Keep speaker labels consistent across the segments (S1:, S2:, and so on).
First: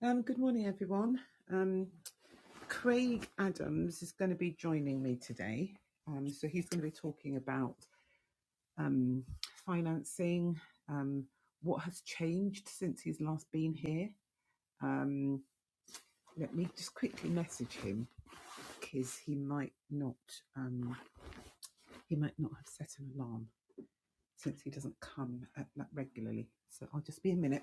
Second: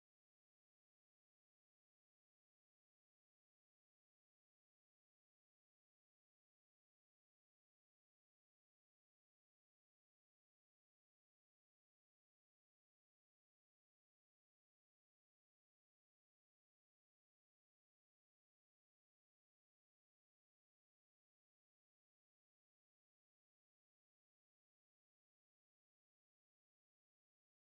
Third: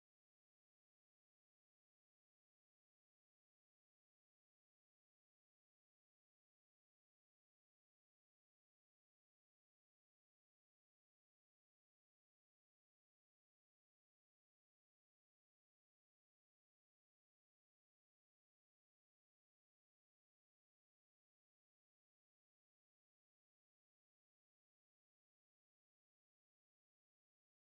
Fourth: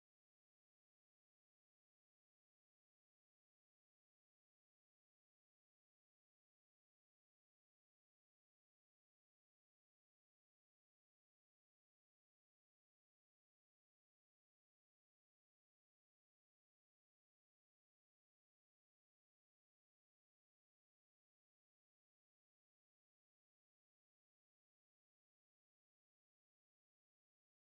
S1: Um, good morning, everyone. Um, Craig Adams is going to be joining me today. Um, so he's going to be talking about um, financing, um, what has changed since he's last been here. Um, let me just quickly message him because he might not um, he might not have set an alarm since he doesn't come at that regularly. So I'll just be a minute.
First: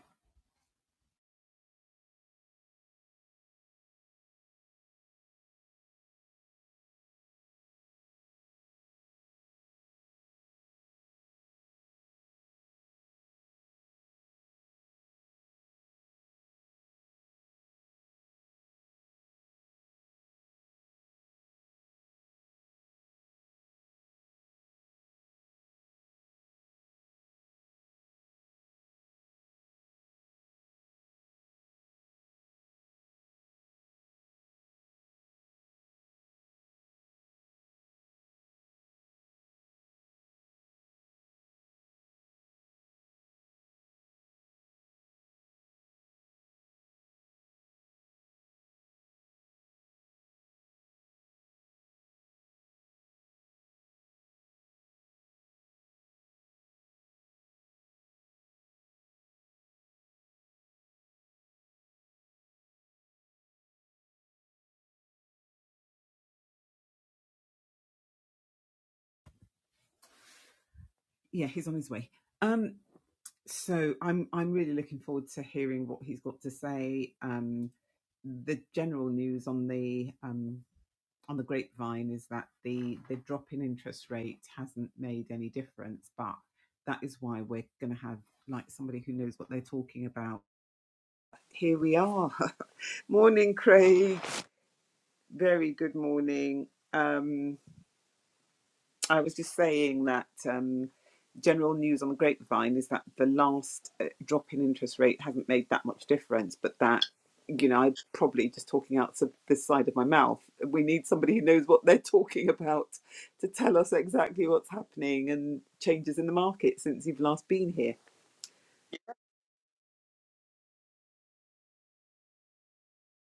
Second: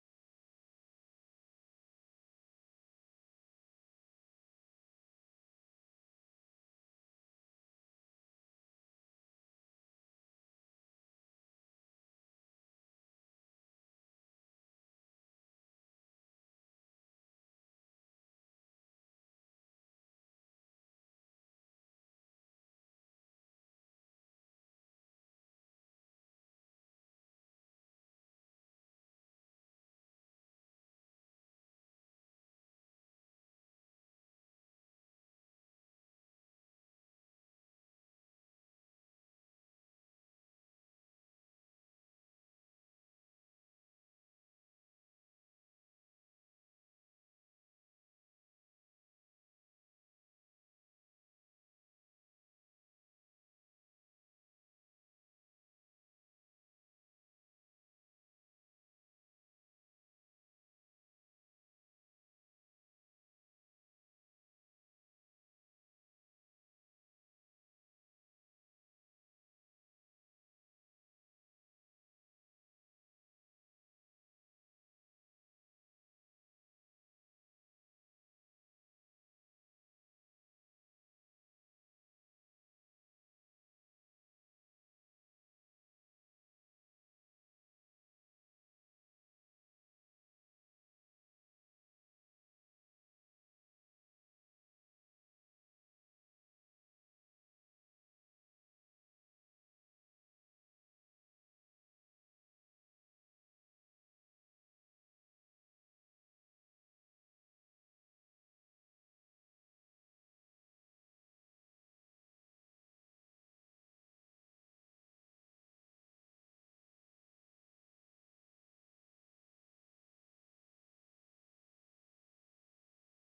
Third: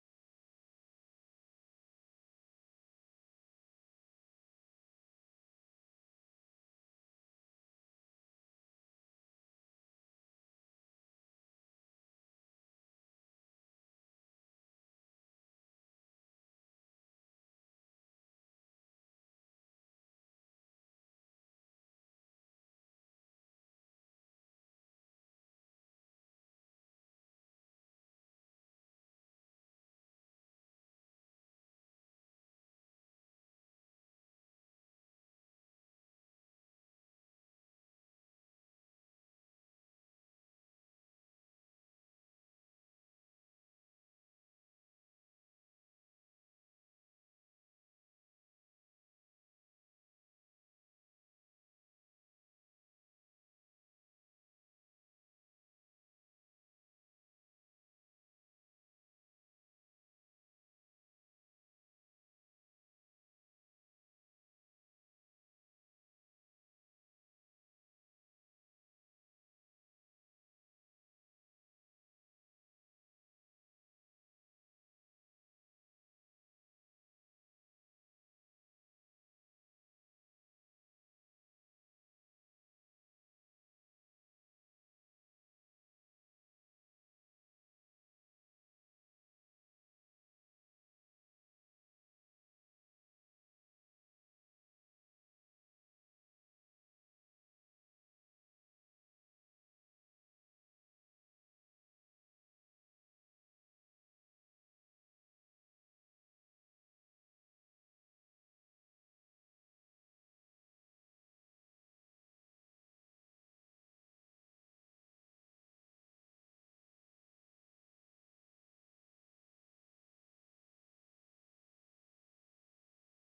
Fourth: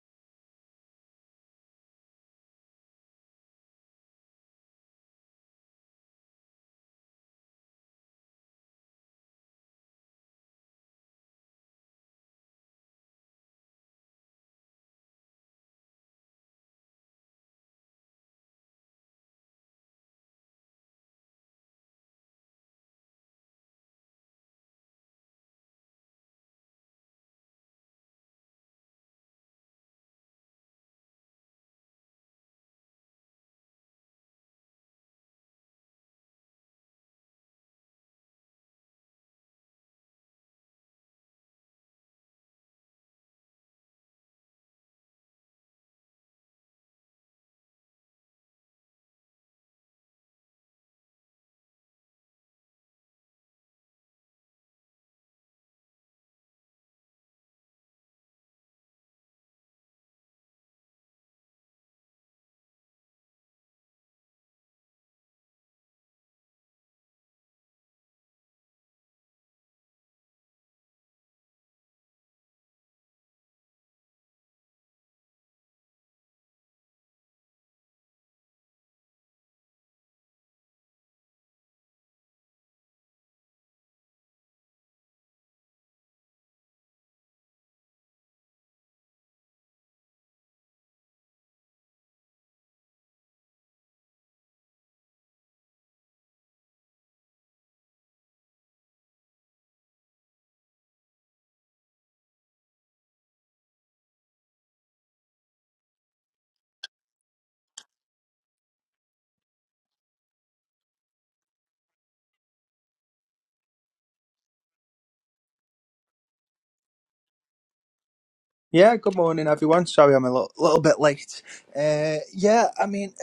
S1: Yeah, he's on his way. Um, so I'm I'm really looking forward to hearing what he's got to say. Um, the general news on the um, on the grapevine is that the the drop in interest rate hasn't made any difference, but that is why we're going to have like somebody who knows what they're talking about. Here we are. morning, Craig. Very good morning. Um, I was just saying that um, general news on the grapevine is that the last uh, drop in interest rate hasn't made that much difference, but that, you know, I'm probably just talking out of this side of my mouth. We need somebody who knows what they're talking about to tell us exactly what's happening and changes in the market since you've last been here.
S2: Yeah, good morning, everyone. Sorry, I'm a little, little bit late. Uh, yeah, I mean,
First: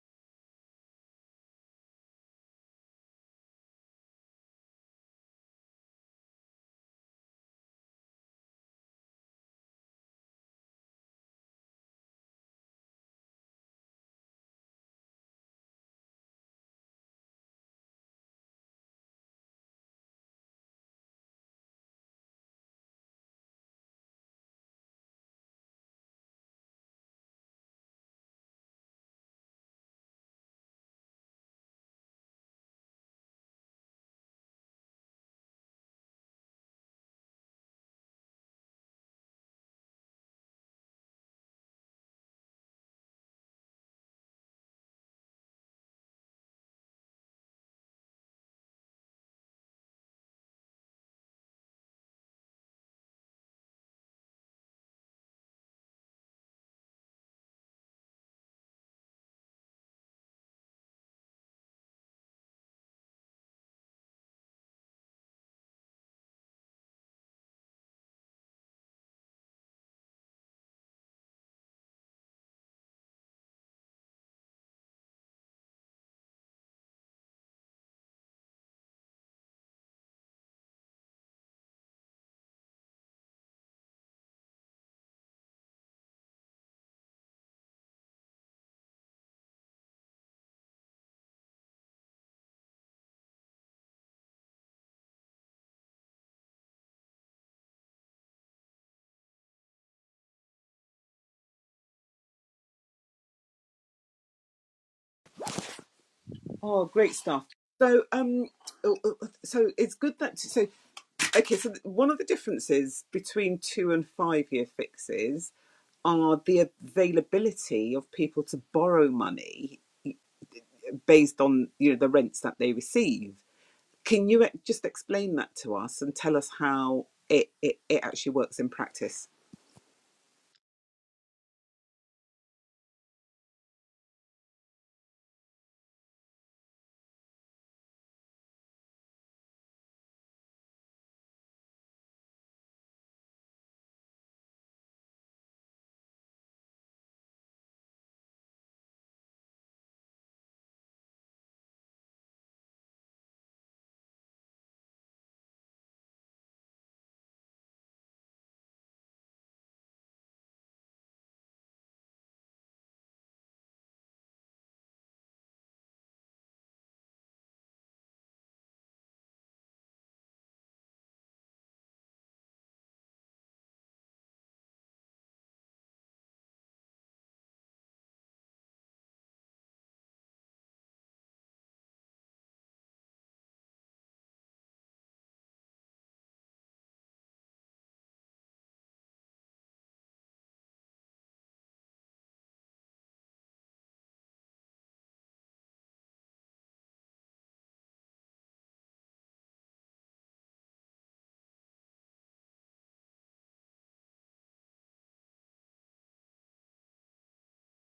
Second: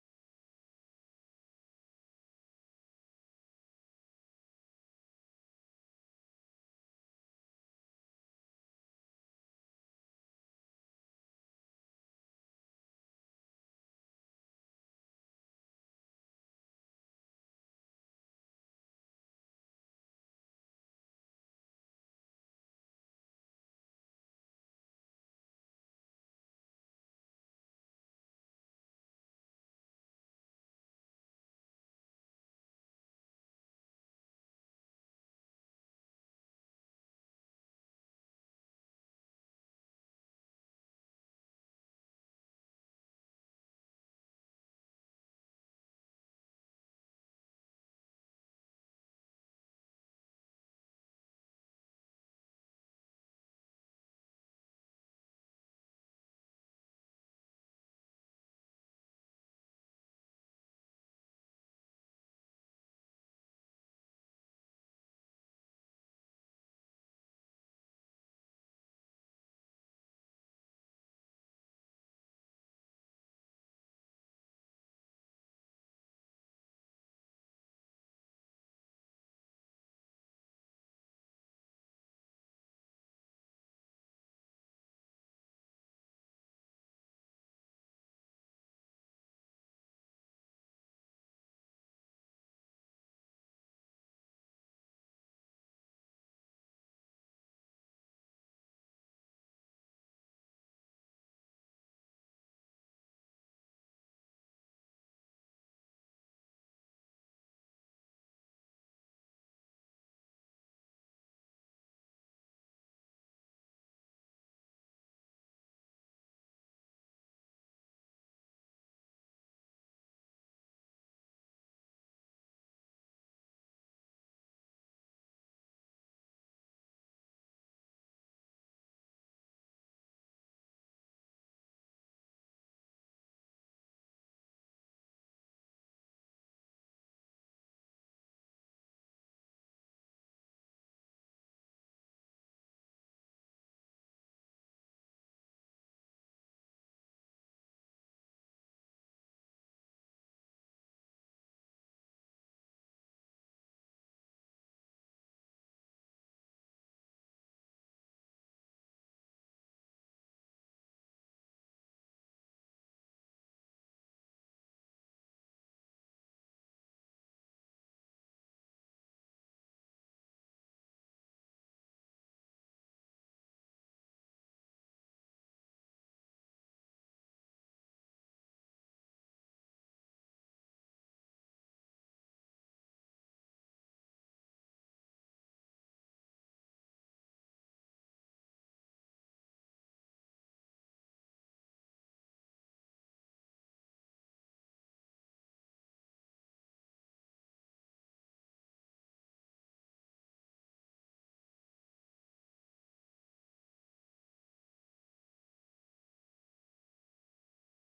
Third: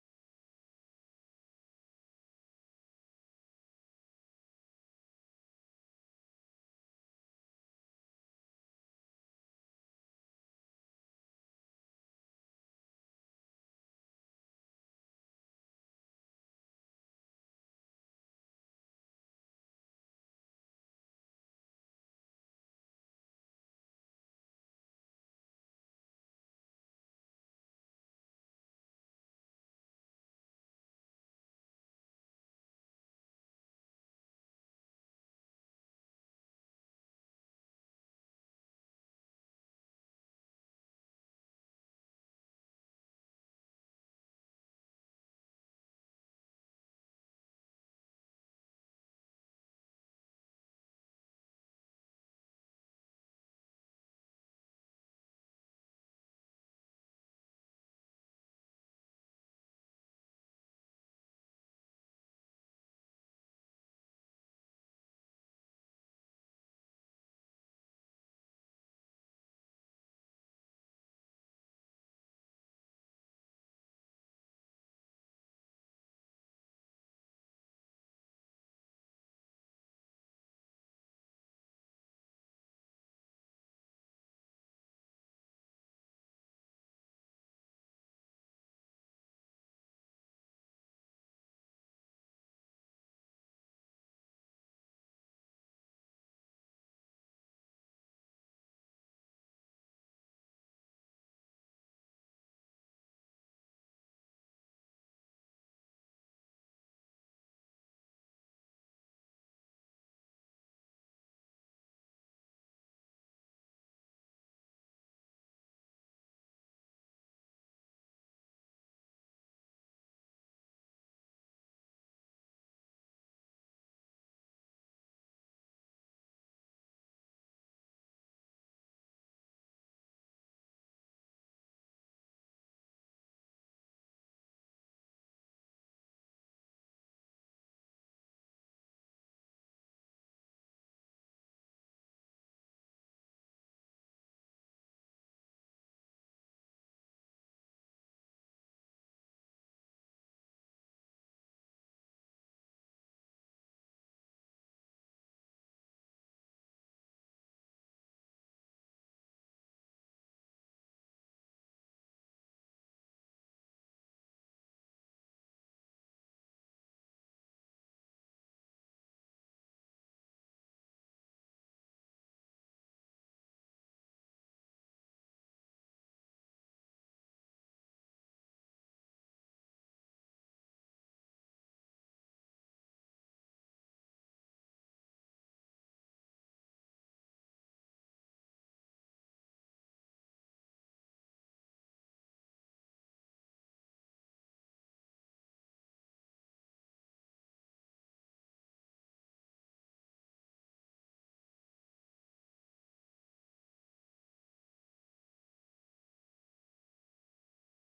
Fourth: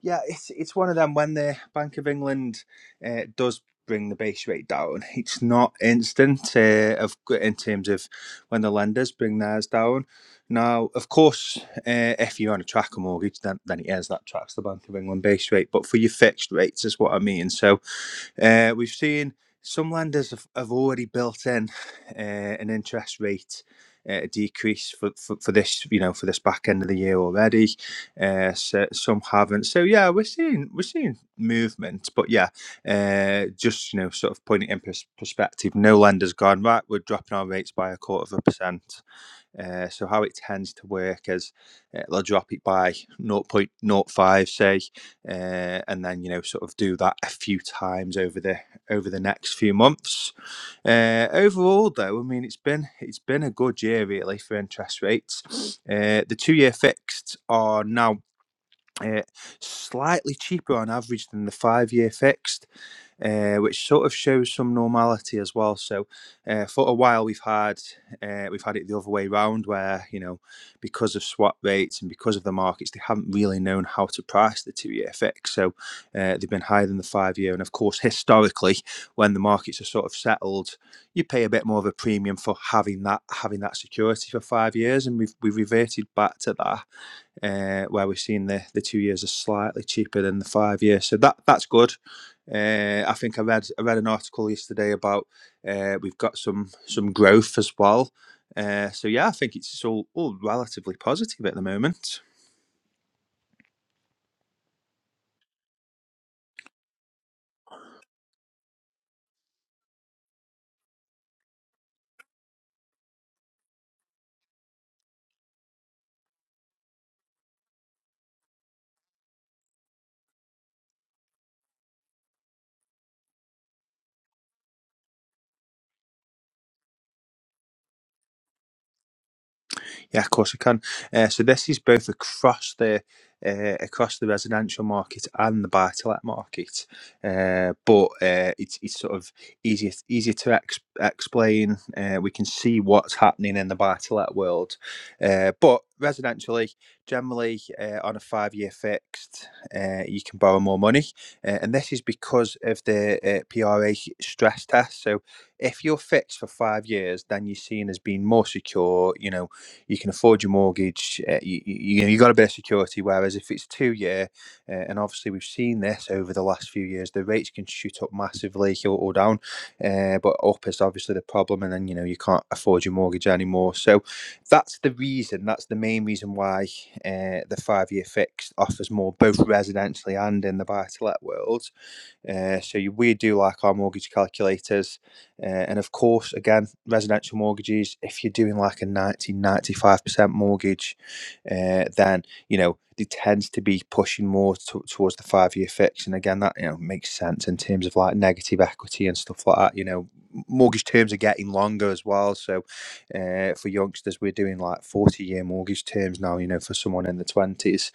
S2: yeah, it's it's one of them when the Bank of England uh, does bring the base rate down. It's not instant uh, of in terms of when the lenders bring theirs down. Now, of course, uh, if you're on a tracker mortgage, then then it is that tracks the Bank of England base rate. But for your fixed rates, is what I mean. So uh, we've seen some lenders have, have already built in uh, an interest rate uh, decrease for, for, for this, you know, for this back end of the year already. Uh, so some haven't. So yeah, we're seeing we're seeing movement, but yeah, uh, just you know, sort of putting it in pers- perspective. No lender's gone right. We're dropping our rates by a quarter of a percent. Uh, so how it tends to work is uh, they'll drop it by zero point zero 0.05 say uh, and then you know sort of do that a few times over the over the next few months uh, overall though i mean it's been it's been a good year really for interest rates uh, the two year fixed are now uh, slightly cheaper on average than the five year fixed uh, which sort of shows some normality as well. So uh, for a while we've had uh, we've had it the other way round, where you know because of swap rates and because of the markets, they haven't really known how to price the two-year fix. So uh, they've been higher than the five-year, and of course historically, when the markets are sort of settled, you pay a bit more of a premium for having that having that security for five years, and we've we've reverted back to that uh, where we've seen the, the two years are slightly cheaper than the five years. So that that's good. Uh, I think I read I read an article yesterday about uh, we've got some some growth as well. Uh, so yeah, I think it's all all relatively positive at the moment.
S1: Oh, great stuff. So, um, uh, uh, so it's good that so okay. So one of the differences between two and five year fixes are the availability of people to borrow money based on you know the rents that they receive. Can you e- just explain that to us and tell us how it, it, it actually works in practice?
S2: Yeah, of course I can. Uh, so this is both across the uh, across the residential market and the buy-to-let market, uh, but uh, it's it's sort of easier easier to ex- explain. Uh, we can see what's happening in the buy-to-let world, uh, but residentially, generally uh, on a five-year fixed, uh, you can borrow more money, uh, and this is because of the uh, PRA stress test. So if you're fixed for five years, then you're seen as being more secure. You know you can afford your mortgage. Uh, you, you, you got a bit of security. Whereas if it's two year, uh, and obviously we've seen this over the last few years, the rates can shoot up massively or, or down. Uh, but up is obviously the problem, and then you know you can't afford your mortgage anymore. So that's the reason. That's the main reason why uh, the five year fixed offers more, both residentially and in the buy to let world uh, so you, we do like our mortgage calculators. Uh, and of course, again, residential mortgages, if you're doing like a ninety ninety five percent mortgage, uh, then, you know, it tends to be pushing more to, towards the five year fix. And again, that, you know, makes sense in terms of like negative equity and stuff like that. You know, mortgage terms are getting longer as well. So uh, for youngsters, we're doing like 40 year mortgage terms now, you know, for someone in the 20s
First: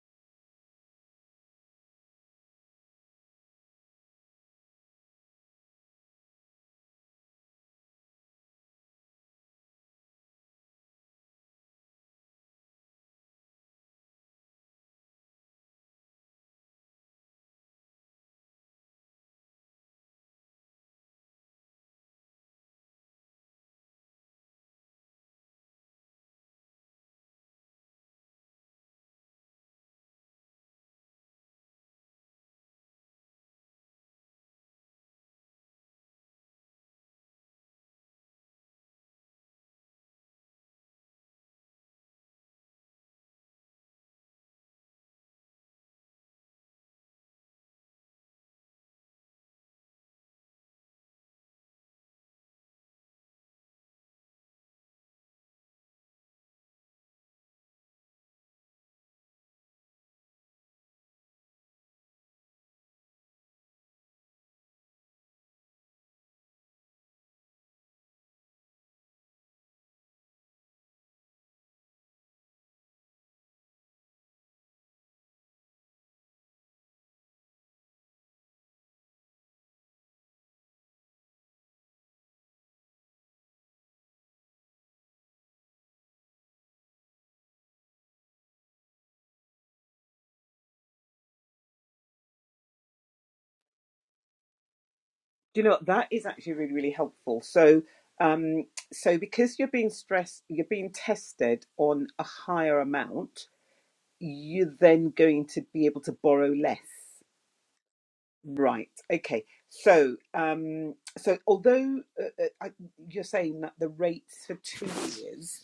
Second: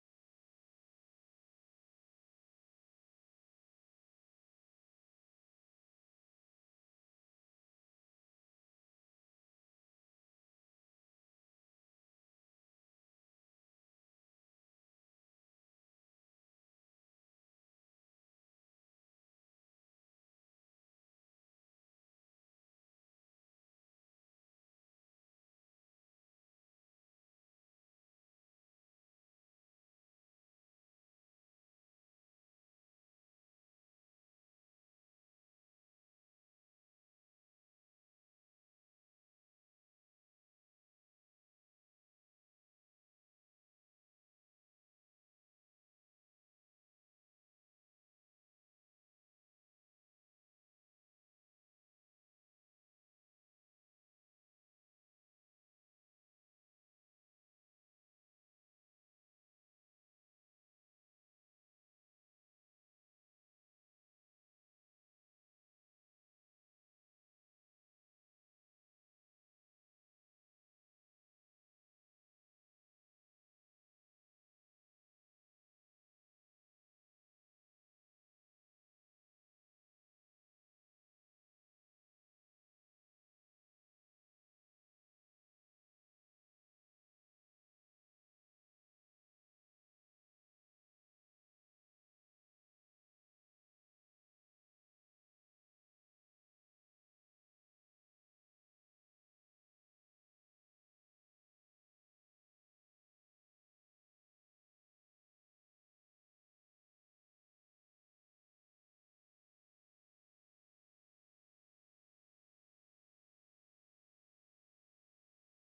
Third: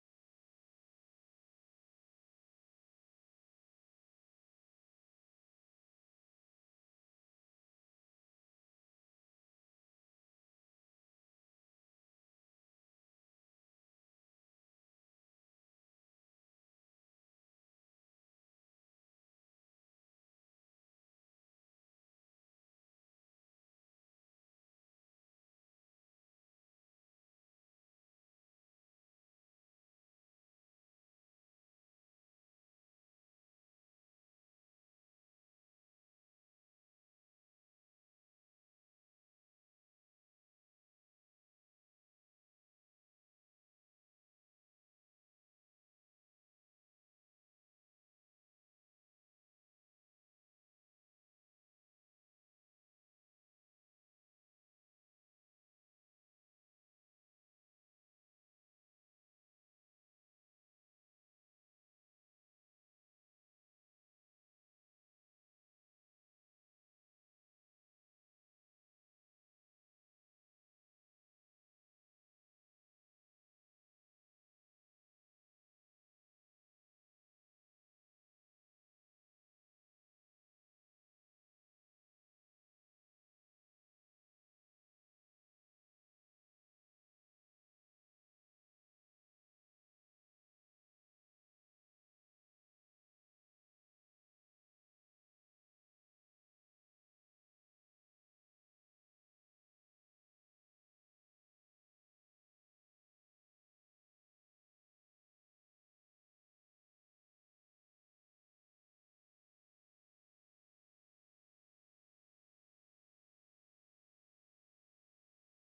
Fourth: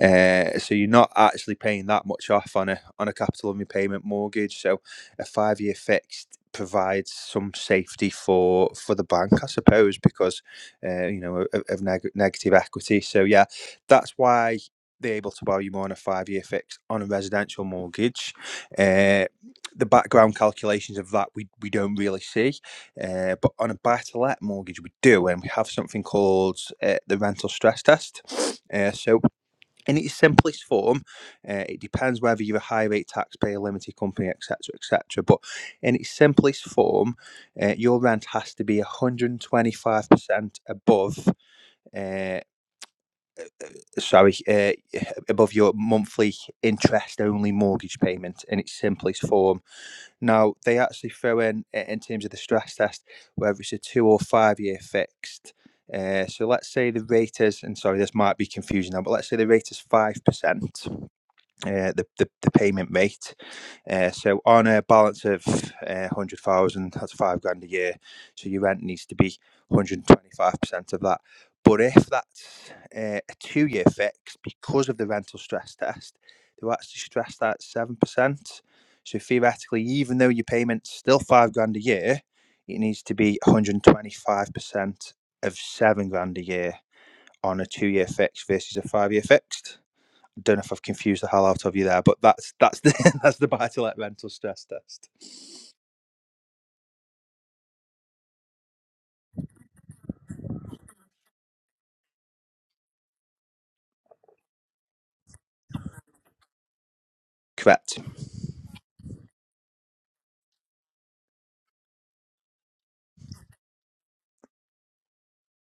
S2: uh, so you're not actually paying that much off on a on a capital repayment mortgage. So a five year fixed provides some safety for for the bank, I suppose, because uh, you know of, of neg- negative equity. So yeah, that's why they're able to borrow you more on a five year fix on a residential mortgage. Uh, the background calculations of that we, we don't really see, uh, but on a buy to let mortgage we do, and we have something called uh, the rental stress test. Uh, so in its simplest form, uh, it depends whether you're a high rate taxpayer, limited company, etc., etc. But in its simplest form, uh, your rent has to be 125% above. Uh, Sorry, uh, above your monthly interest only mortgage payment in its simplest form. Now, they actually throw in, in terms of the stress test, whether it's a two or five year fixed. Uh, so let's say the rate is, and sorry, this might be confusing now, but let's say the rate is 5% uh, the, the the payment rate. Uh, so on a balance of uh, hundred thousand, that's five grand a year. So your rent needs to be one hundred twenty five percent of that. But if that's uh, a two year fix, because of the rental stress test, they're actually stressed at seven percent. So theoretically, even though your payment's still five grand a year, it needs to be one hundred twenty five percent of seven grand a year on a two year fix versus a five year fixed don't know if I've confused the hell out of you there, but that's that's the that's the buy to let rental stress test.
S1: Do you know what? that is actually really really helpful. So um, so because you're being stressed, you're being tested on a higher amount. You're then going to be able to borrow less.
S2: Correct.
S1: Right. Okay. So, um, so although uh, uh, I- you're saying that the rates for two years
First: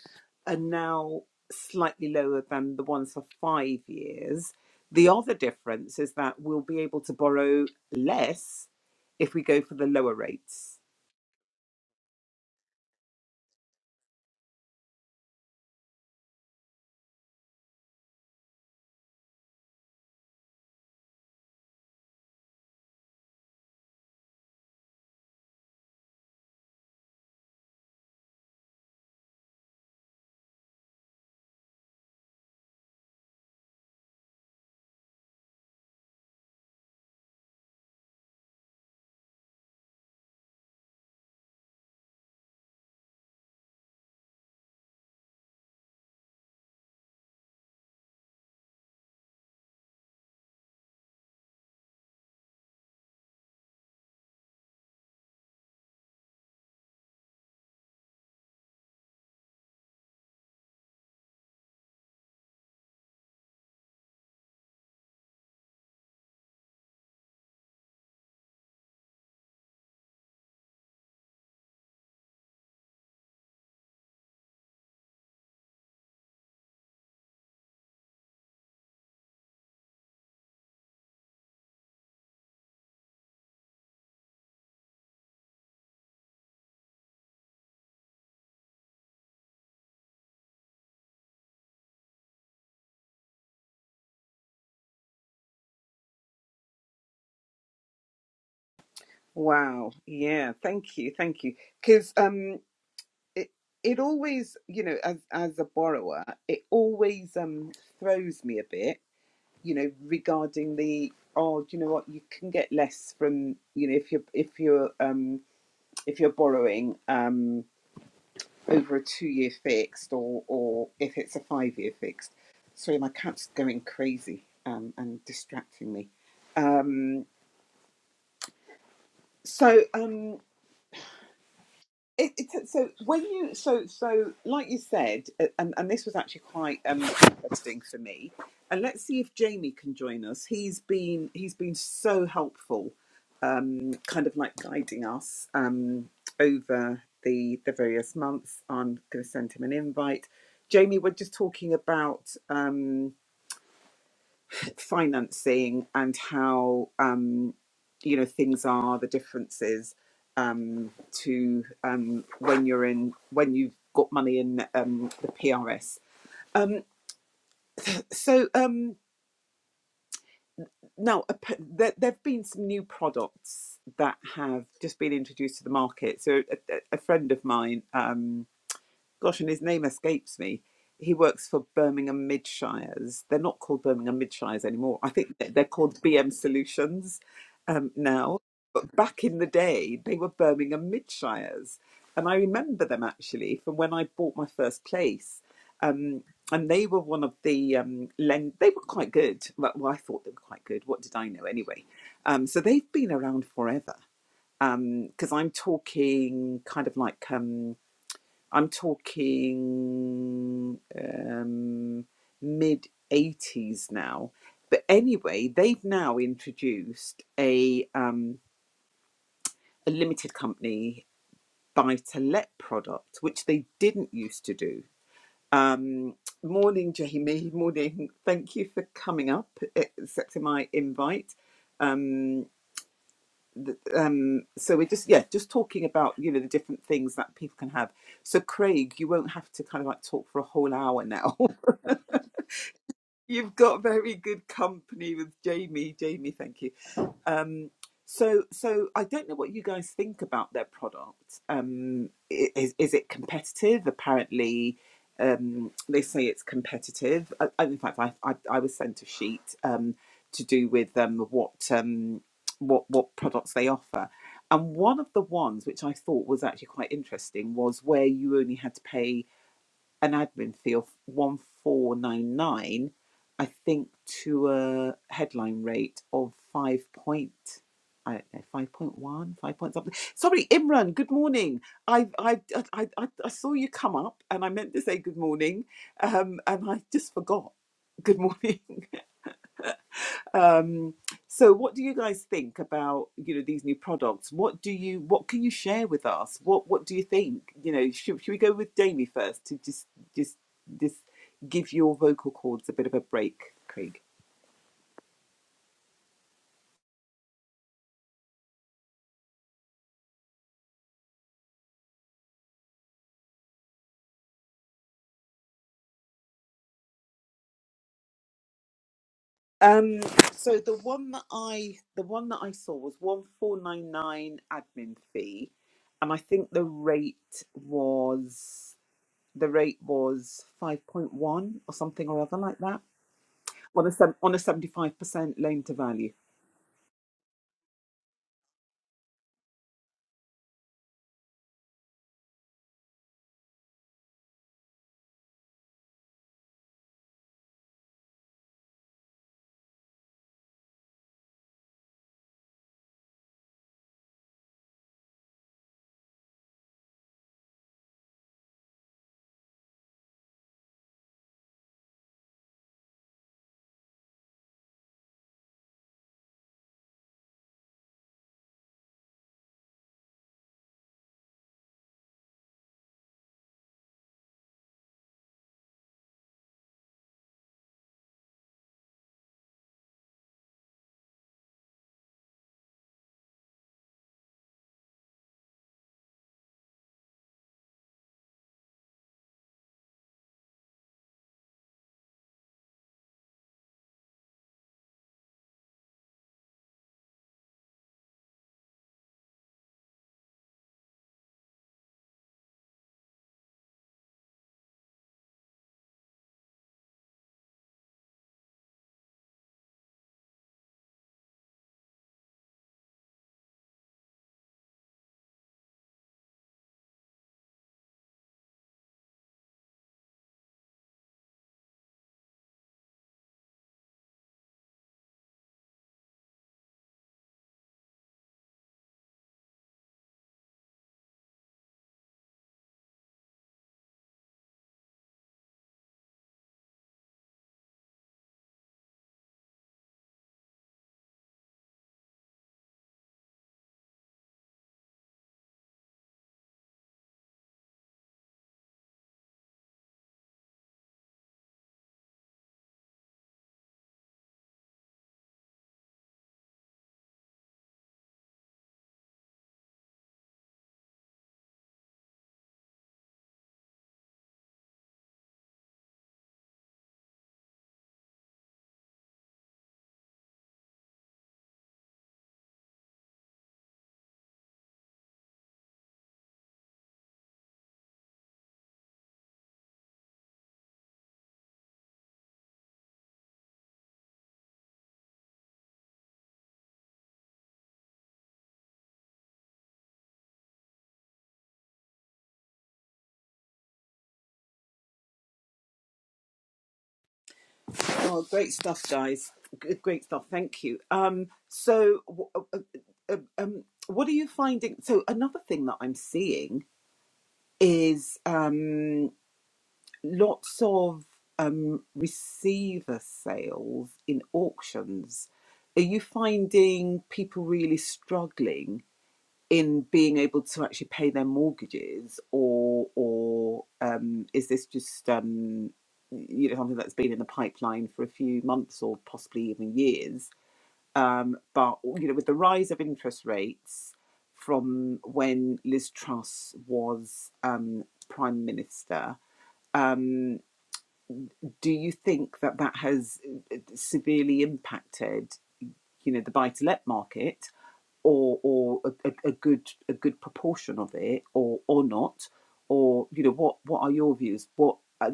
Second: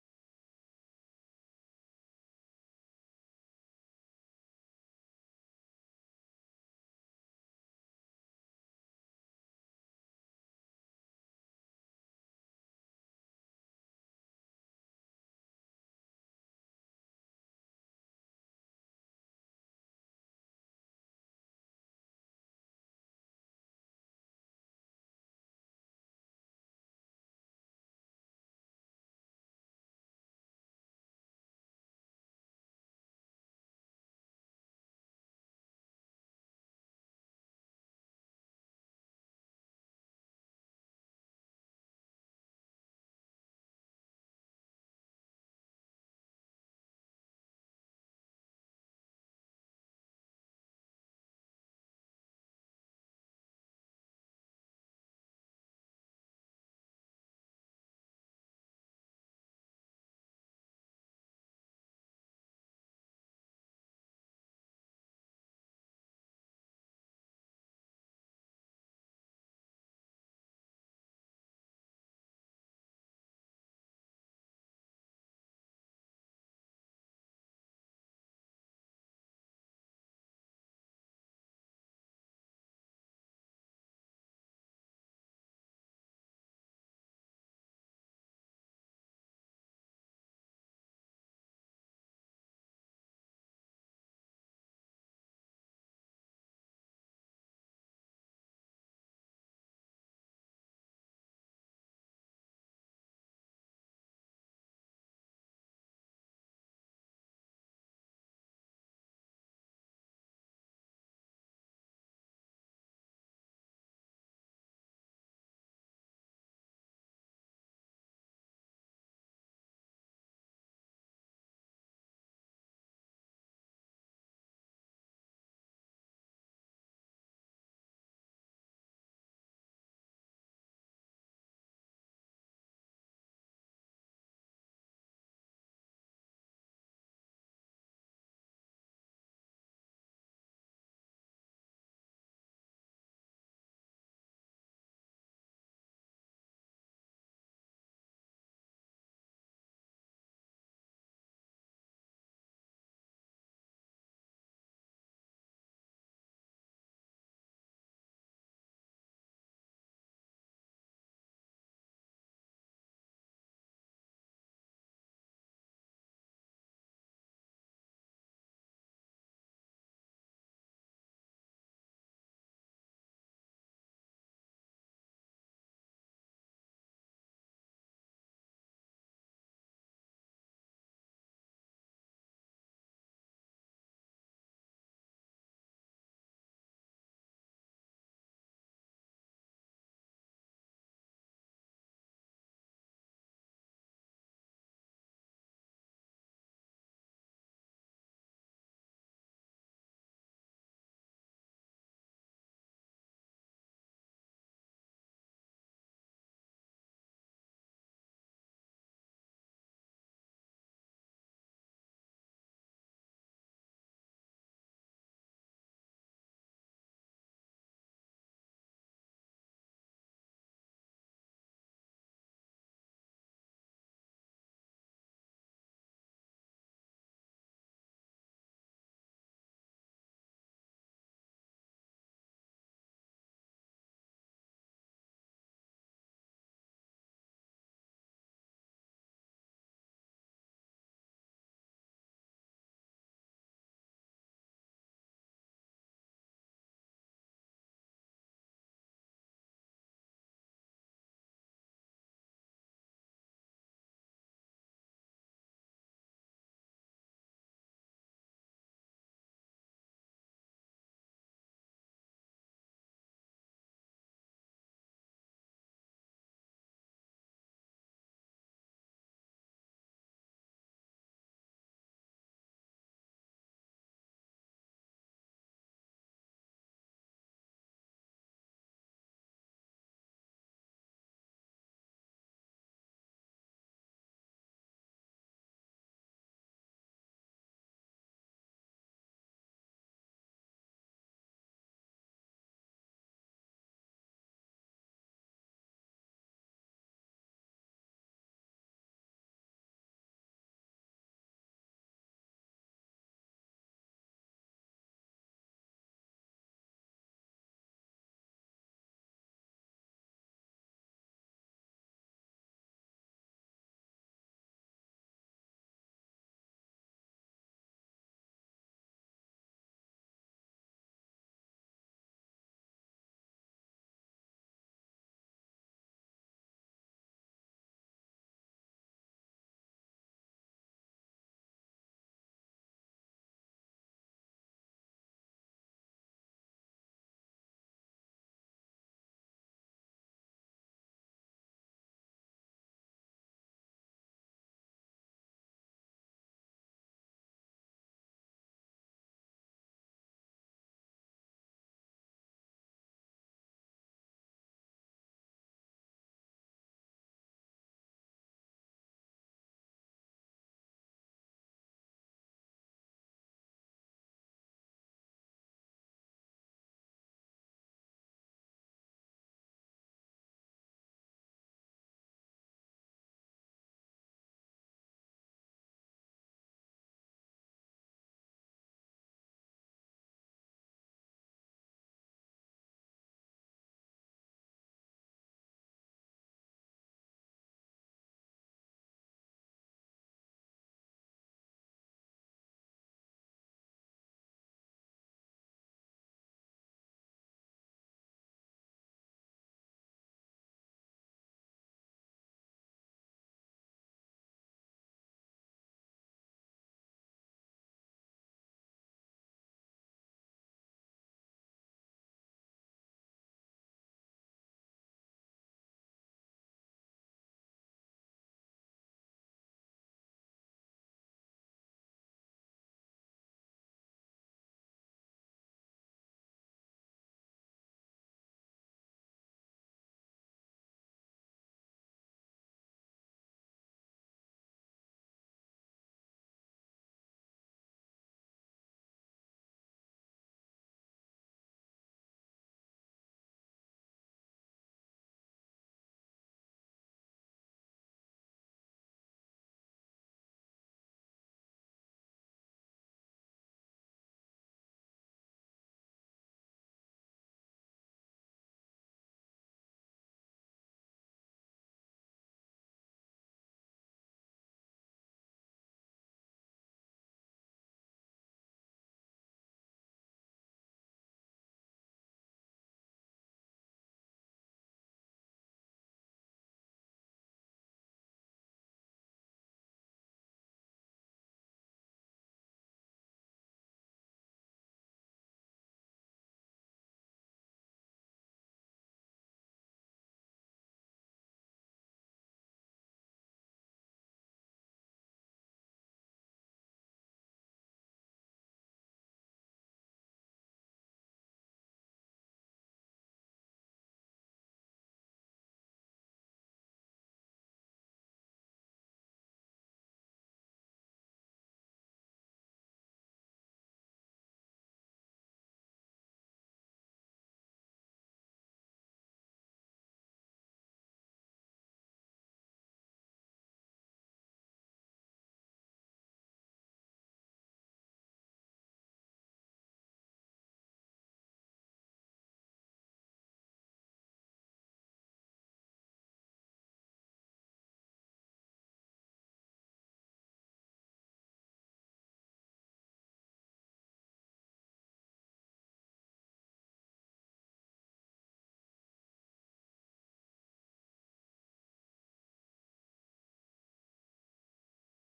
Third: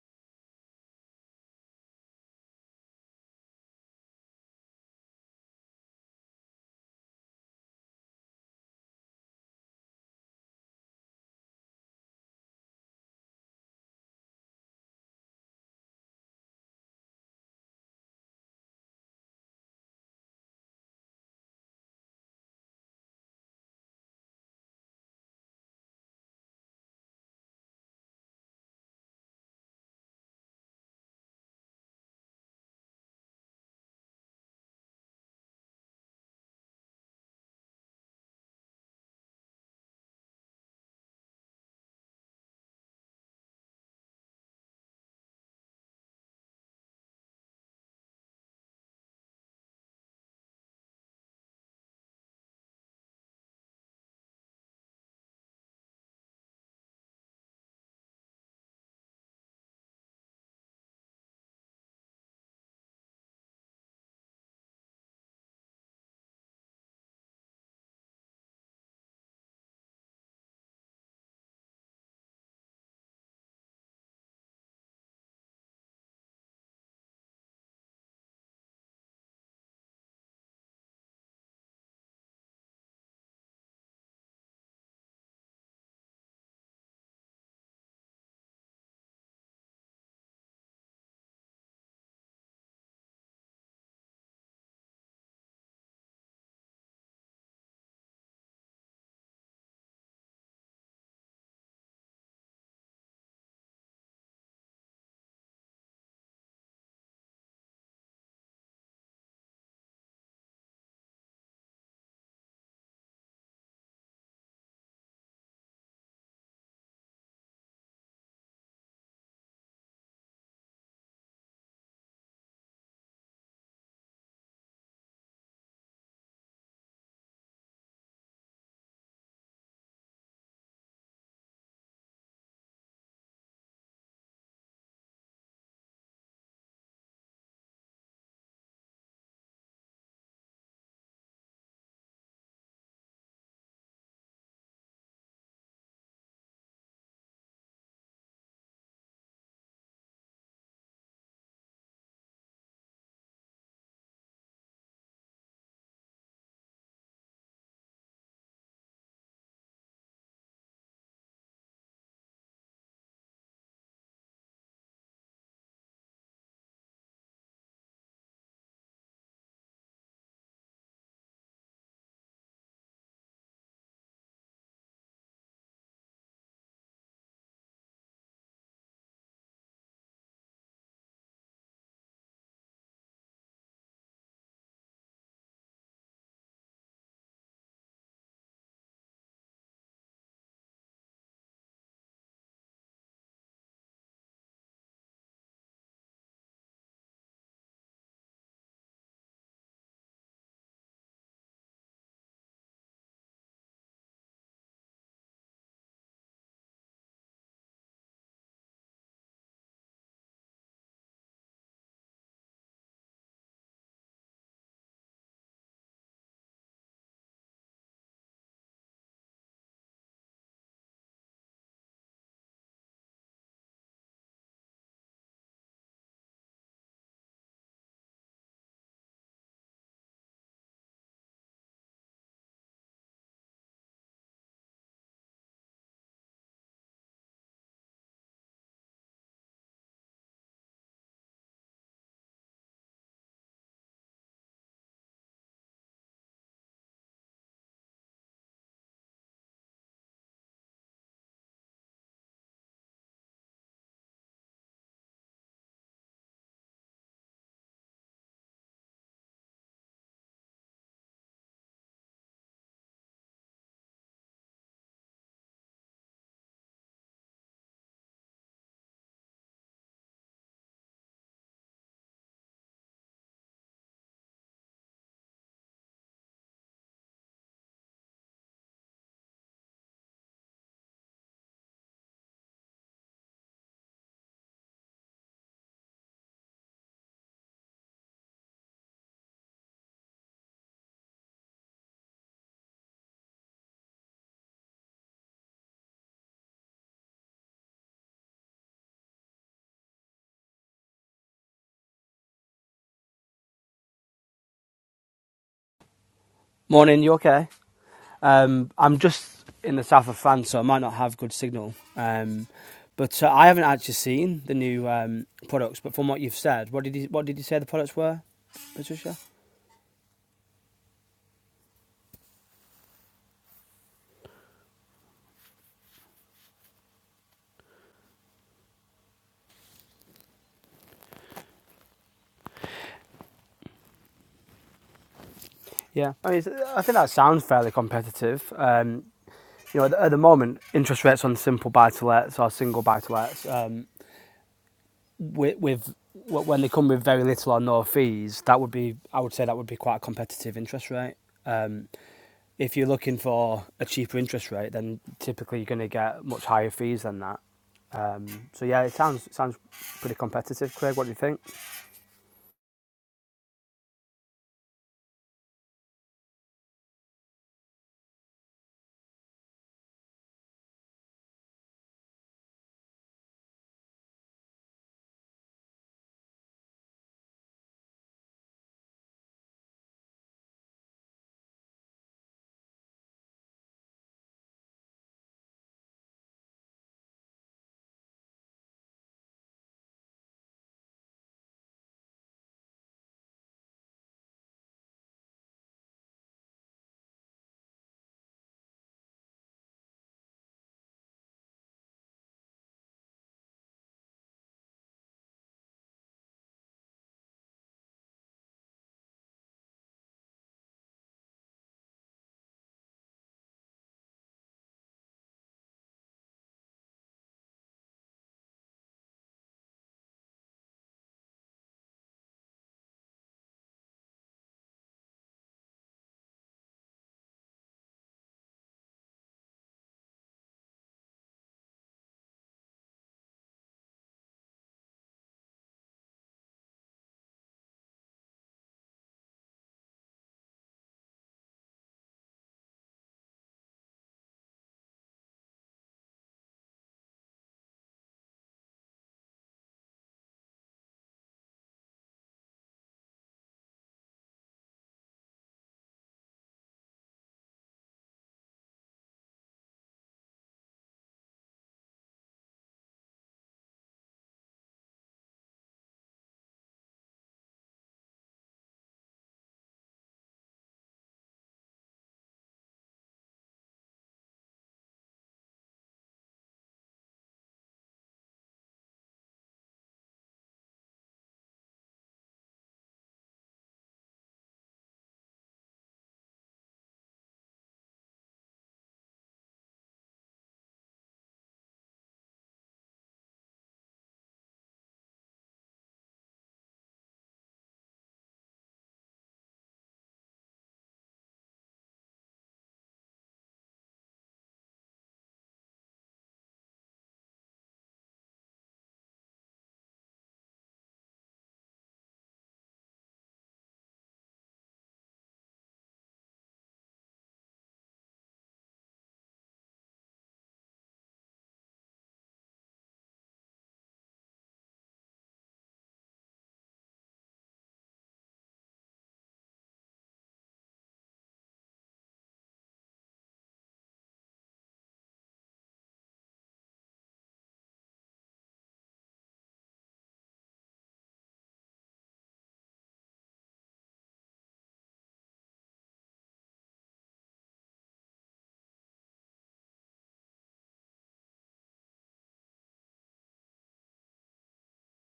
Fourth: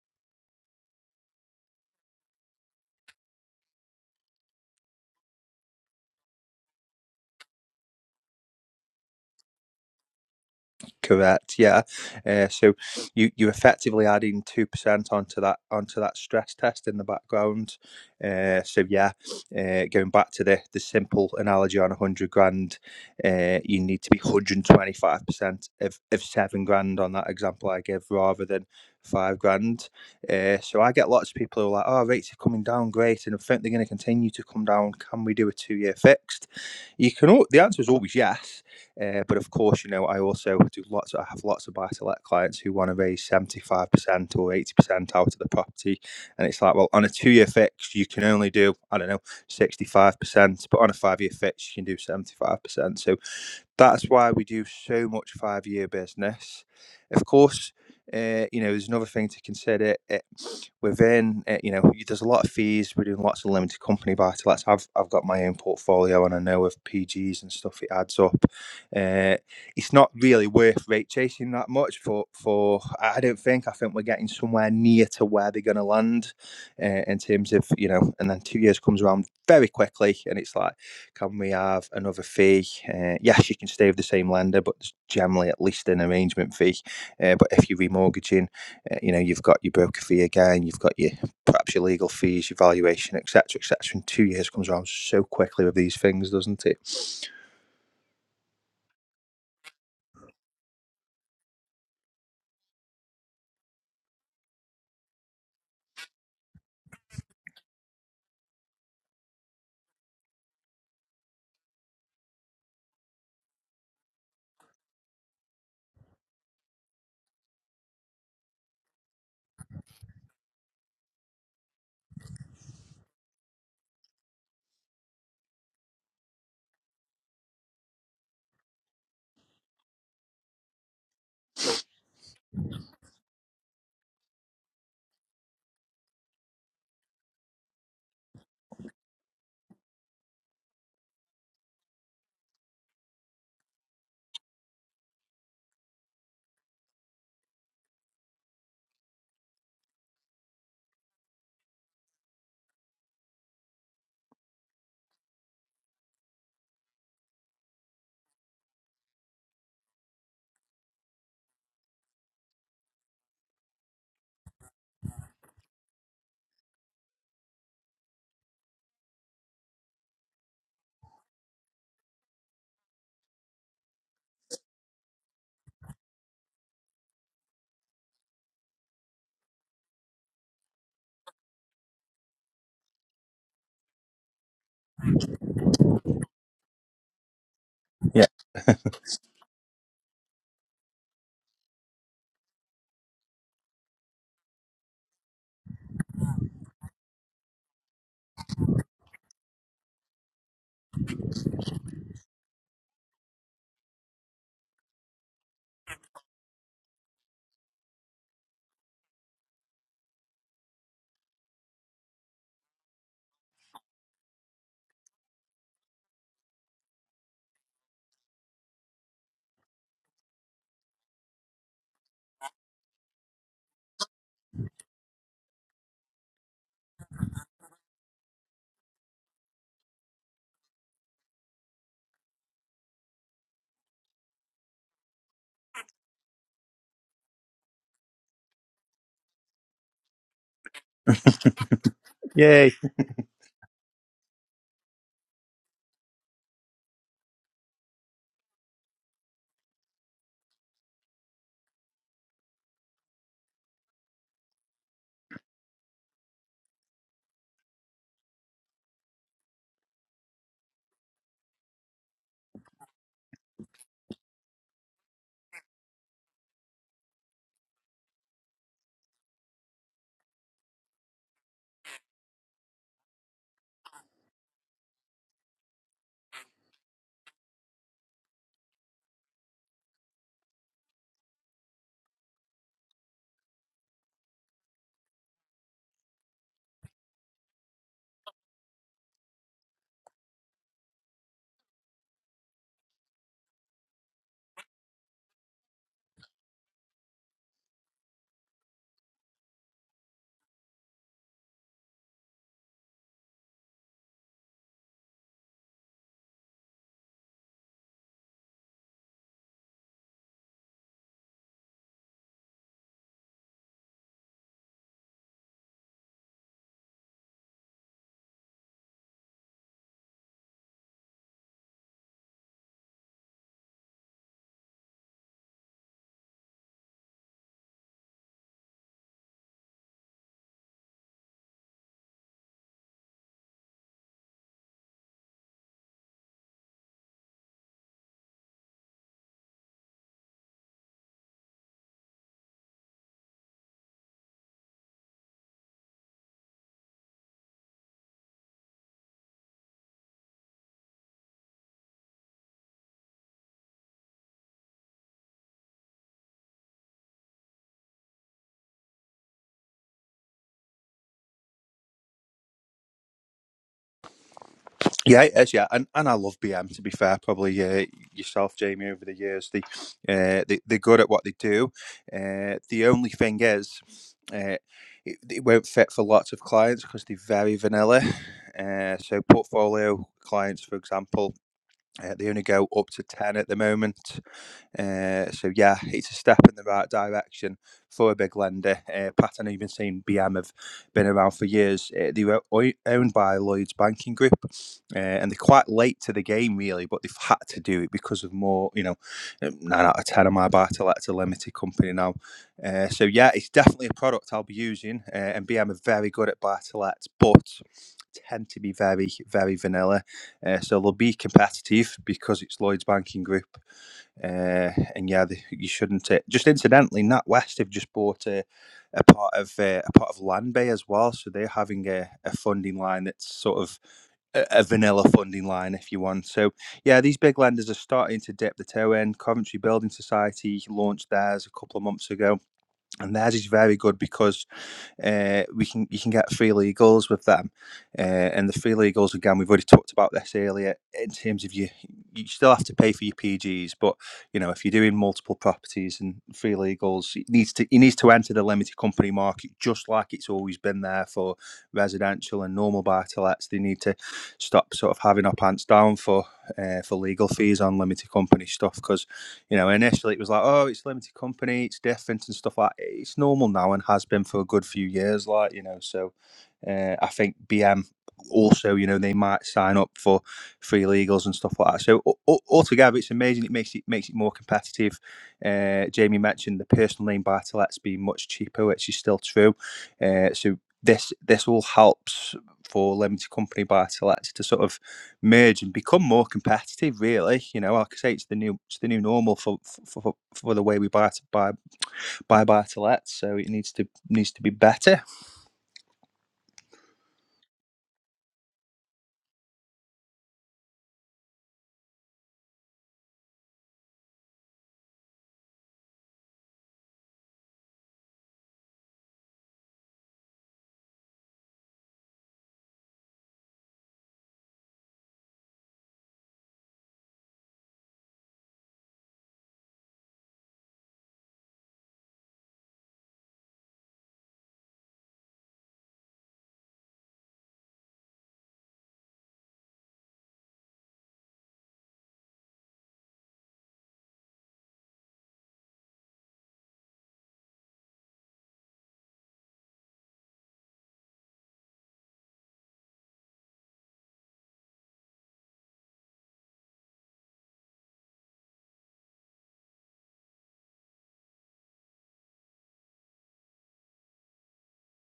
S1: are now slightly lower than the ones for five years, the other difference is that we'll be able to borrow less if we go for the lower rates.
S2: Correct. Yeah. Uh, so you you effectively adding two percent onto that onto that stress test in the background. Uh, so yeah, uh, going back to the the simple analogy on a hundred grand, uh, you need to be hundred and twenty five percent of of seven grand on that example I give rather than five grand. Uh, so I get lots of people who are like, "Oh, rates are coming down, great," and I think they're going to continue to come down. Can we do a two year fixed? You can. al- The answer is always yes uh, but of course, you know, I also do lots. I have lots of buy-to-let clients who want to raise seventy-five percent or eighty percent out of the property, and it's like, well, on a two-year fix, you can only do I don't know sixty-five percent, but on a five-year fix, you can do seventy-five percent. So that's why we do so much five year business. Of course, uh, you know, there's another thing to consider. It, within, uh, you know, there's a lot of fees. We're doing lots of limited company buy to lets. I've, I've got my own portfolio and I know of PGs and stuff, it adds up. Uh, it's not really worth rate chasing that much for, for I I don't think. I think we're getting somewhere near to where they're going to land uh, in terms of, you know, and then two years comes around very quickly and it's like, can we have another fee? Uh, yes, you can stay with the same lender, but there's generally at least an arrangement fee. Uh, but if you're remortgaging, uh, you know you've got your broker fee again, you've got your perhaps your legal fees, your valuation, etc., etc. And two years comes around so quickly with these things, doesn't it?
S1: Wow. Yeah. Thank you. Thank you. Because um, it it always, you know, as as a borrower, it always um throws me a bit you know, regarding the oh, do you know what, you can get less from you know if you're if you're um if you're borrowing um over a two year fixed or or if it's a five year fixed. Sorry, my cat's going crazy um and distracting me. Um so um It, it, so so when you so so like you said, uh, and, and this was actually quite um, interesting for me. And let's see if Jamie can join us. He's been he's been so helpful, um, kind of like guiding us um, over the the various months. I'm going to send him an invite. Jamie, we're just talking about. Um, financing and how um, you know things are, the differences um, to um, when you're in when you've got money in um, the PRS. Um, so um, now ap- there, there've been some new products that have just been introduced to the market. So a, a a friend of mine. Um, gosh, and his name escapes me. He works for Birmingham Midshires. They're not called Birmingham Midshires anymore. I think they're they're called BM Solutions um,
S2: Yeah.
S1: now. But back in the day, they were Birmingham Midshires. And I remember them actually from when I bought my first place. Um, and they were one of the um, lend. They were quite good. Well, well, I thought they were quite good. What did I know anyway? Um, so they've been around forever. Because I'm talking kind of like. Um, I'm talking um, mid 80s now. But anyway, they've now introduced a, um, a limited company buy to let product, which they didn't used to do. Um, morning, Jamie. Morning. Thank you for coming up, eh, accepting my invite. Um, th- um so we're just yeah just talking about you know the different things that people can have so craig you won't have to kind of like talk for a whole hour now
S2: Yay.
S1: you've got very good company with jamie jamie thank you um, so, so I don't know what you guys think about their product. Um, is is it competitive? Apparently, um, they say it's competitive. I- in fact, I, I I was sent a sheet um, to do with um, what um, what what products they offer, and one of the ones which I thought was actually quite interesting was where you only had to pay an admin fee of 1499 i think to a headline rate of 5 point i don't know 5 point one, five point something sorry imran good morning i i i i, I saw you come up and i meant to say good morning um and i just forgot good morning Um, so what do you guys think about, you know, these new products? What do you what can you share with us? What what do you think? You know, should should we go with Jamie first to just just just give your vocal cords a bit of a break, Craig?
S3: Morning, you okay? Um, I'm just in the south of France, so I might not have good signal. Um, but uh, I haven't actually seen the new um, products. But from what you've said, what did you, what did you say the products were, Patricia?
S1: Um, so the one that I the one that I saw was one four nine nine admin fee, and I think the rate was the rate was five point one or something or other like that on a sev- on a seventy five percent loan to value.
S3: Yeah, I mean, I think that sounds fairly competitive. Um, you know, at the, at the moment, interest rates on simple buy-to-lets or single buy-to-lets um, with, with when they come with very little or no fees, that would be I would say that would be quite a competitive interest rate. Um, if you're looking for a cheaper interest rate, then typically you're going to get much higher fees than that. Um, so yeah, it sounds it sounds pretty competitive. Craig, what do you think?
S2: Yeah, it is. Yeah, and and I love BM. To be fair, probably uh, yourself, Jamie, over the years, they, uh, they they're good at what they do. Uh, the only thing is, uh, it, it won't fit for lots of clients because they're very vanilla. Uh, so portfolio clients, for example, uh, they only go up to ten at the moment. Uh, so yeah, it's a step in the right direction for a big lender. Uh, Pat even seen BM have been around for years. Uh, they were owned by Lloyd's Banking Group, uh, and they're quite late to the game really, but they've had to do it because of more, you know, um, nine out of ten of my buy to let's a limited company now. Uh, so yeah, it's definitely a product I'll be using, uh, and BM are very good at buy to lets, but tend to be very, very vanilla. Uh, so they'll be competitive because it's Lloyd's Banking Group, uh, and yeah, they, you shouldn't. Uh, just incidentally, NatWest have just bought a, a part of uh, a part of Land Bay as well, so they're having a, a funding line that's sort of a, a vanilla funding line, if you want. So yeah, these big lenders are starting to dip the toe in. Coventry Building Society launched theirs a couple of months ago, and theirs is very good because uh, we can you can get free legals with them, uh, and the free legals again we've already talked about this earlier in terms of you you still have to pay for your PGs, but you know if you're doing multiple properties and free legals, it needs to it needs to enter the limited company market just like it's always been there for residential and normal buy to lets. They need to stop sort of having our pants down for uh, for legal fees on limited company stuff because you know, initially it was like, oh, it's limited company, it's different and stuff like. that. It's normal now and has been for a good few years, like you know. So, uh, I think BM also, you know, they might sign up for free legals and stuff like that. So a- altogether, it's amazing. It makes it makes it more competitive. Uh, Jamie mentioned the personal name buy to lets being much cheaper, which is still true. Uh, so this this all helps for limited company buy to lets to sort of merge and become more competitive. Really, you know, like I say, it's the new it's the new normal for for, for, for the way we buy to buy buy buy to lets. So it needs to needs to be better.
S1: Oh, great stuff, guys. G- Great stuff. Thank you. Um, so, w- uh, uh, uh, um, what are you finding? So, another thing that I'm seeing is um, lots of um, receiver sales in auctions. Are you finding people really struggling in being able to actually pay their mortgages or or um, is this just um, you know something that's been in the pipeline for a few months or possibly even years um, but you know with the rise of interest rates from when Liz Truss was um, prime minister um, do you think that that has uh, severely impacted you know the buy to let market or or a, a, good a good proportion of it or or not or you know what what are your views what uh,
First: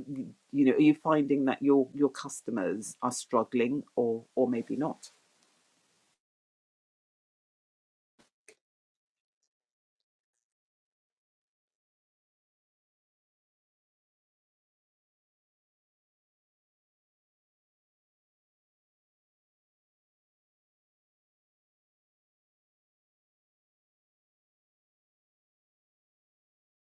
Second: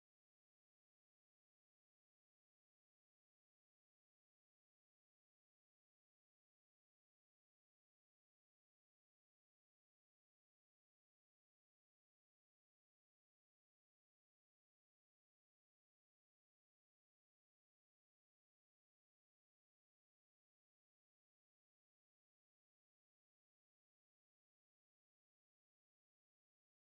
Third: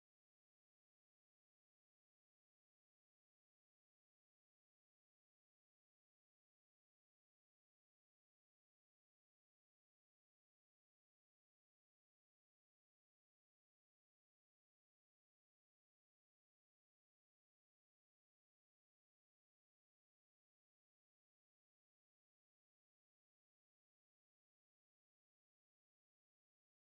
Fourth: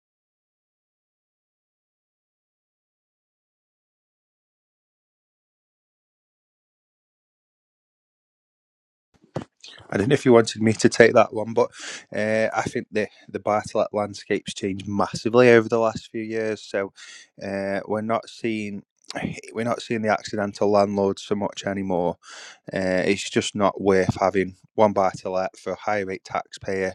S1: you know are you finding that your your customers are struggling or or maybe not
S2: I don't know if you wanted me to take that one, but uh, I think the the Bartlett landscape's changed massively over the last few years. So uh, we're not seeing we're not seeing the accidental landlords so much anymore. Uh, it's just not worth having one Bartlett for a high rate taxpayer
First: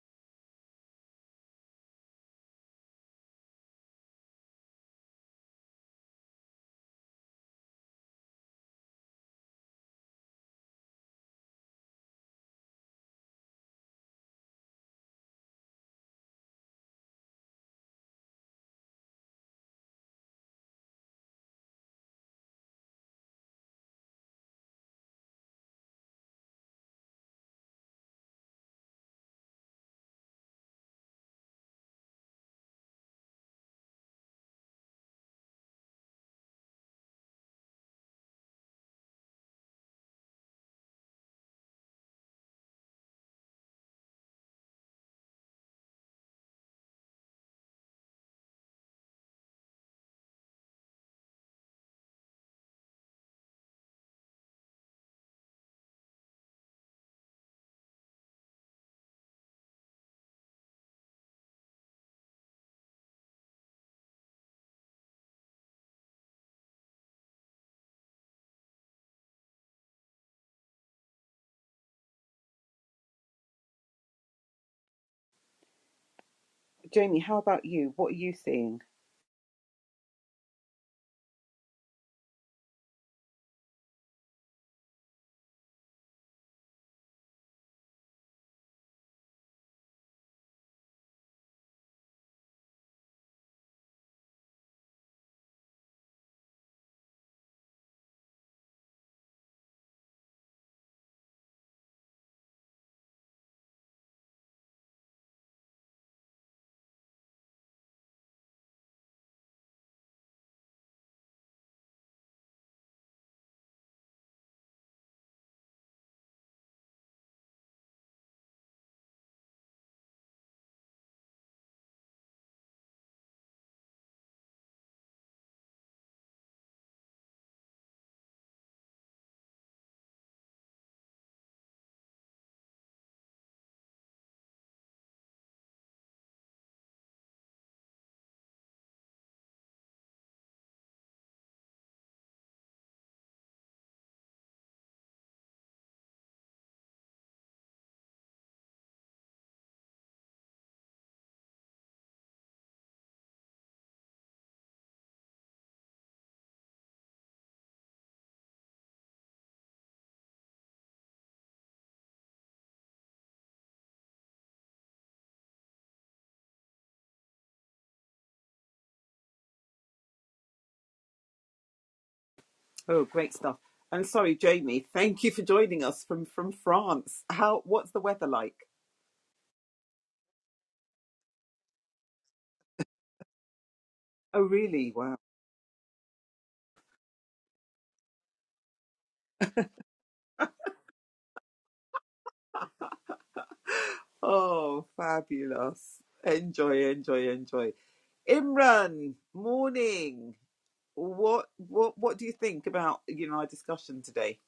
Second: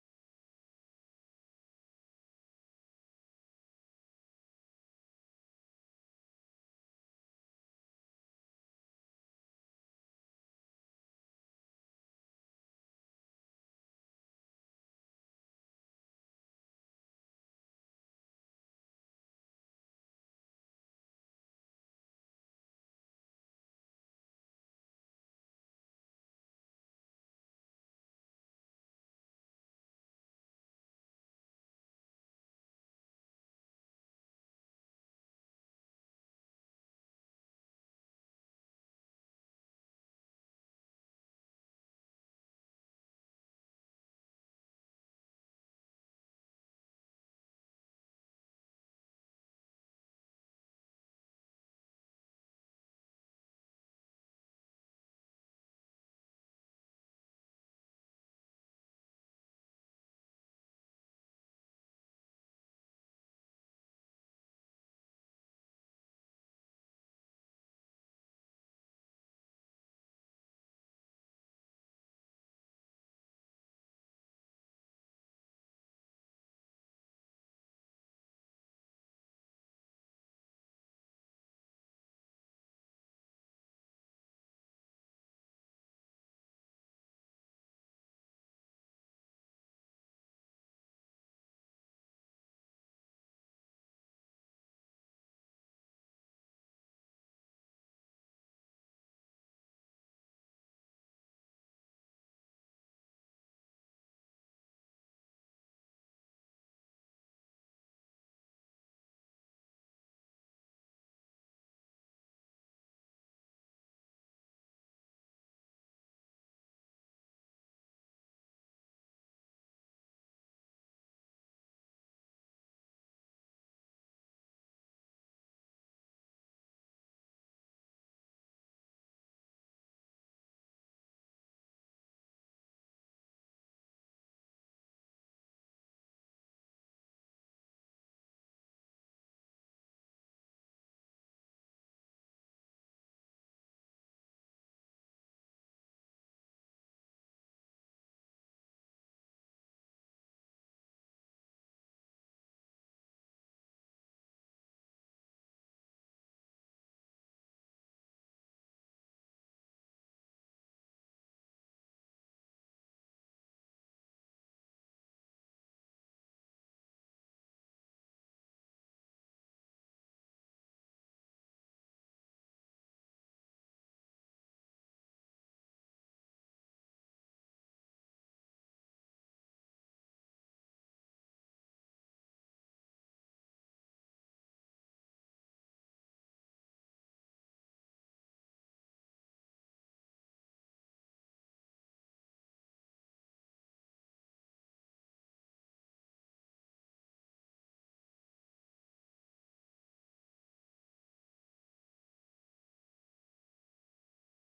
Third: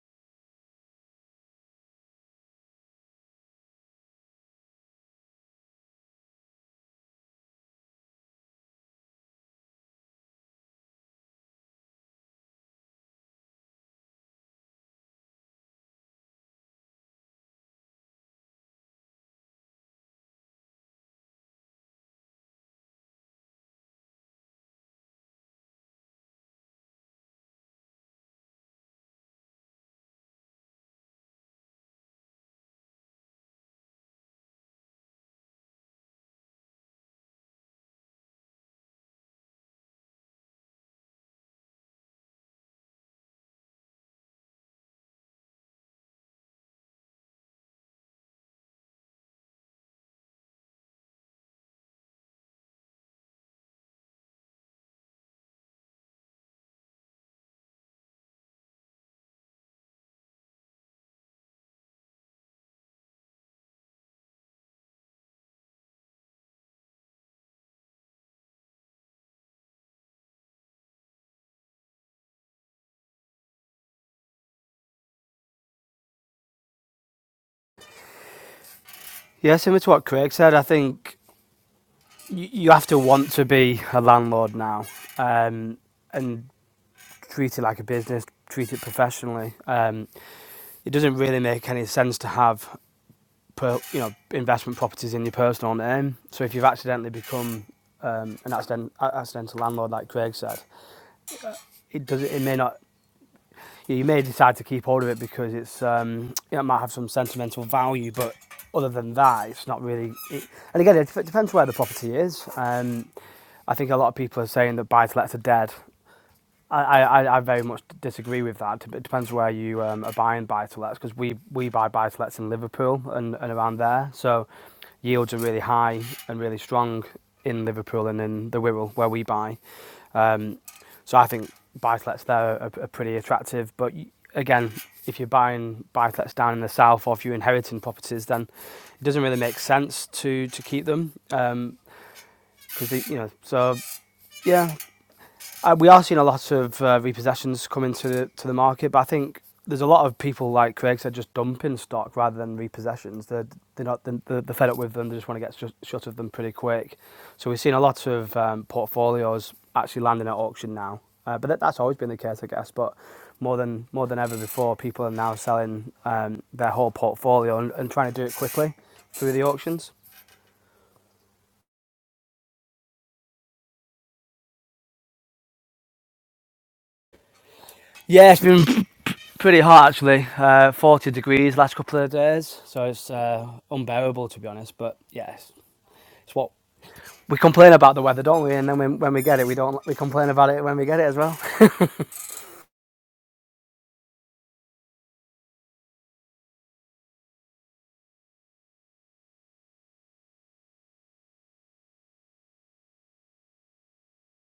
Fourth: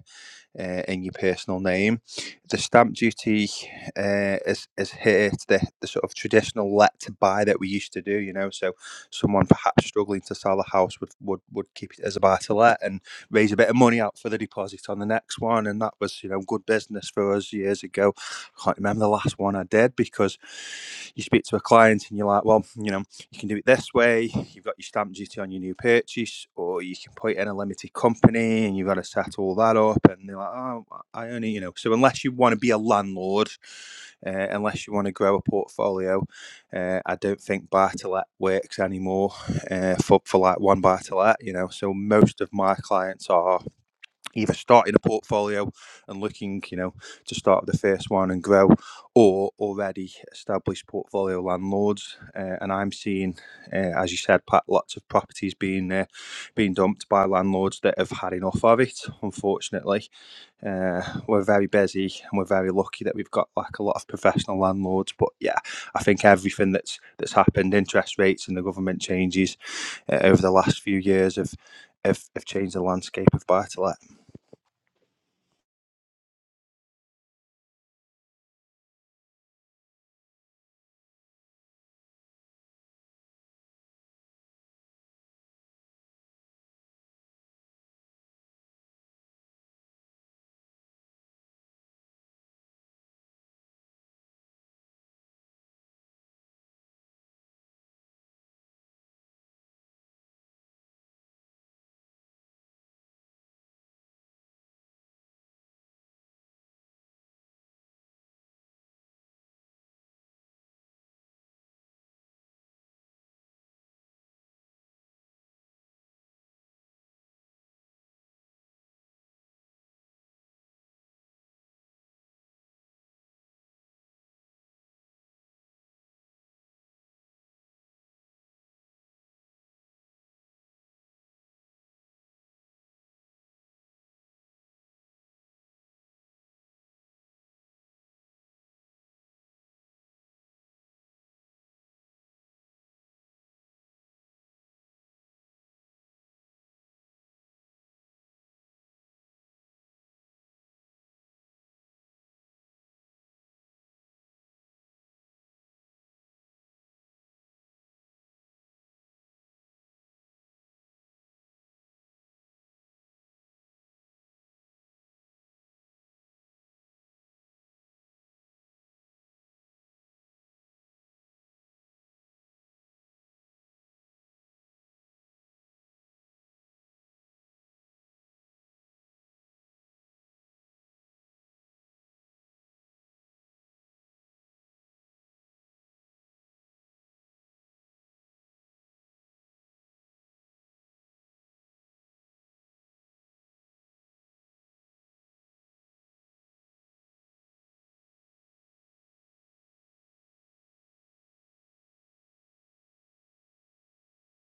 S2: uh, in your personal name. The stamp duty uh, is is here to the, the sort of traditional let to buy that we used to do. You know, so someone perhaps struggling to sell a house would would, would keep it as a buy to let and raise a bit of money out for the deposit on the next one. And that was you know good business for us years ago. I can't remember the last one I did because you speak to a client and you're like, well, you know you can do it this way. You've got your stamp duty on your new purchase, or you can put it in a limited company and you've got to set all that up. And they're like, oh, I only, you know. So unless you want to be a landlord, uh, unless you want to grow a portfolio, uh, I don't think buy to let works anymore uh, for for like one buy to let. You know, so most of my clients are either starting a portfolio and looking, you know, to start the first one and grow, or already established portfolio landlords. Uh, and I'm seeing, uh, as you said, Pat, lots of properties being uh, being dumped by landlords that have had enough of it. Unfortunately, uh, we're very busy and we're very lucky that we've got like a lot of professional landlords. But yeah, I think everything that's that's happened, interest rates and the government changes uh, over the last few years have have, have changed the landscape of buy to let
S1: Jamie, how about you? What are you seeing?
S3: Yeah, similar to what Craig said, I think you, you have to want to be a landlord now um, and treat it like a business, treat it professionally. Um, it doesn't really make any sense to have per, you know investment properties in your personal name. So if you've accidentally become um, an accident, accidental landlord, like Craig said, it does it may not yeah, you may decide to keep hold of it because it's um, you know, it might have some sentimental value, but other than that, it's not really. It, and again, it depends where the property is. Um, I think a lot of people are saying that buy-to-lets are dead. I, I, I very much disagree with that. It depends where you um, are buying buy-to-lets because we, we buy buy-to-lets in Liverpool and, and around there. So yields are really high and really strong in Liverpool and in the Wirral where we buy. Um, so I think buy-to-lets there are, are pretty attractive. But again, if you're buying buy-to-lets down in the south or if you're inheriting properties, then it doesn't really make sense to to keep them Um, because you know. So yeah, uh, we are seeing a lot of uh, repossessions come into the, to the market, but I think there's a lot of people like Craig said just dumping stock rather than repossessions. They're they're not they're, they're fed up with them. They just want to get shut, shut of them pretty quick. So we've seen a lot of um, portfolios actually landing at auction now. Uh, but that, that's always been the case, I guess. But more than more than ever before, people are now selling um, their whole portfolio and, and trying to do it quickly through the auctions.
S1: oh great stuff and sorry jamie thank you for joining us from from france how what's the weather
S3: Yeah, it's
S1: like
S3: been Pretty hot actually, uh, 40 degrees last couple of days, so it's uh, unbearable to
S1: oh
S3: be honest.
S1: really
S3: But
S1: wow
S3: yeah, it's, it's what we complain about the weather, don't we? And then when, when we get it, we don't we complain about it when we get it as well.
S1: oh fabulous enjoy enjoy enjoy imran morning what what what do you think about you know our discussion today?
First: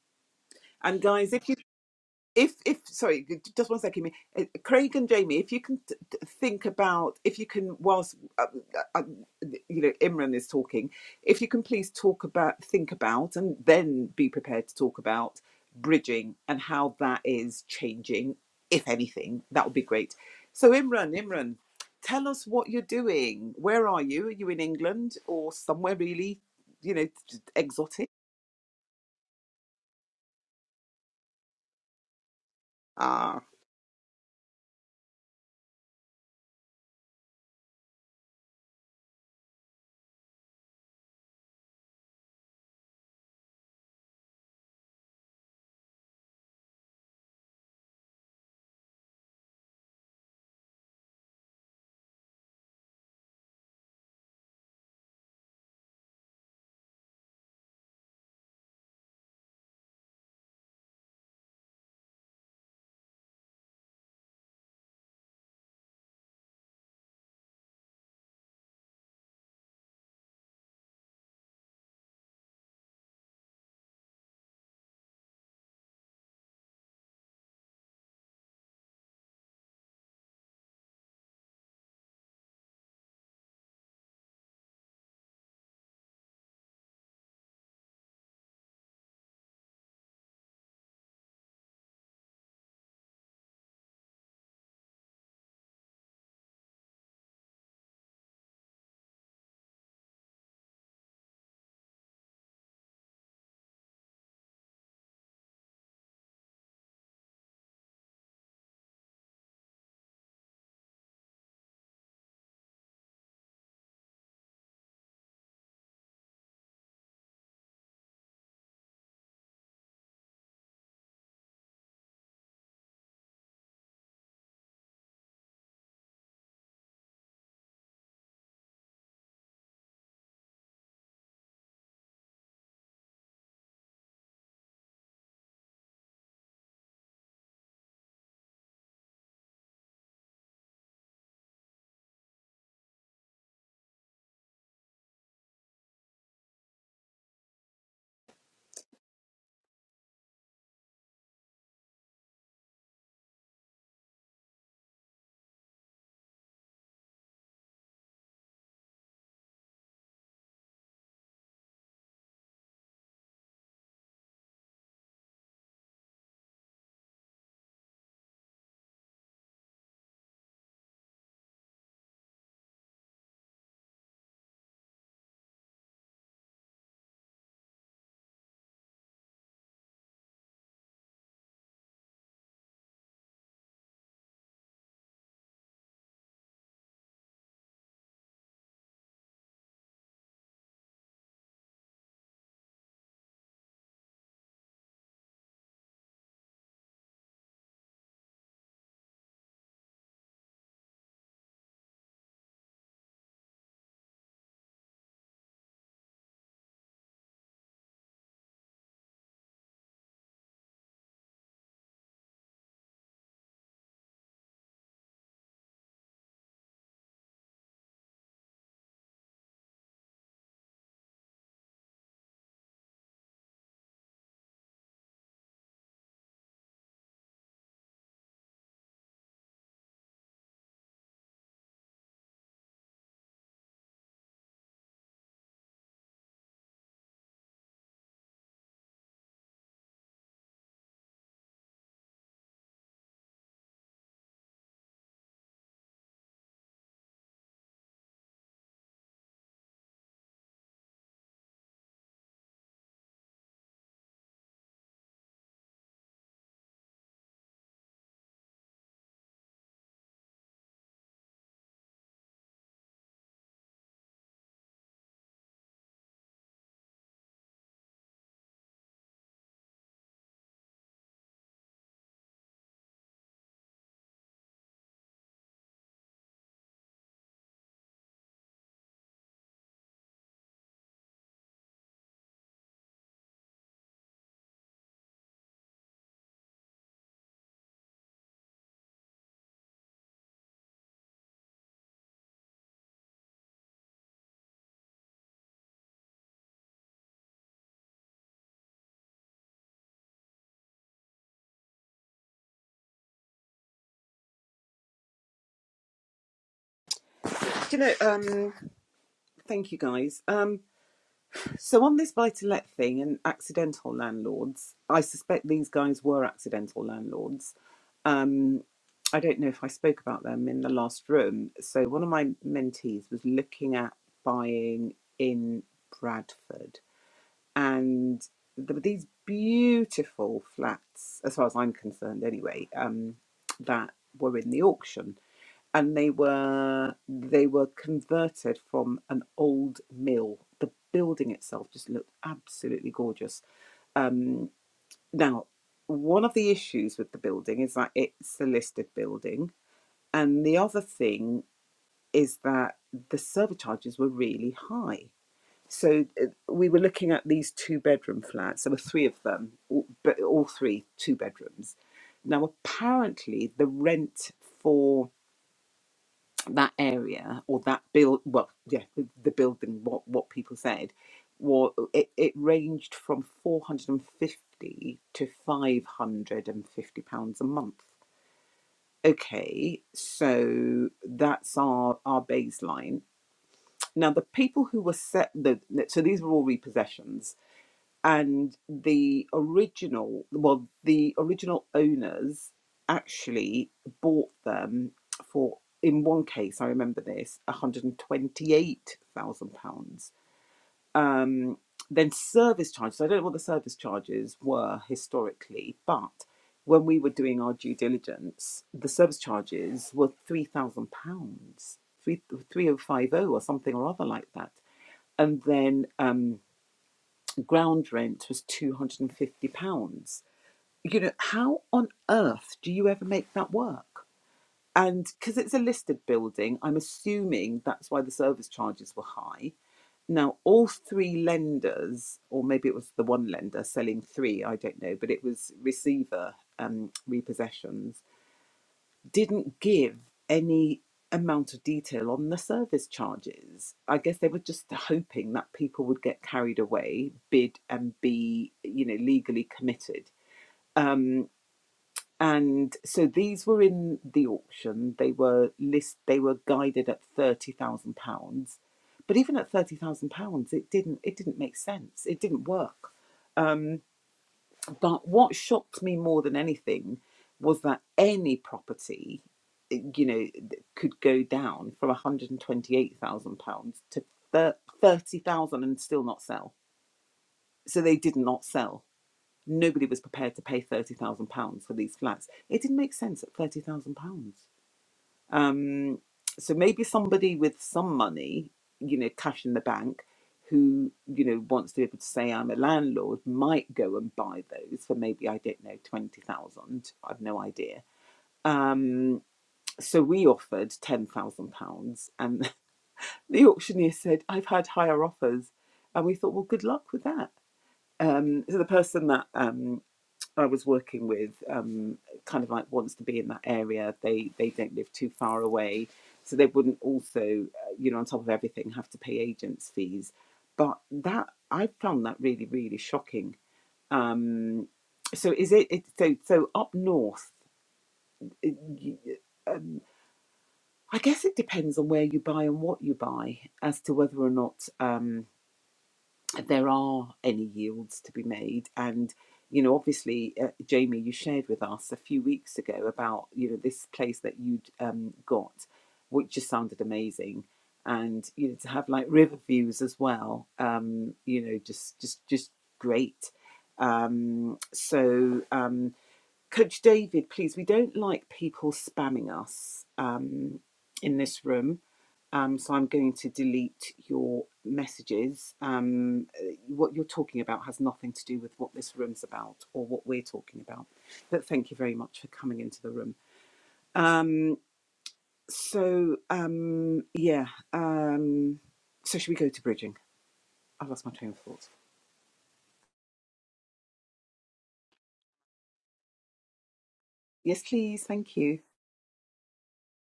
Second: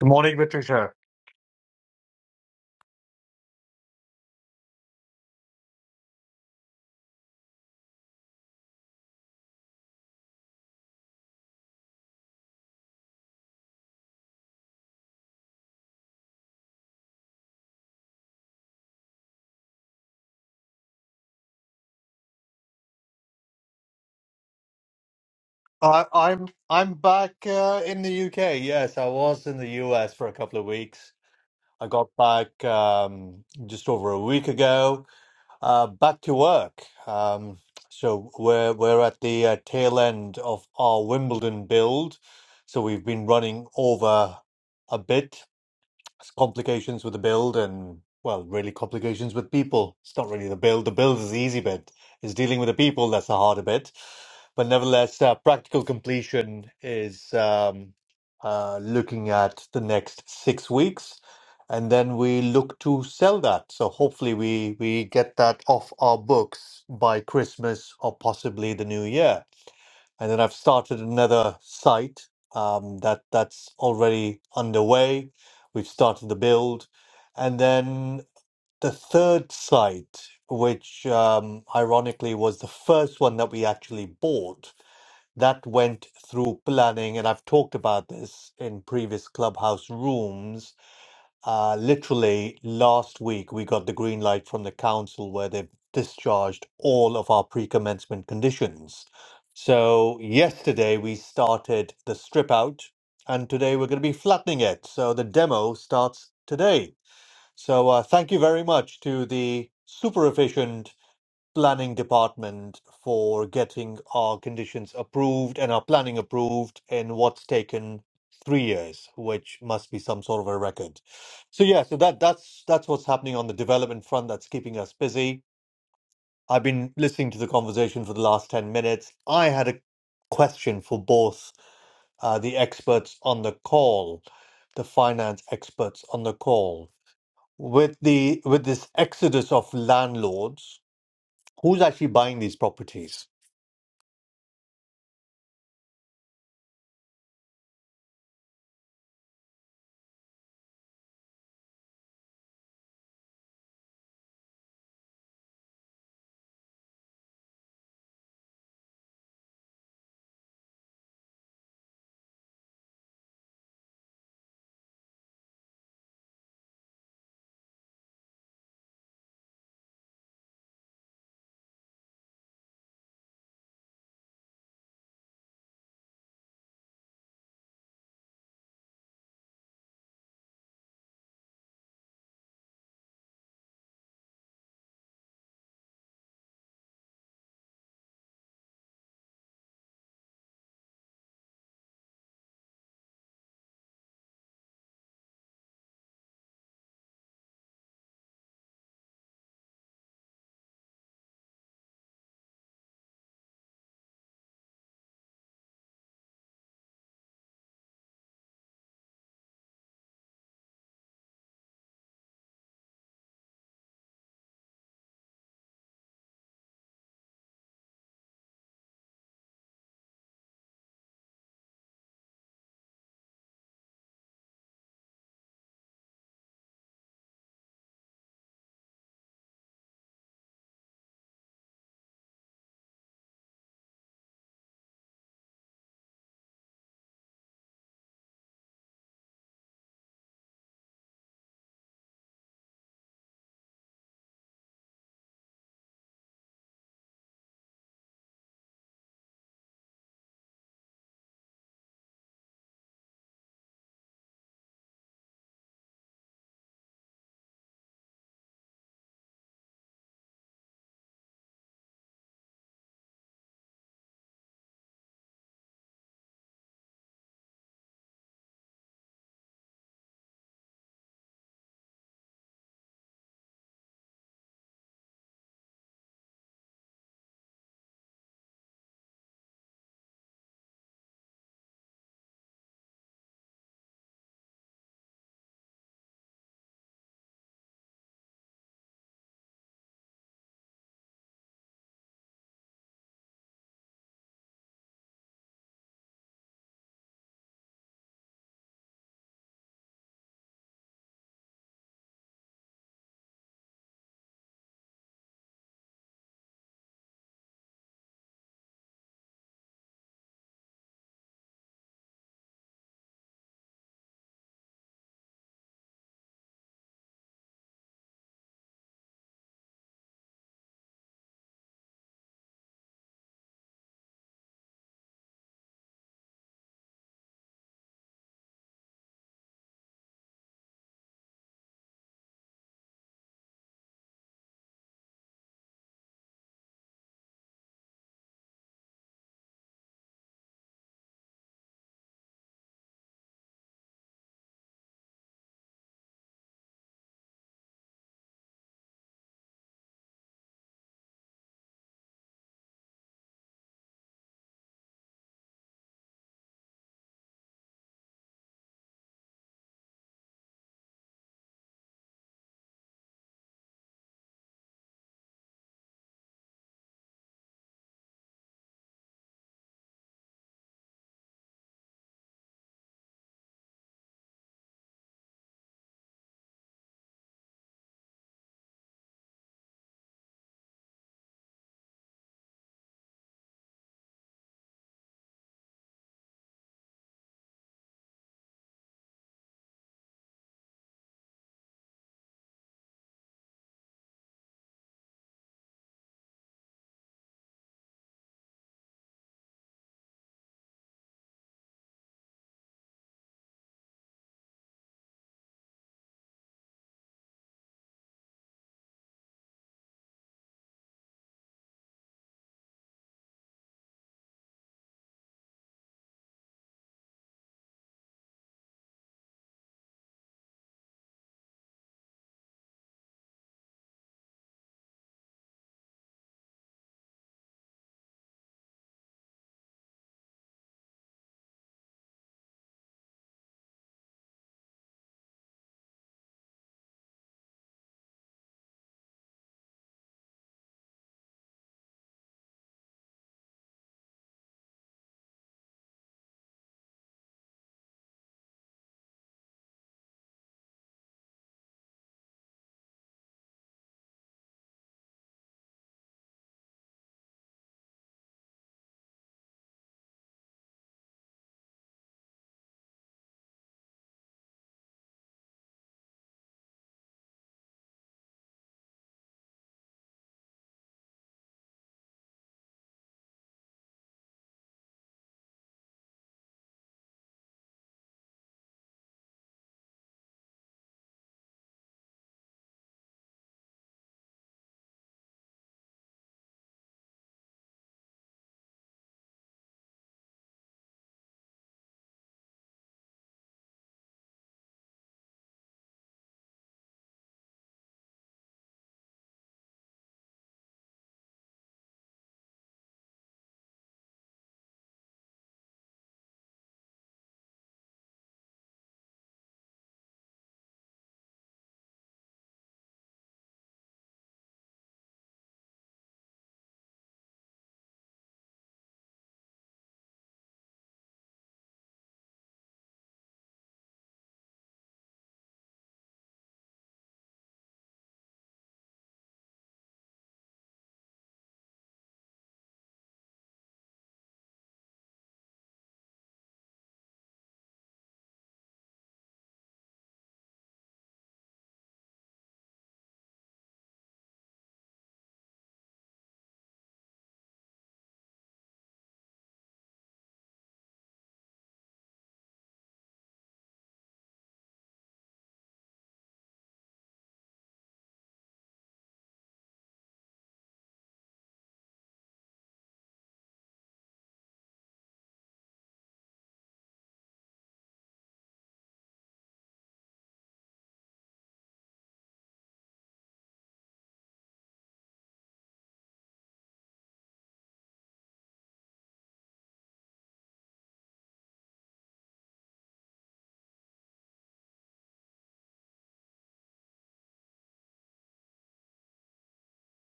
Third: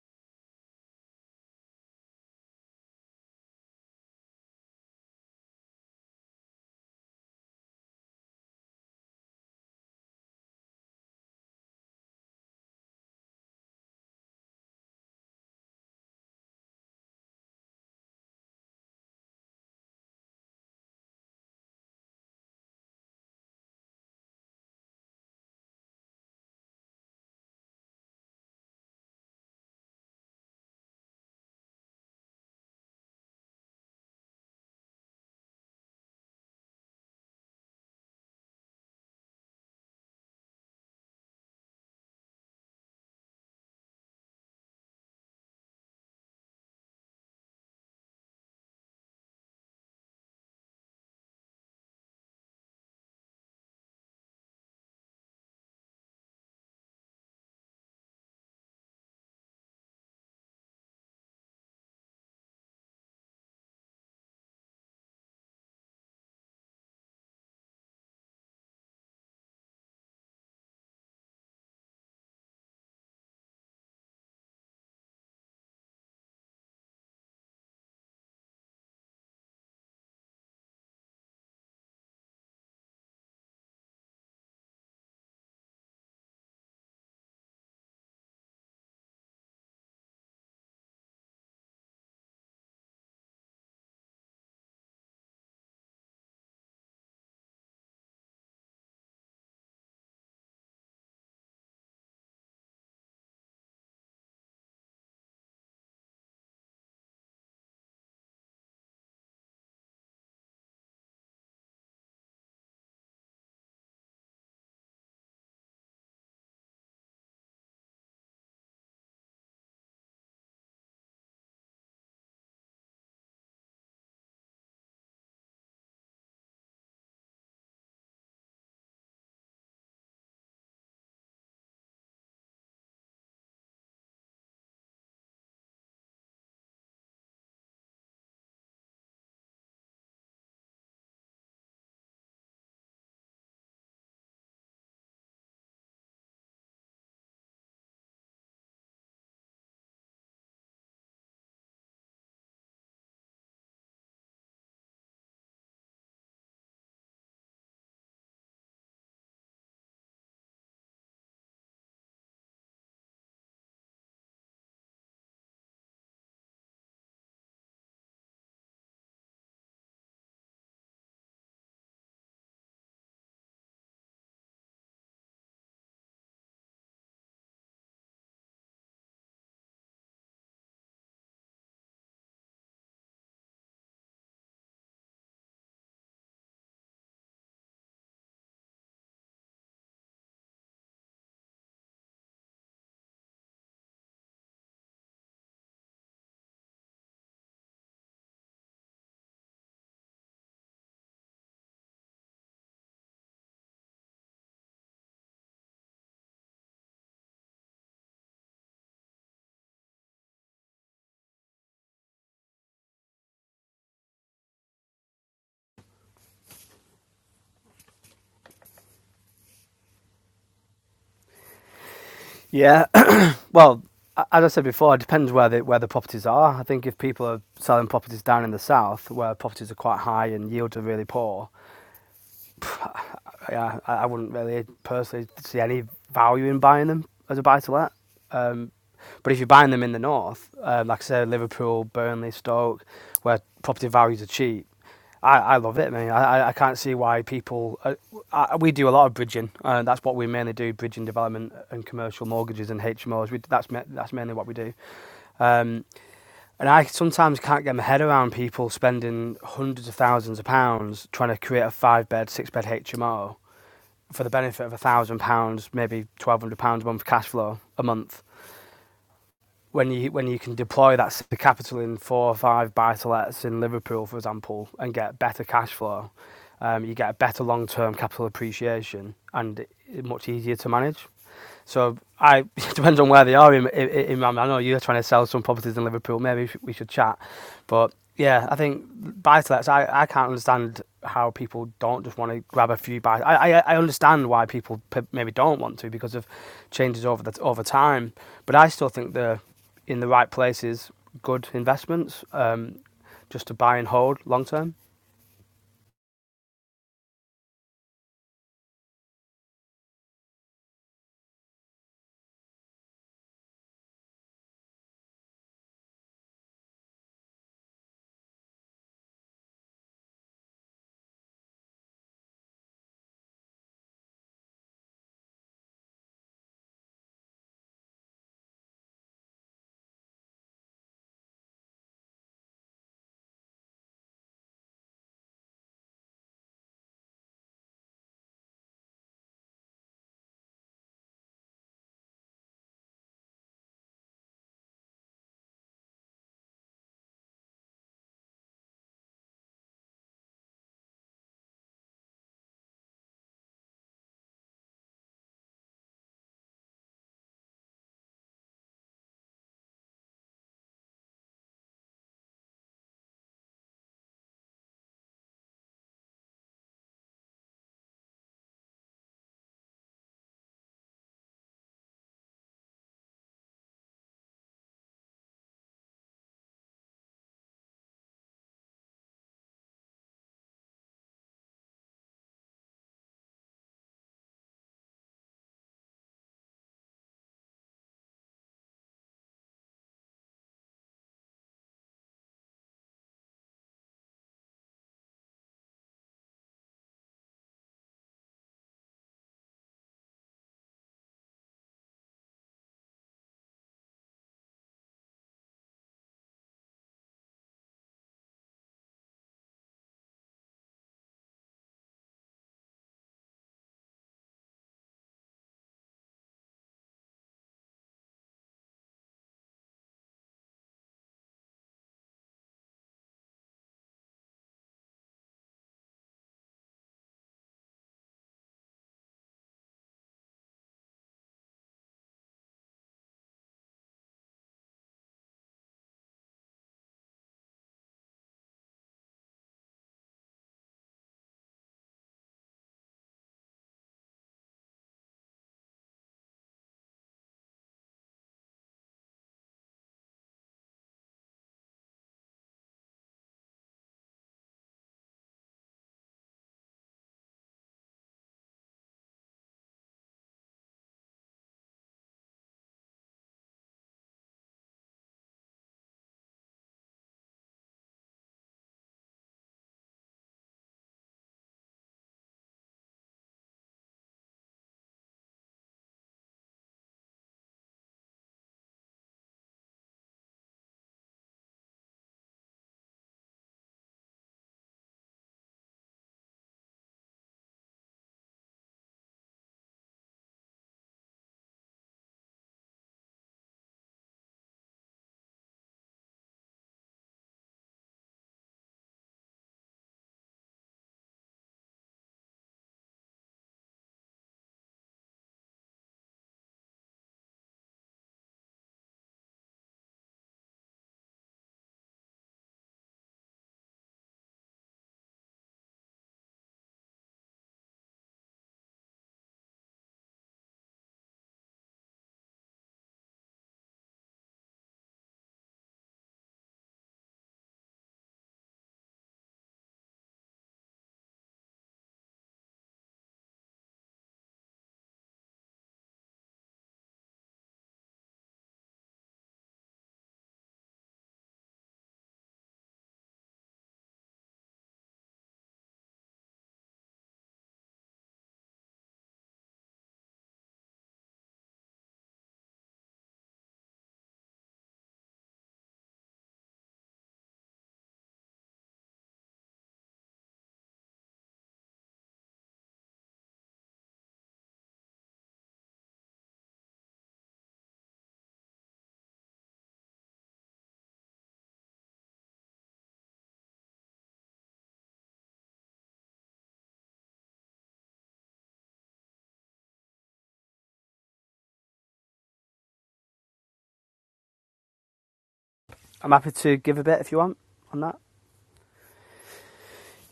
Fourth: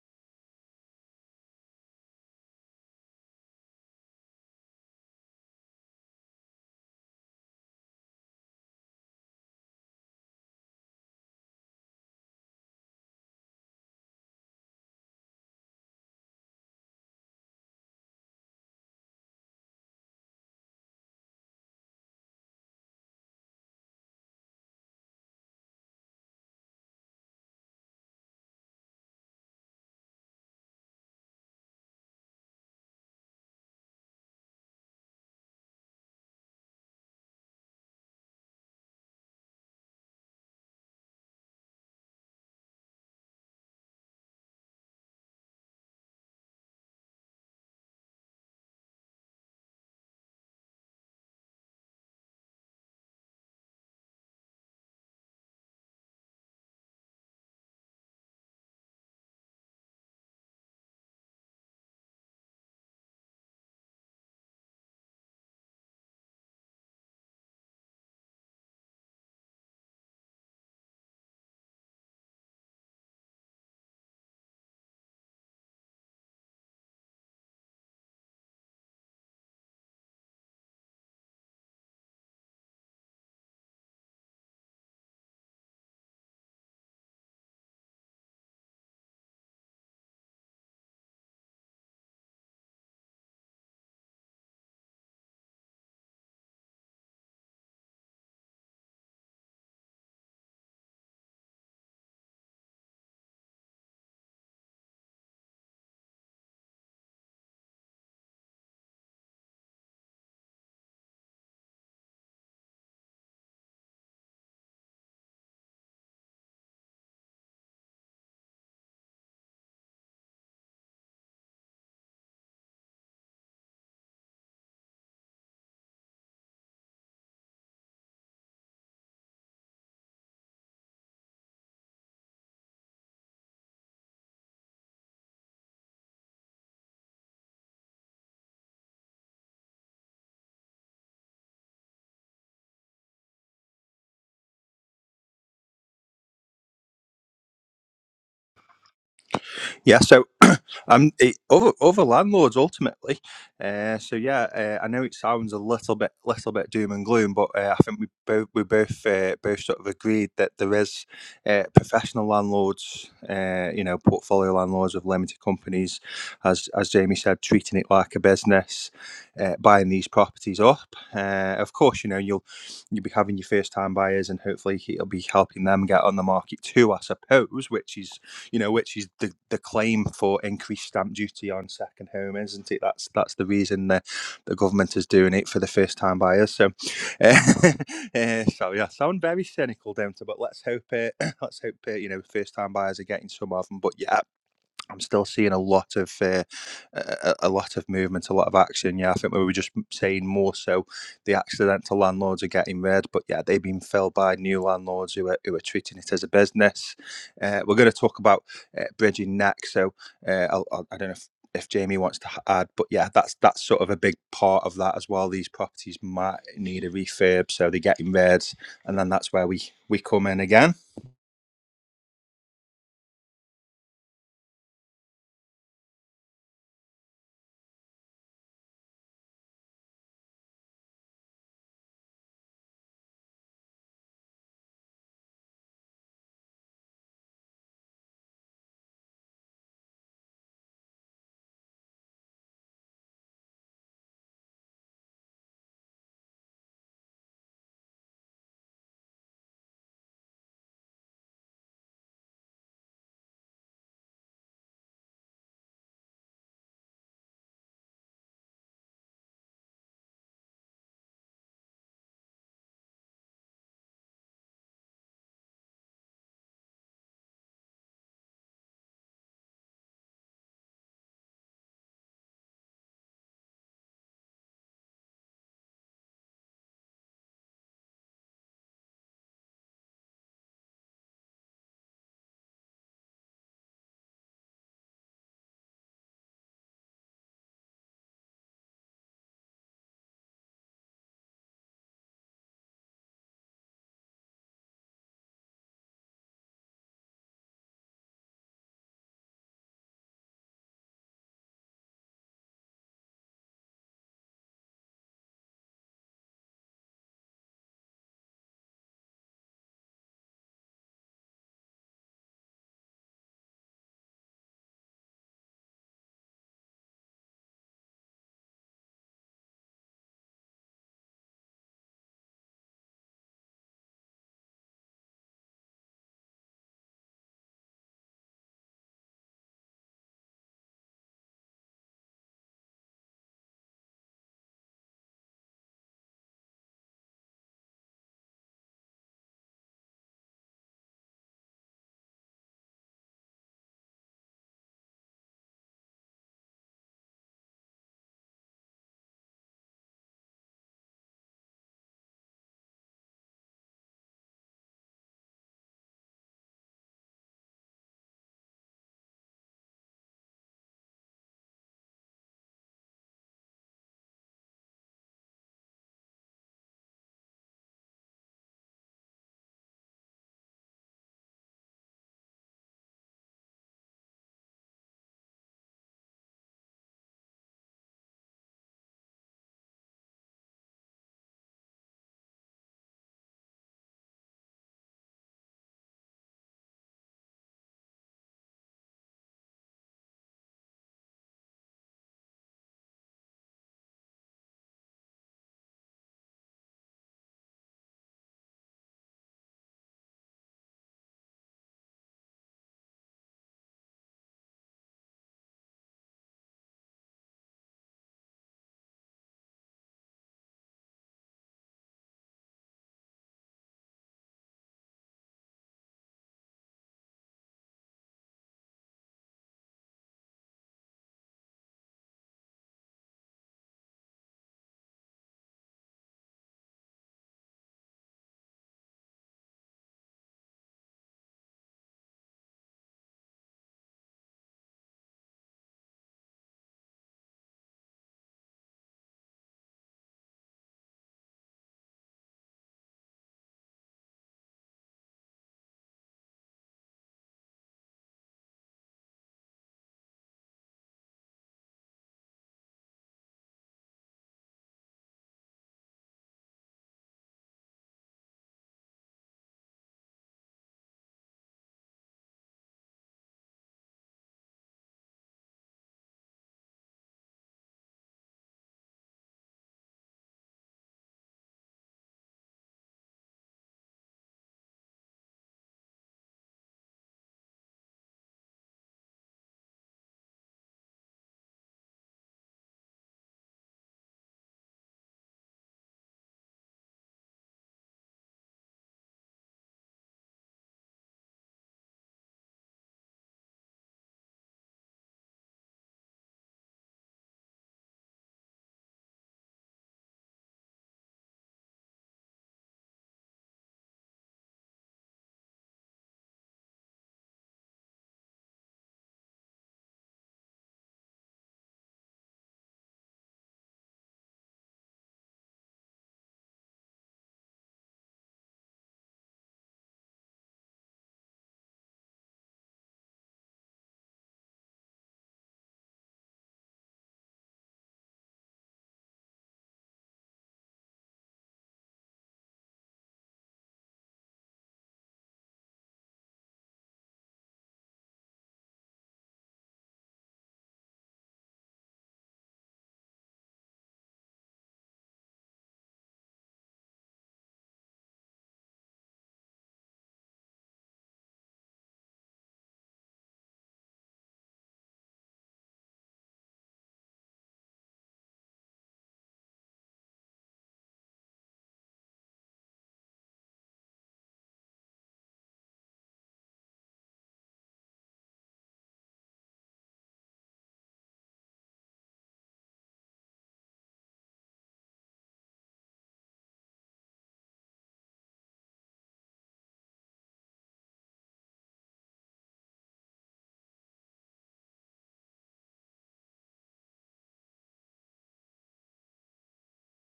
S4: Good morning, Patricia.
S1: And guys, if you if if sorry just one second me uh, craig and jamie if you can t- t- think about if you can whilst uh, uh, you know imran is talking if you can please talk about think about and then be prepared to talk about bridging and how that is changing if anything that would be great so imran imran tell us what you're doing where are you are you in england or somewhere
S4: I
S1: really
S4: I'm I'm
S1: you know t-
S4: back
S1: t-
S4: uh, in
S1: exotic
S4: the UK. Yes, I was in the US for a couple of weeks. I got back
S1: ah
S4: um, just over a week ago. Uh, back to work. Um, so we're we're at the uh, tail end of our Wimbledon build. So we've been running over a bit, complications with the build and well really complications with people it's not really the build the build is the easy bit it's dealing with the people that's the harder bit but nevertheless uh, practical completion is um, uh, looking at the next six weeks and then we look to sell that so hopefully we we get that off our books by christmas or possibly the new year and then I've started another site um, that that's already underway. We've started the build, and then the third site, which um, ironically was the first one that we actually bought, that went through planning, and I've talked about this in previous clubhouse rooms uh, literally last week, we got the green light from the council where they've discharged all of our pre-commencement conditions. So yesterday we started the strip out, and today we're going to be flattening it. So the demo starts today. So uh, thank you very much to the super efficient planning department for getting our conditions approved and our planning approved in what's taken three years, which must be some sort of a record. So yeah, so that that's that's what's happening on the development front that's keeping us busy. I've been listening to the conversation for the last 10 minutes. I had a question for both uh, the experts on the call, the finance experts on the call. With the with this exodus of landlords, who's actually buying these properties?
S2: Yeah, so I'm eh, over over landlords ultimately. Uh, so yeah, uh, I know it sounds a little bit little bit doom and gloom, but uh, I think we both we both uh, both sort of agreed that there is uh, professional landlords, uh, you know, portfolio landlords of limited companies, as as Jamie said, treating it like a business, uh, buying these properties up. Uh, of course, you know you'll you'll be having your first time buyers, and hopefully it'll be helping them get on the market too, I suppose, which is you know, which is the, the claim for increased stamp duty on second home, isn't it? That's that's the reason that the government is doing it for the first time buyers. So, uh, uh, so yeah, I sound very cynical, don't I? But let's hope it. Let's hope it. you know first time buyers are getting some of them. But yeah, I'm still seeing a lot of uh, a, a lot of movement, a lot of action. Yeah, I think we were just saying more so the accidental landlords are getting rid, but yeah, they've been filled by new landlords who are who are treating it as a business. Uh, we're going to talk about uh, bridging next, so uh, I'll, I'll, I don't know. If, if Jamie wants to h- add, but yeah, that's that's sort of a big part of that as well. These properties might need a refurb, so they're getting rid, and then that's where we we come in again.
S3: yeah, well, as I said before, it depends where the where the properties are. I think if people are selling properties down in the south, where properties are quite high and yields are really poor, yeah, I, I wouldn't really personally see any value in buying them as a buy to let. Um, but if you're buying them in the north, um, like I said, Liverpool, Burnley, Stoke, where property values are cheap, I, I love it, man. I, I I can't see why people. Uh, I, we do a lot of bridging, and that's what we mainly do: bridging development and commercial mortgages and HMOs. We, that's that's mainly what we do. Um, and I sometimes can't get my head around people spending hundreds of thousands of pounds trying to create a five-bed, six-bed HMO for the benefit of a thousand pounds, maybe twelve hundred pounds a month cash flow a month. When you when you can deploy that s- capital in four or five buy to lets in Liverpool, for example, and get better cash flow, um, you get a better long term capital appreciation and i- much easier to manage. So I it depends on where they are in, in, in Miami. I know you're trying to sell some properties in Liverpool. Maybe we should, we should chat. But yeah, I think buy to lets. I, I can't understand how people don't just want to grab a few buy. I, I I understand why people maybe don't want to because of changes over the over time. But I still think they're in the right places, good investments, um, just to buy and hold long term.
S1: do you know um thank you guys. Um, So on this buy-to-let thing and accidental landlords, I suspect these guys were accidental landlords. Um, I don't know if I spoke about them in the last room. So one of my mentees was looking at buying in Bradford, and there were these beautiful flats, as far as I'm concerned, anyway, um, that were in the auction and they were they were converted from an old mill. The building itself just looked absolutely gorgeous. Um, now, one of the issues with the building is that it's a listed building, and the other thing is that the service charges were really high. So uh, we were looking at these two bedroom flats. There were three of them, all- but all three two bedrooms. Now, apparently, the rent for that area or that build well yeah the, the building what what people said was it, it ranged from 450 to 550 pounds a month okay so that's our our baseline now the people who were set the so these were all repossessions and the original well the original owners actually bought them for in one case i remember this 128,000 pounds um then service charges so i don't know what the service charges were historically but when we were doing our due diligence the service charges were 3,000 pounds three three oh five zero or something or other like that and then um, ground rent was £250. You know, how on earth do you ever make that work? And because it's a listed building, I'm assuming that's why the service charges were high. Now, all three lenders, or maybe it was the one lender selling three, I don't know, but it was receiver um, repossessions didn't give any amount of detail on the service charges. I guess they were just hoping that people would get carried away, bid, and be, you know, legally committed. Um, and so these were in the auction. They were list. They were guided at thirty thousand pounds, but even at thirty thousand pounds, it didn't. It didn't make sense. It didn't work. But what shocked me more than anything was that any property, eh, you know, could go down from £128,000 to 30000 and still not sell. So they did not sell. Nobody was prepared to pay £30,000 for these flats. It didn't make sense at £30,000. Um, so maybe somebody with some money, you know, cash in the bank, who you know wants to be able to say I'm a landlord, might go and buy those for maybe I don't know twenty thousand. I've no idea. Um, so we offered ten thousand pounds, and the auctioneer said I've had higher offers, and we thought, well, good luck with that. Um, so the person that um, I was working with um, kind of like wants to be in that area. They they don't live too far away, so they wouldn't also, uh, you know, on top of everything, have to pay agents' fees. But that I found that really really shocking. Um, so is it, it so so up north? it- you- um, I guess it depends on where you buy and what you buy as to whether or not. Um, there are any yields to be made and you know obviously uh, jamie you shared with us a few weeks ago about you know this place that you'd um, got which just sounded amazing and you know to have like river views as well um you know just just just great um so um Coach David, please, we don't like people spamming us um, in this room. Um, so I'm going to delete your messages. Um, uh, what you're talking about has nothing to do with what this room's about or what we're talking about. But thank you very much for coming into the room. Um, so, um, yeah. Um, so, should we go to bridging? I've lost my train of thought.
S3: I'm happy to give a bit if you want
S1: Yes,
S3: on that.
S1: please. Thank you.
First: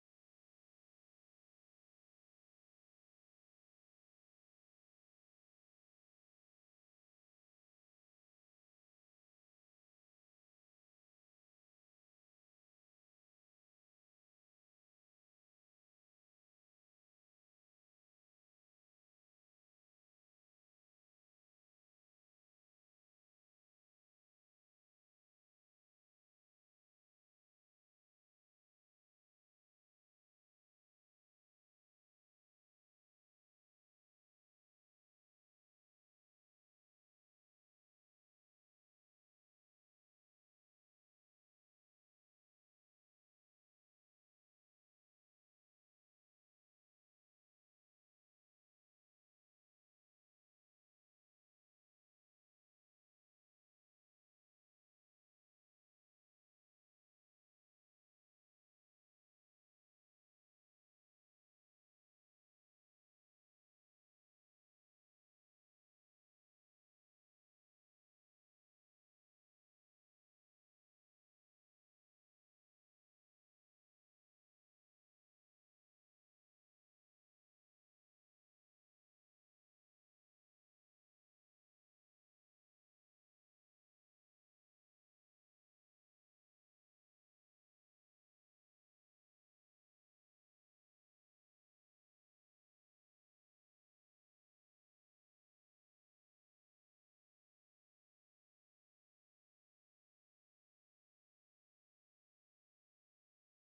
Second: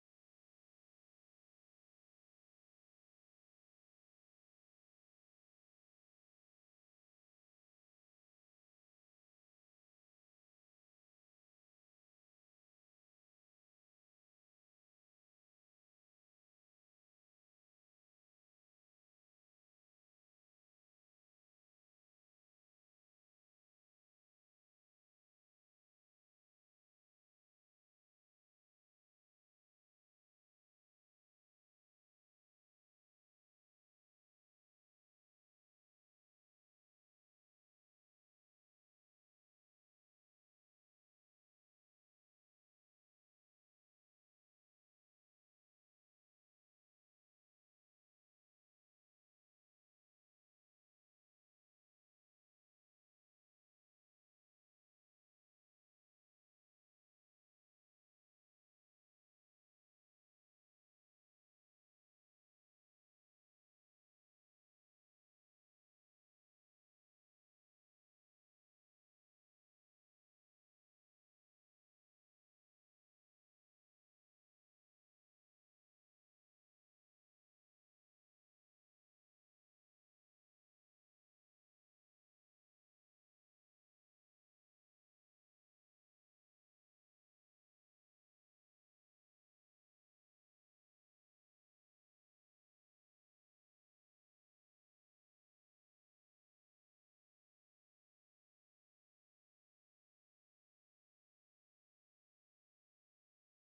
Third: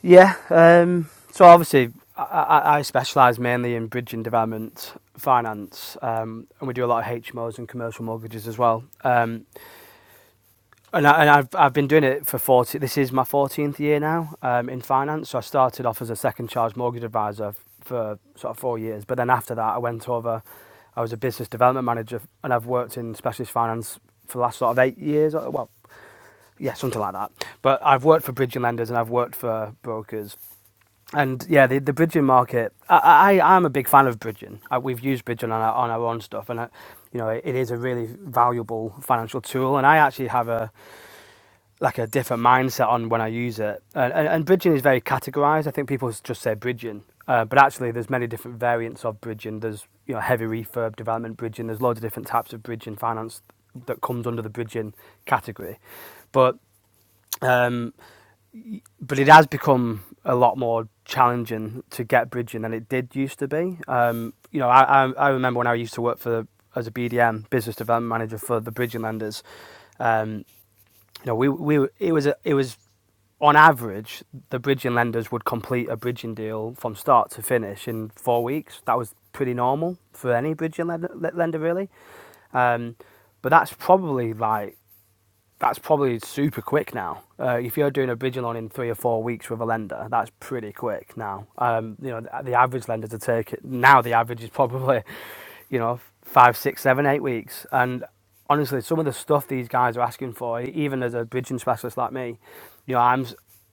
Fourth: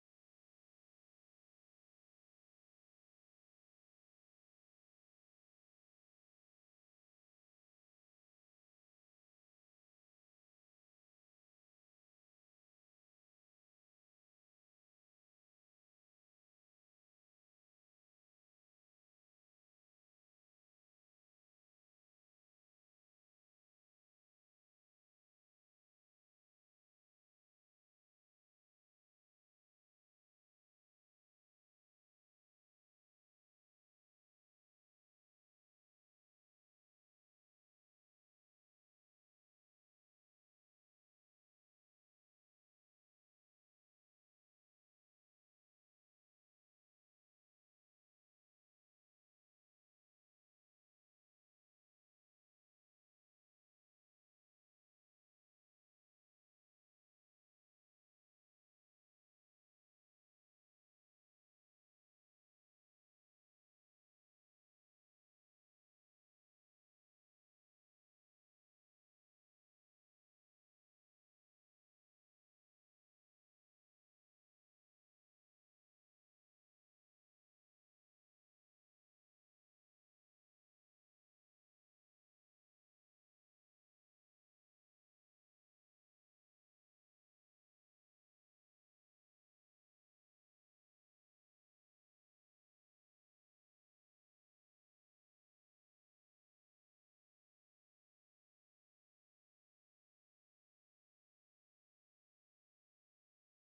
S3: Yeah. Um, so obviously, I, I, I specialise mainly in bridge and development finance, um, and we do a lot of HMOs and commercial mortgages as well. Um, and I, and I've I've been doing it for forty. This is my fourteenth year now um, in finance. So I started off as a second charge mortgage advisor for sort of four years, but then after that, I went over. I was a business development manager, and I've worked in specialist finance for the last sort of eight years. Well, yeah, something like that. But I've worked for bridging lenders and I've worked for brokers and yeah, the the Bridging market. I, I I'm a big fan of Bridging. I, we've used Bridging on our on our own stuff, and I, you know it, it is a really valuable financial tool. And I actually have a like a different mindset on when I use it. And, and, and Bridging is very categorized. I think people just say Bridging, uh, but actually there's many different variants of Bridging. There's you know heavy refurb development Bridging. There's loads of different types of Bridging finance that comes under the Bridging category, but. Um, but it has become a lot more challenging to get bridging than it did used to be. Um, you know, I, I, remember when I used to work for as a BDM business development manager for the bridging lenders. Um, you know, we we it was a, it was on average the bridging lenders would complete a bridging deal from start to finish in four weeks. That was pretty normal for any bridging lender, lender really. Um, but that's probably like that's probably super quick now. Uh, if you're doing a bridge loan in three or four weeks with a lender, that's pretty quick now. Um, you know, the, average lender to take it now, the average is probably, you know, five, six, seven, eight weeks. And honestly, some of the stuff these guys are asking for, even as a bridging specialist like me, you know, I'm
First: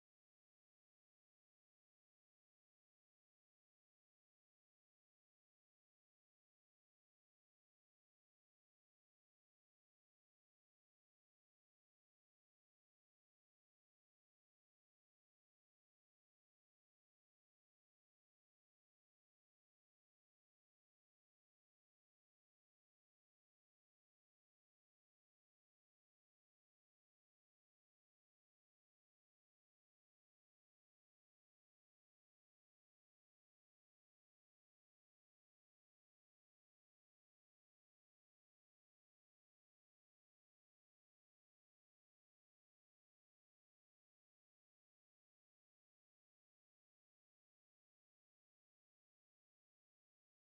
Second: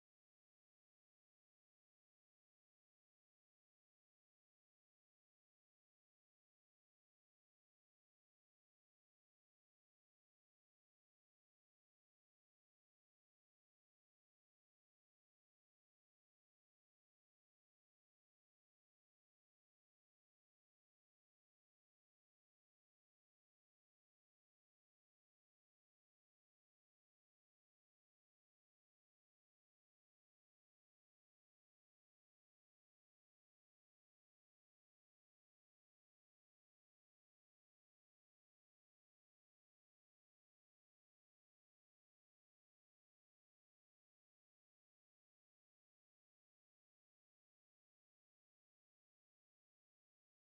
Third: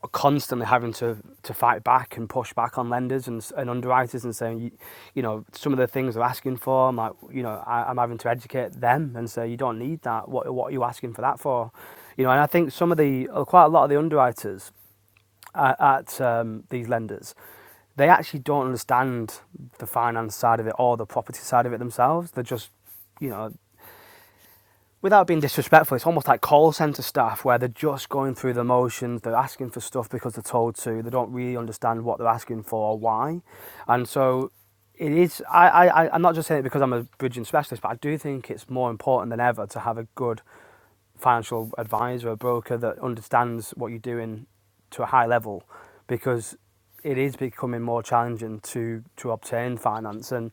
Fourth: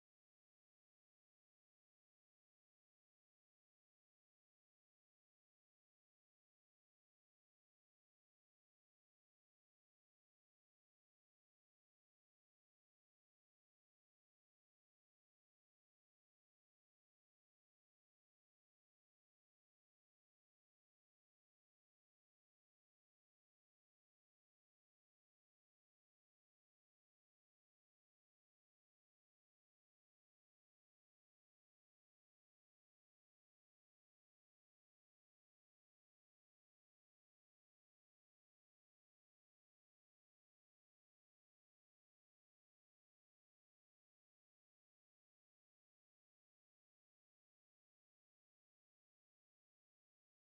S3: are constantly having to to fight back and push back on lenders and, and underwriters and saying you, you know some of the things they're asking for I'm like you know I, I'm having to educate them and say you don't need that what what are you asking for that for you know and I think some of the uh, quite a lot of the underwriters at, at um, these lenders they actually don't understand the finance side of it or the property side of it themselves they're just you know without being disrespectful, it's almost like call centre staff where they're just going through the motions, they're asking for stuff because they're told to, they don't really understand what they're asking for or why. And so it is, I, I, I- am not just saying it because I'm a bridging specialist, but I do think it's more important than ever to have a good financial advisor or broker that understands what you're doing to a high level because it is becoming more challenging to to obtain finance and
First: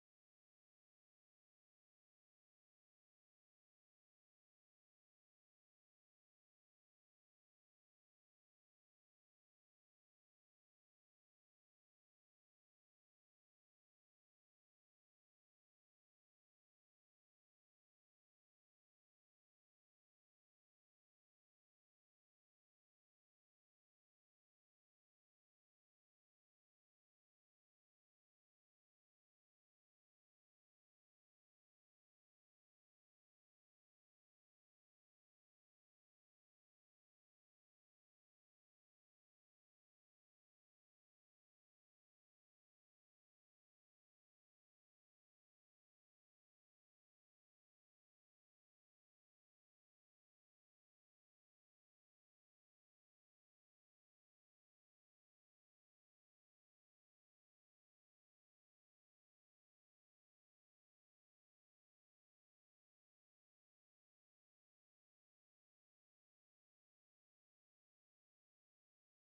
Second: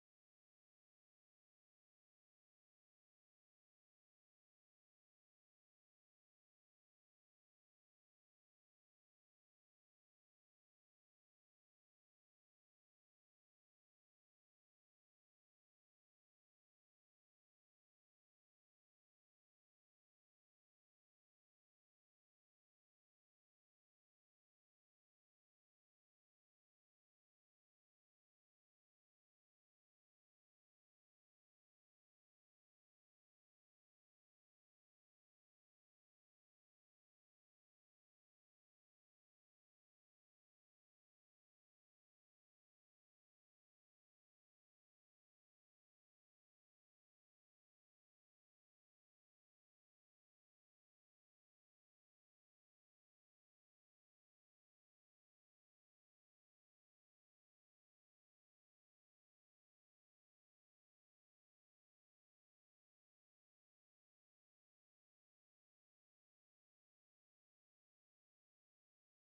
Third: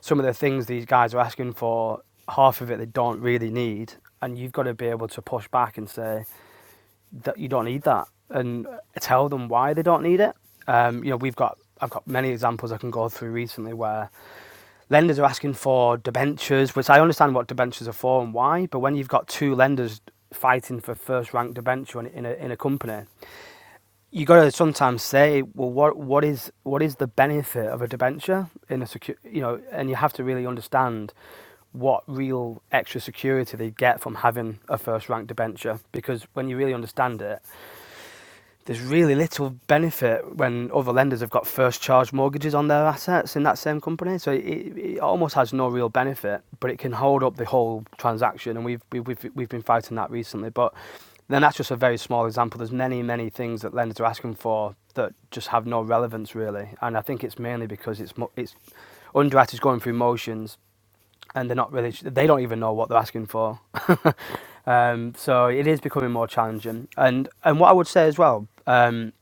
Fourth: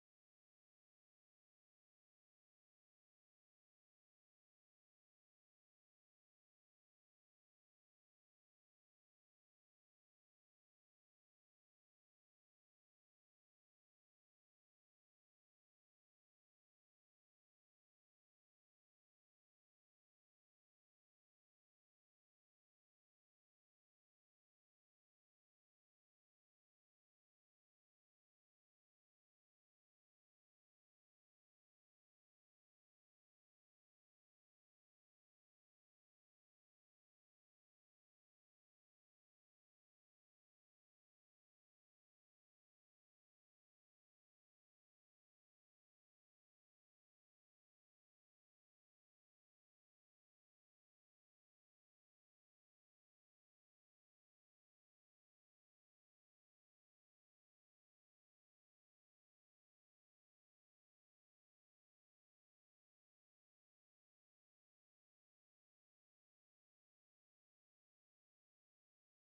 S3: some of the things these guys are asking for half of it they don't really need and you've got to be able to push back and say that you don't need that and tell them why they don't need it um, you know we've got I've got many examples I can go through recently where lenders are asking for debentures, which I understand what debentures are for and why, but when you've got two lenders fighting for first rank debenture in, a in a company, you got to sometimes say, well, what what is what is the benefit of a debenture in a secure, you know, and you have to really understand what real extra security they get from having a first rank debenture because when you really understand it there's really little benefit when other lenders have got first charge mortgages on their assets in that same company. So it, it almost has no real benefit, but it can hold up the whole transaction. And we've, we've, we've, we've been fighting that recently. But then that's just a very small example. There's many, many things that lenders are asking for that just have no relevance really. And I think it's mainly because it's, it's underwriters going through motions and they're not really they don't even know what they're asking for um, so it is becoming more challenging and and what i would say as well um,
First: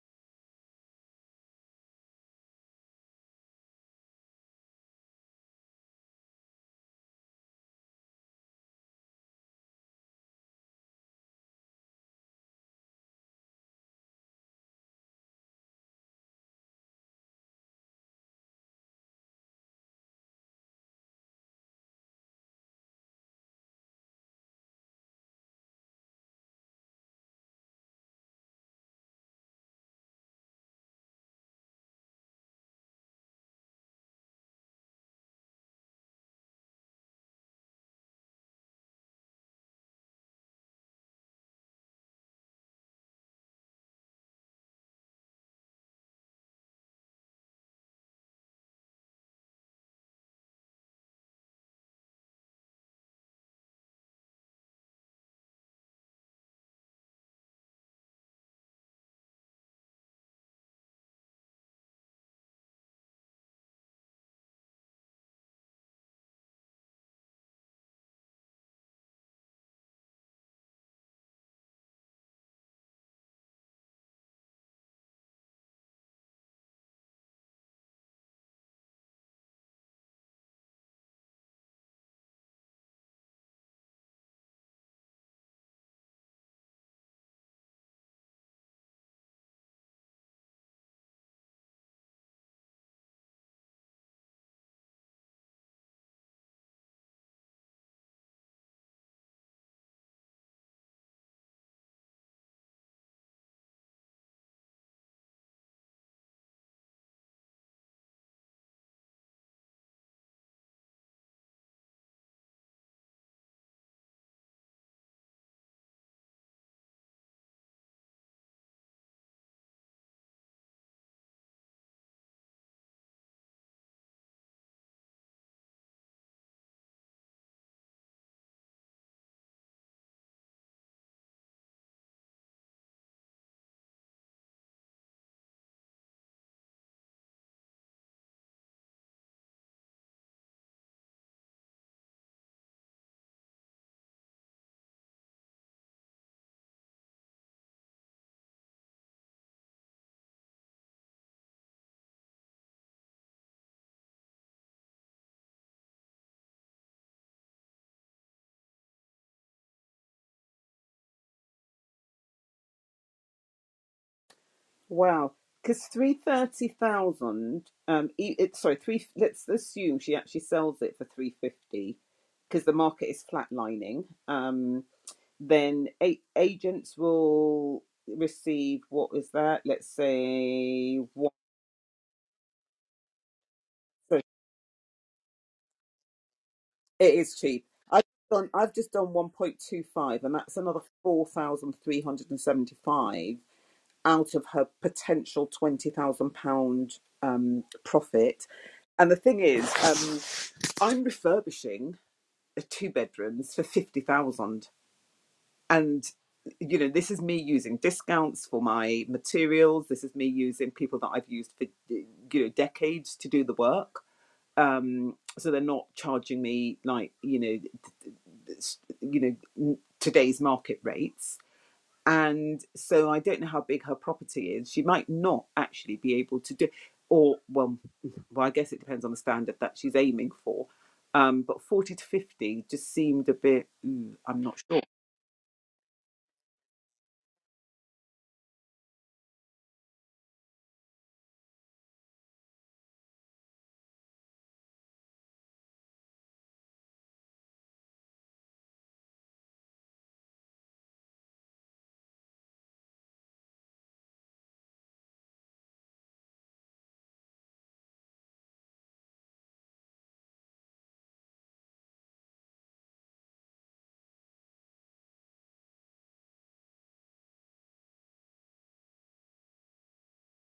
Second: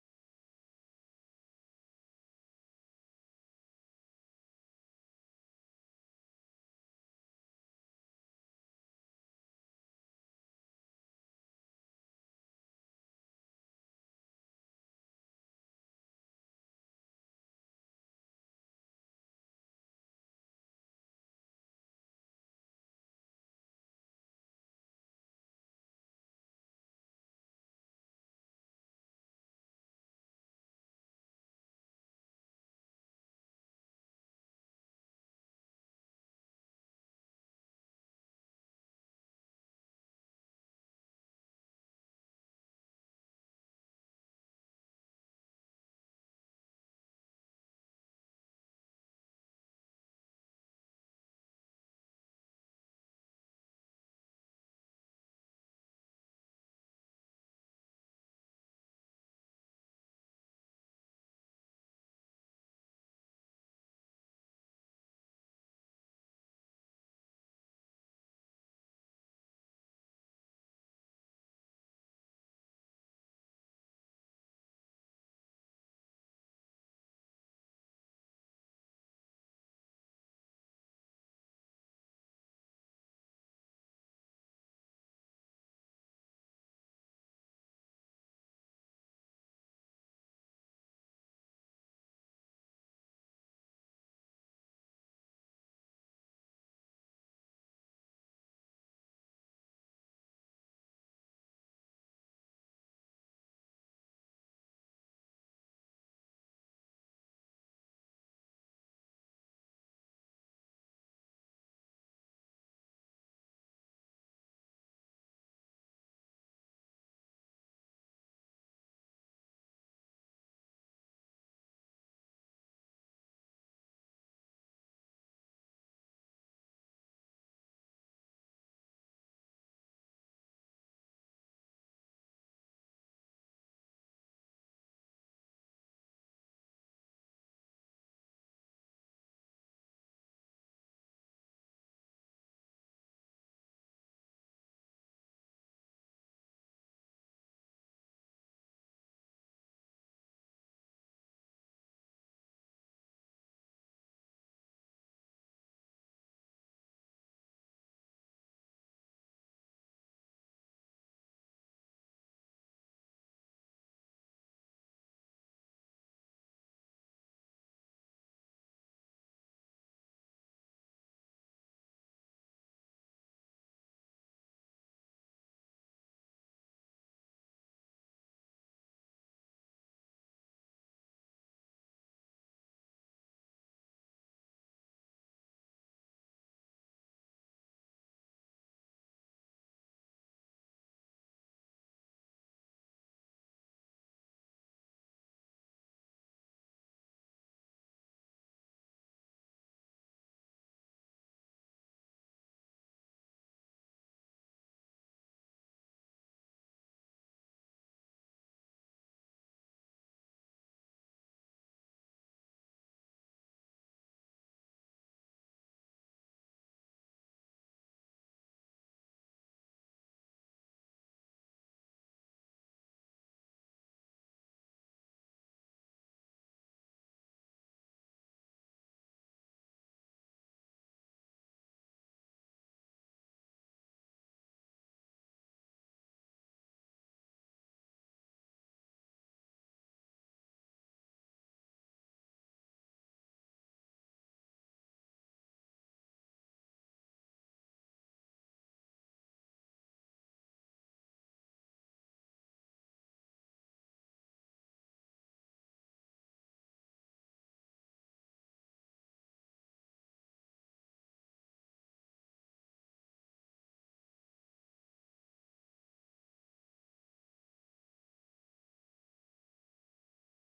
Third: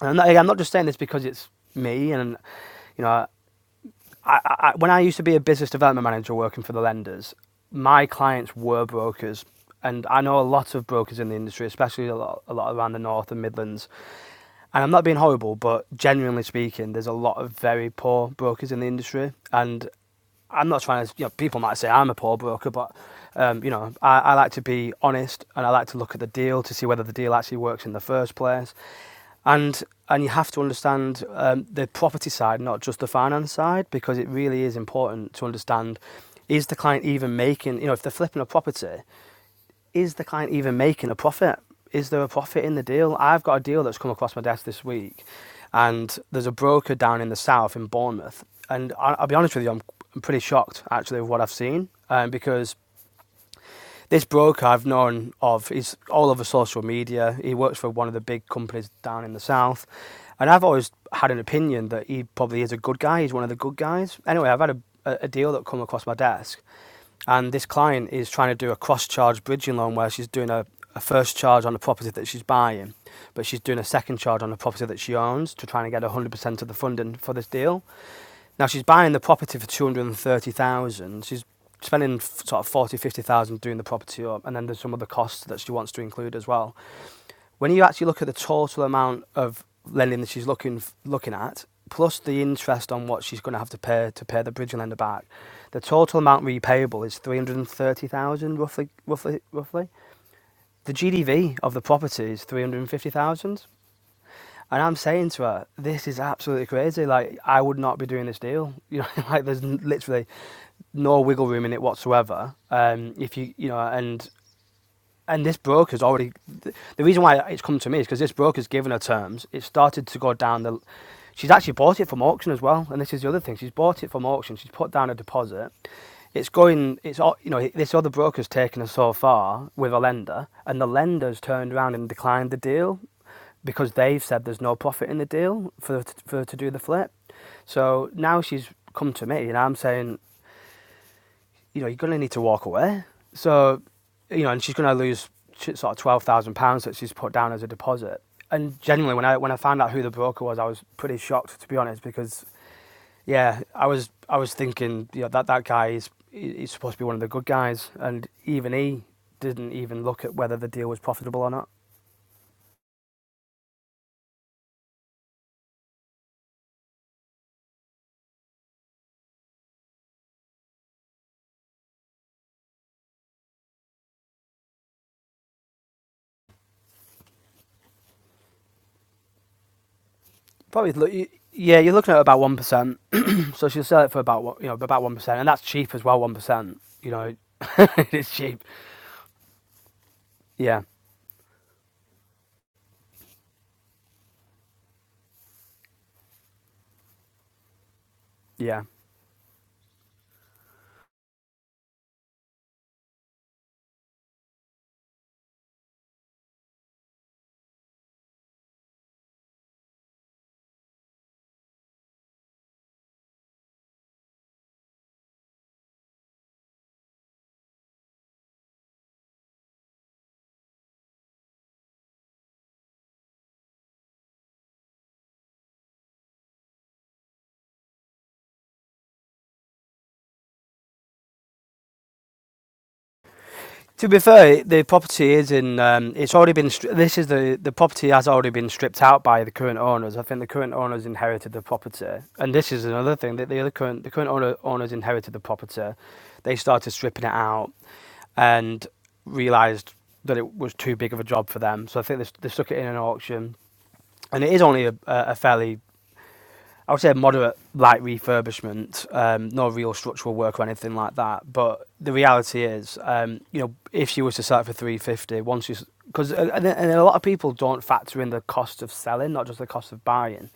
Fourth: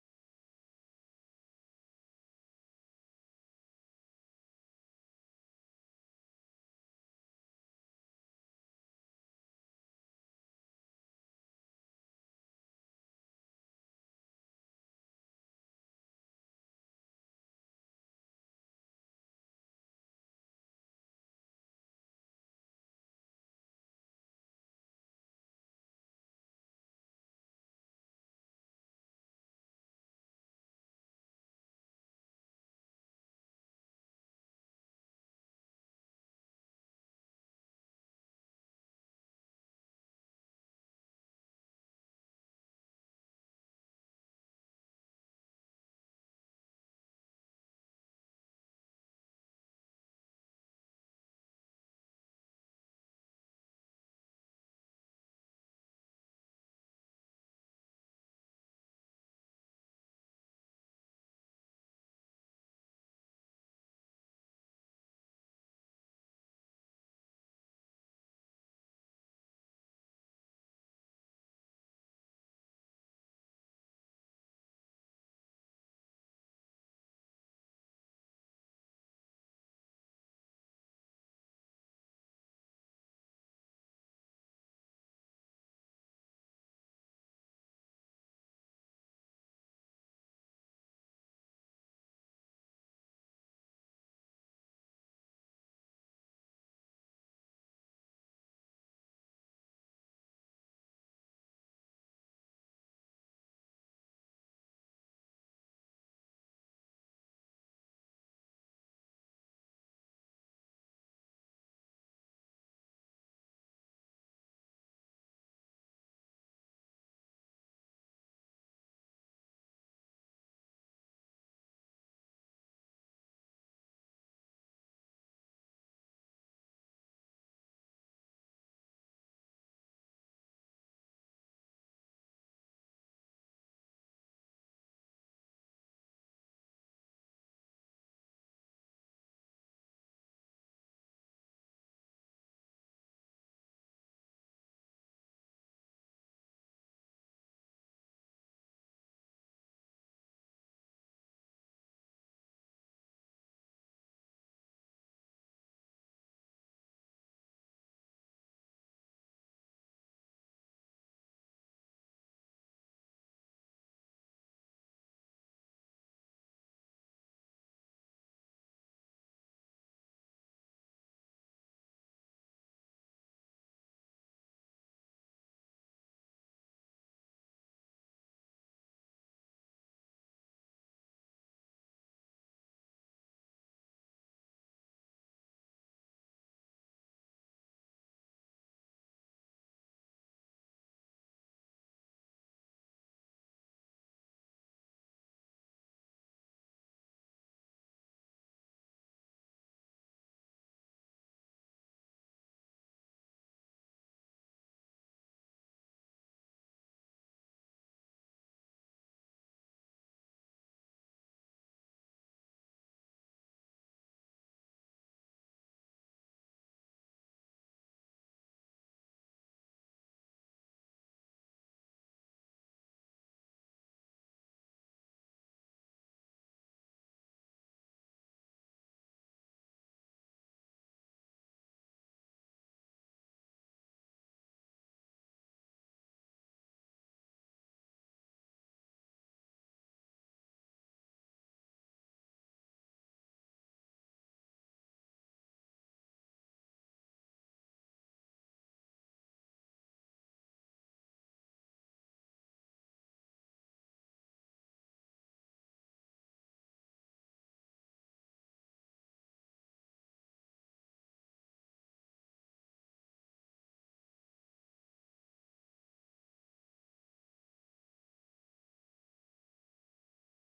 S3: and I'm not, I'm not just saying this because it's me and you know I, I, when i used to be a business development manager working for the lenders my clients were brokers and i know a lot of brokers in the industry especially a lot, a lot around the north and midlands and I'm not being horrible, but genuinely speaking, there's a lot of very poor brokers in the industry. And I'm not trying to, you know, people might say I'm a poor broker, but, um, you know, I, I like to be honest and I like to look at the deal to see whether the deal actually works in the first place. And and you have to understand um, the property side, not just the finance side, because it really is important to understand is the client even making, you know, if they're flipping a property, is the client even making a profit? Is there a profit in the deal? I've got a deal that's come across my desk this week, and there's a broker down in the south in Bournemouth. And I- will be honest with you, I'm I'm pretty shocked actually with what I've seen um, because this broker I've known of is all over social media. He works for one of the big companies down in the south, and I've always had an opinion that he probably is a good guy. He's one of the good guys. Anyway, I've had a a deal that come across my desk, and this client is trying to do a cross charge bridging loan where she's doing a, a first charge on a property that she's buying, but she's doing a second charge on a property that she owns to try and get 100% of the funding for this deal. Now she's buying the property for 230,000. She's spending sort of 40, 50,000 doing the property up, and then there's some other costs that she wants to include as well. When you actually look at the total amount of lending that she's looking looking at, plus the interest on what she's going to have to pay to pay the bridging lender back, the total amount repayable is three hundred and thirty thousand, roughly, roughly, roughly. The GDV of the property is three hundred and fifty thousand, and I'm saying to her, this is absolutely crazy. Like I would not be doing this deal. You know, like there's literally no wiggle room in it whatsoever. Um, if you, you know, and and this broker's already the reason why it's come to me is because this broker's given her terms. It started to go down the. She's actually bought it from auction as well, and this is the other thing. She's bought it from auction. She's put down a deposit. It's going. It's you know this other broker's taken her so far with a lender, and the lender's turned around and declined the deal because they've said there's no profit in the deal for for her to do the flip. So now she's come to me, and I'm saying you know, you're going to need to walk away. So, you know, and she's going to lose sort of twelve thousand pounds that she's put down as a deposit. And genuinely, when I when I found out who the broker was, I was pretty shocked to be honest, because yeah, I was I was thinking, you know, that that guy is he- he's supposed to be one of the good guys, and even he didn't even look at whether the deal was profitable or not.
S1: Wow, because three thirty thousand. Um, e- it's sorry, three. Let's assume she actually sells it for three fifty because the market is flatlining. Um, then a- agents will receive what is that? Let's
S3: Probably,
S1: say one.
S3: yeah, you're looking at about one percent. So she'll sell it
S1: So
S3: for about one- you know about one percent, and that's cheap as well. One percent, you
S1: it
S3: know,
S1: is cheap. I've
S3: it's
S1: done.
S3: cheap.
S1: I've just done one point two five, and that's another
S3: Yeah,
S1: four thousand three hundred and seventy five out of her potential twenty thousand pound um profit.
S3: yeah.
S1: And the thing is, um, I'm refurbishing a two bedrooms for 50,000 and you know this is me using discounts for my materials this is me using people that I've used for you know decades to do the work um so they're not charging me like you know you know today's market rates and so I don't know how big her property is. She might not actually be able to do, or well, well, I guess it depends on the standard that she's aiming for. Um, but forty to fifty just seemed a bit.
S3: To
S1: "Ooh,
S3: be
S1: I'm not. sure."
S3: fair, the property is in. Um, it's already been. stri- This is the the property has already been stripped out by the current owners. I think the current owners inherited the property, and this is another thing that the other current the current owner, owners inherited the property. They started stripping it out and realised that it was too big of a job for them. So I think they, they stuck it in an auction, and it is only a a fairly I would say moderate light refurbishment, um, no real structural work or anything like that. But the reality is, um, you know, if she was to sell it for three fifty, once you because and, and a lot of people don't factor in the cost of selling, not just the cost of buying.